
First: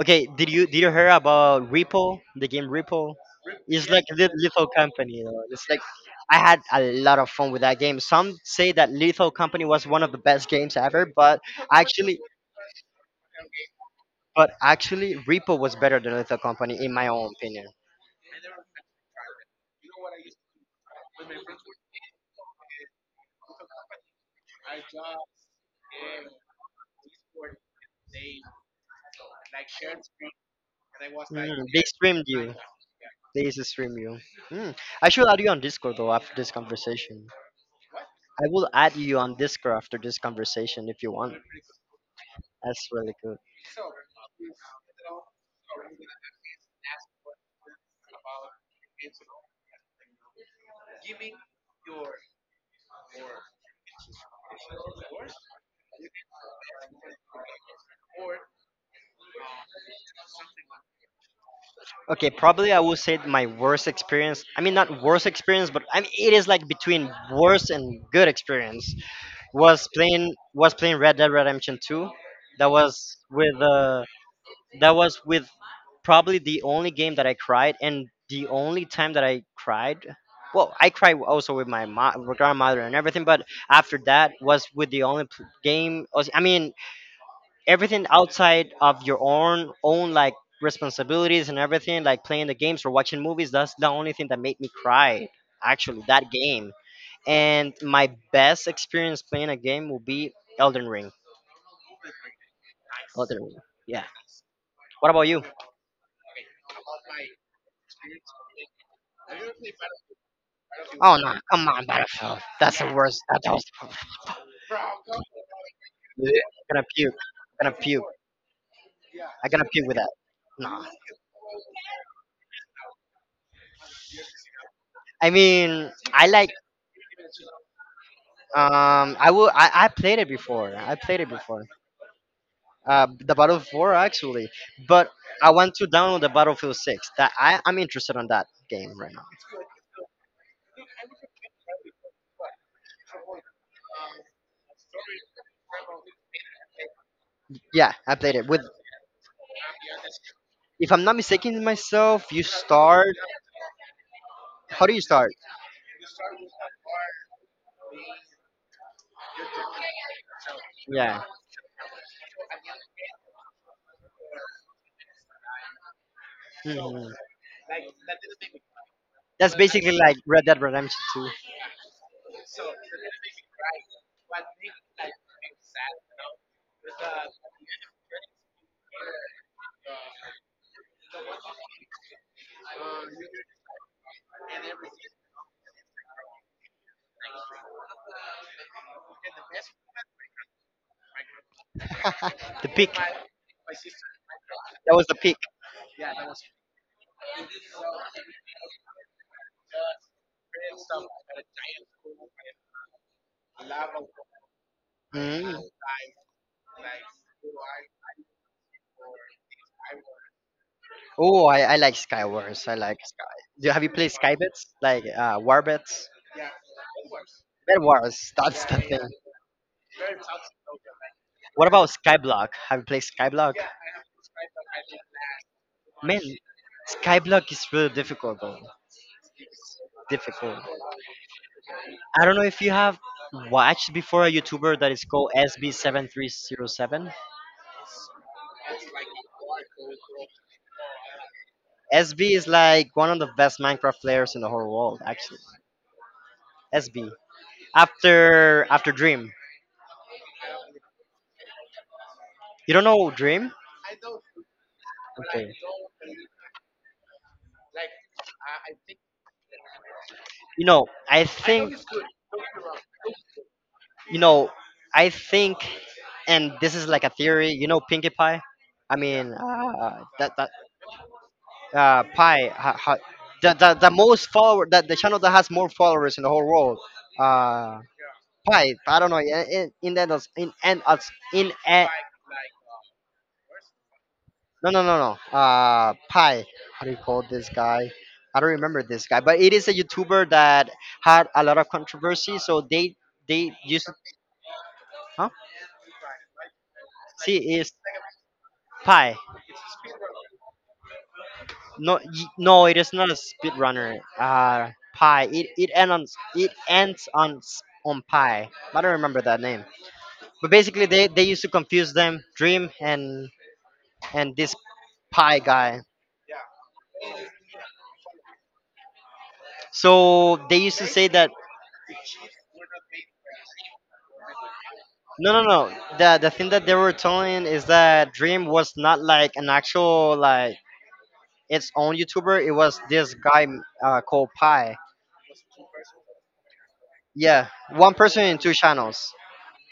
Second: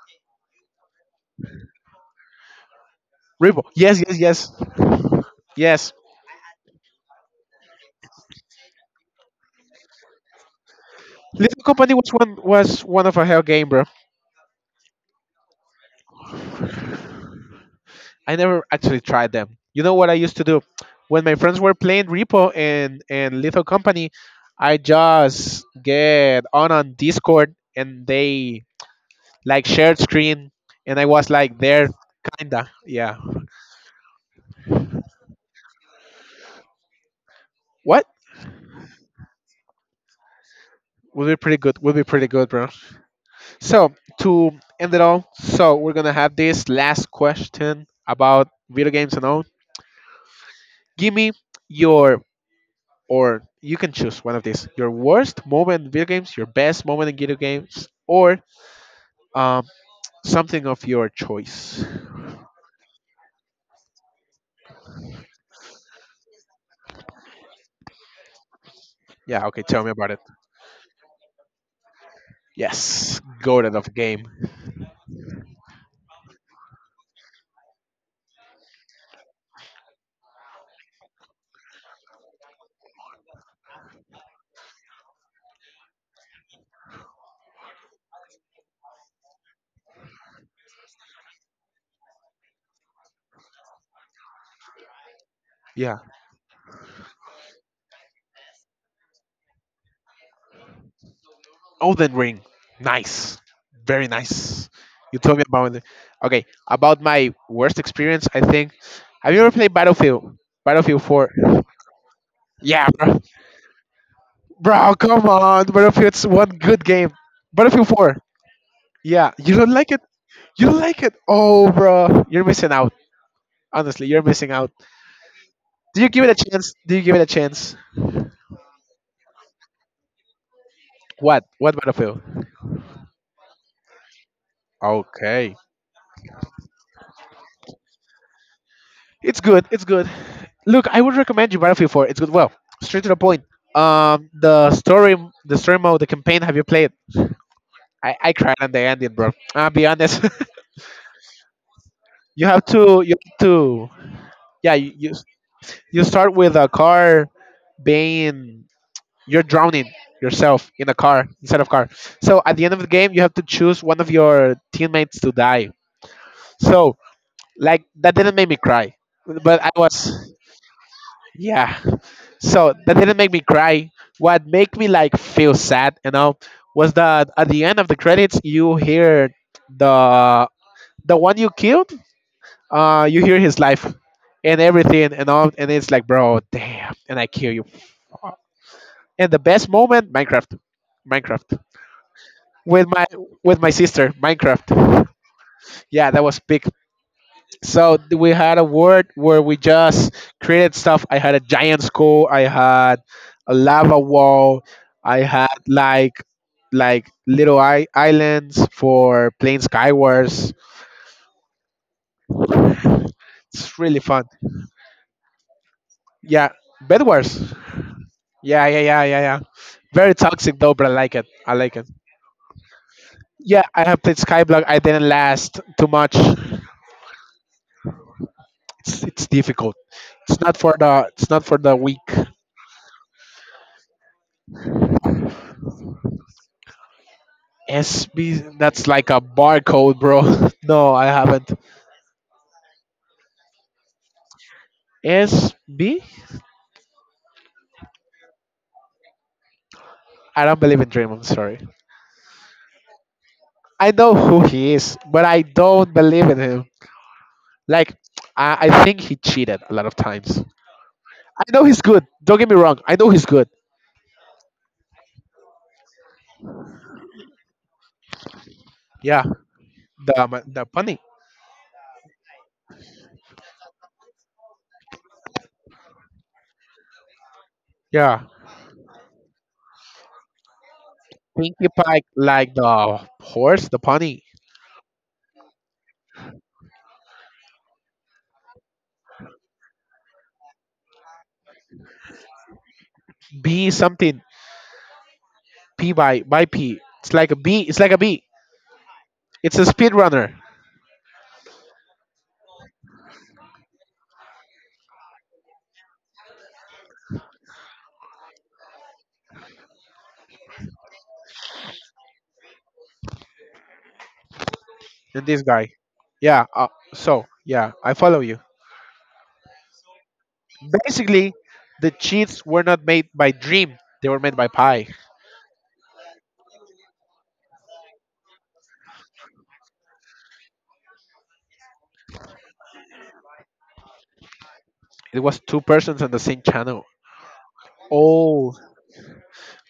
Speaker 2: Okay, did you hear about Ripple? The game Ripple.
Speaker 1: Ribo.
Speaker 2: It's
Speaker 1: Yes,
Speaker 2: like a
Speaker 1: yes, yes,
Speaker 2: Lethal Company, you know. It's like,
Speaker 1: yes.
Speaker 2: I had a lot of fun with that game. Some say that Lethal Company was one of the best games ever, but
Speaker 1: Little Company was
Speaker 2: actually,
Speaker 1: one was one of a hell game, bro.
Speaker 2: Ripple was better than Lethal Company in my own opinion.
Speaker 1: I never actually tried them. You know what I used to do? When my friends were playing Repo and Lethal Company, I just get on Discord and they like shared screen and I was like
Speaker 2: Mm, they
Speaker 1: there
Speaker 2: streamed you.
Speaker 1: kinda. Yeah.
Speaker 2: They used to stream you. Mm. I should add you on Discord though after this conversation.
Speaker 1: What?
Speaker 2: I will add you on Discord after this conversation if you
Speaker 1: Would
Speaker 2: want.
Speaker 1: be pretty good. Would be pretty good, bro.
Speaker 2: That's really good.
Speaker 1: So to end it all, so we're gonna have this last question about video games and all. Give me your, or you can choose one of these. Your worst moment in video games, your best moment in video games, or um, something of your choice.
Speaker 2: Okay, probably I would say my worst experience. I mean, not worst experience, but I mean, it is like between worst and good experience.
Speaker 1: Yeah, okay, tell
Speaker 2: Was
Speaker 1: me about it.
Speaker 2: playing was playing Red Dead Redemption 2. That was
Speaker 1: Yes,
Speaker 2: with
Speaker 1: golden of game.
Speaker 2: that was with probably the only game that I cried, and the only time that I cried. Well, I cried also with my grandmother and everything, but after that was with the only game. I mean, everything outside of your own like responsibilities and everything, like playing the games or watching movies, that's the only thing that made me cry,
Speaker 1: Yeah,
Speaker 2: actually, that game. And my best experience playing a game will be elden ring
Speaker 1: Elden Ring.
Speaker 2: Elden
Speaker 1: Nice,
Speaker 2: Ring. Yeah.
Speaker 1: very nice.
Speaker 2: What
Speaker 1: You
Speaker 2: about
Speaker 1: told
Speaker 2: you?
Speaker 1: me about it. Okay, about my worst experience. I think. Have you ever played Battlefield? Battlefield
Speaker 2: Oh no,
Speaker 1: 4.
Speaker 2: come on, Battlefield, that's the
Speaker 1: Yeah,
Speaker 2: worst,
Speaker 1: bro.
Speaker 2: that's the worst.
Speaker 1: Bro, come on. Battlefield's one
Speaker 2: I'm gonna
Speaker 1: good game.
Speaker 2: puke. I'm gonna
Speaker 1: Battlefield
Speaker 2: puke.
Speaker 1: 4. Yeah,
Speaker 2: I'm
Speaker 1: you
Speaker 2: gonna
Speaker 1: don't
Speaker 2: puke
Speaker 1: like
Speaker 2: with
Speaker 1: it?
Speaker 2: that.
Speaker 1: You don't
Speaker 2: No.
Speaker 1: like it? Oh, bro. You're missing out. Honestly, you're missing out.
Speaker 2: I mean,
Speaker 1: Do you give
Speaker 2: I
Speaker 1: it a
Speaker 2: like,
Speaker 1: chance? Do you give it a chance?
Speaker 2: I played it before.
Speaker 1: What? What Battlefield?
Speaker 2: The Battlefield 4 actually, but I
Speaker 1: Okay.
Speaker 2: want to download the Battlefield 6. That I'm interested on that game right now.
Speaker 1: It's good. It's good. Look, I would recommend you Battlefield 4. It's good. Well, straight to the point. The the story mode, the campaign. Have you played?
Speaker 2: Yeah, I
Speaker 1: I,
Speaker 2: played
Speaker 1: I
Speaker 2: it
Speaker 1: cried
Speaker 2: with.
Speaker 1: on the ending, bro. I'll be honest.
Speaker 2: If I'm not mistaken myself, you
Speaker 1: You have to,
Speaker 2: start.
Speaker 1: you have to. Yeah.
Speaker 2: How do you start?
Speaker 1: You start with a car being, you're drowning yourself in a
Speaker 2: Yeah.
Speaker 1: car, instead of car. So at the end of the game, you have to choose one of your teammates to die. So
Speaker 2: Mhm.
Speaker 1: like that didn't make me cry,
Speaker 2: That's
Speaker 1: but I
Speaker 2: basically like
Speaker 1: was.
Speaker 2: Red Dead Redemption 2.
Speaker 1: Yeah. So that didn't make me cry. What made me like feel sad, was that at the end of the credits, you hear the the one you killed. You hear his life and everything, and all, and it's like, bro, damn, and I kill you. And the best moment, Minecraft Minecraft
Speaker 2: The
Speaker 1: with
Speaker 2: peak. That
Speaker 1: my sister,
Speaker 2: was
Speaker 1: Minecraft.
Speaker 2: the peak.
Speaker 1: Yeah, that was big. So we had a word where we just created stuff. I had a giant skull. I had a lava wall. I had
Speaker 2: Mm.
Speaker 1: like little islands for playing Skywars.
Speaker 2: Oh, I like Skywars. I like. Do
Speaker 1: It's
Speaker 2: have you
Speaker 1: really
Speaker 2: played
Speaker 1: fun.
Speaker 2: Skybets? Like, Warbets?
Speaker 1: Yeah, Bedwars.
Speaker 2: Bed Wars. That's
Speaker 1: Yeah,
Speaker 2: the
Speaker 1: yeah, yeah,
Speaker 2: thing.
Speaker 1: yeah, yeah. Very toxic though, but I like it. I
Speaker 2: What
Speaker 1: like
Speaker 2: about
Speaker 1: it.
Speaker 2: Skyblock? Have you played Skyblock?
Speaker 1: Yeah, I have played Skyblock. I didn't last too much.
Speaker 2: Man, Skyblock is really difficult though.
Speaker 1: It's difficult.
Speaker 2: Difficult.
Speaker 1: It's not for the weak.
Speaker 2: I don't know if you have watched before a YouTuber that is called SB7307.
Speaker 1: SB, that's like a barcode, bro. No, I haven't.
Speaker 2: SB is like one of the best Minecraft players in the whole world, actually.
Speaker 1: S B.
Speaker 2: SB. After Dream.
Speaker 1: I don't believe in Dream. I'm sorry.
Speaker 2: You don't know Dream?
Speaker 1: I know who he is, but I
Speaker 2: Okay.
Speaker 1: don't believe in him. Like I think he cheated a lot of times.
Speaker 2: You
Speaker 1: I
Speaker 2: know, I
Speaker 1: know
Speaker 2: think.
Speaker 1: he's good. Don't get me wrong. I know he's good.
Speaker 2: You know, I think, and this is like a theory. You know, Pinkie Pie. I
Speaker 1: Yeah,
Speaker 2: mean, that
Speaker 1: the
Speaker 2: that
Speaker 1: the pony.
Speaker 2: Pie. Ha, ha, the most follower that the channel that has more followers in the whole world. Uh,
Speaker 1: Yeah,
Speaker 2: Pie. I don't know. In and as- in
Speaker 1: Pinkie
Speaker 2: a-
Speaker 1: Pie like the horse, the pony.
Speaker 2: No, no, no, no. Pie. How do you call this guy? I don't remember this guy, but it is a YouTuber that had a lot of controversy. So they
Speaker 1: B
Speaker 2: used.
Speaker 1: something.
Speaker 2: Huh?
Speaker 1: P by P. It's like a
Speaker 2: See,
Speaker 1: B.
Speaker 2: is
Speaker 1: It's like a B.
Speaker 2: Pie.
Speaker 1: It's a speed runner.
Speaker 2: No, no, it is not a speedrunner. Pi. It ends on Pi. I don't remember that name. But basically, they used to confuse them, Dream and this
Speaker 1: Than
Speaker 2: Pi
Speaker 1: this guy.
Speaker 2: guy.
Speaker 1: Yeah. So yeah, I follow you.
Speaker 2: So they used to say that
Speaker 1: Basically, the cheats were not made by Dream. They were made by Pi.
Speaker 2: no, no, no. The thing that they were telling is that Dream was not like an actual, like, its own YouTuber. It was this guy, called Pi.
Speaker 1: It was two persons on the same channel.
Speaker 2: Yeah, one person in two
Speaker 1: Oh.
Speaker 2: channels.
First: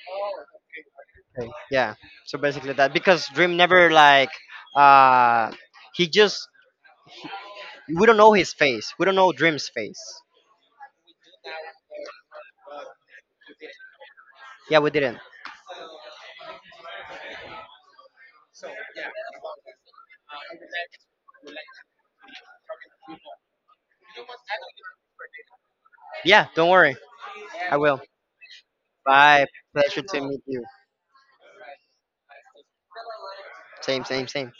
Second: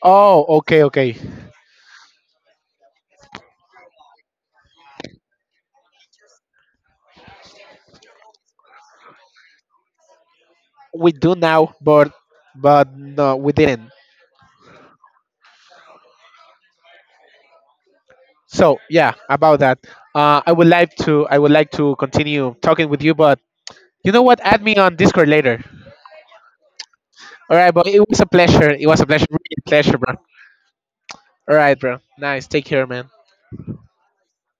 Speaker 1: Oh. Okay. Okay.
Speaker 2: Thing. Yeah. So basically that, because Dream never like, uh he just, we don't know his face. We don't know Dream's face.
Speaker 1: We do now, but no, we didn't.
Speaker 2: Yeah, we didn't.
Speaker 1: So yeah, about that. I would like to continue talking with you, but you know what? Add me on Discord later.
Speaker 2: Yeah, don't worry.
Speaker 1: All right,
Speaker 2: I
Speaker 1: but it
Speaker 2: will.
Speaker 1: was a pleasure. It was a pleasure,
Speaker 2: Bye.
Speaker 1: really a pleasure,
Speaker 2: Pleasure
Speaker 1: bro.
Speaker 2: to meet you.
Speaker 1: All right, bro. Nice. Take care, man.
Speaker 2: Same, same, same.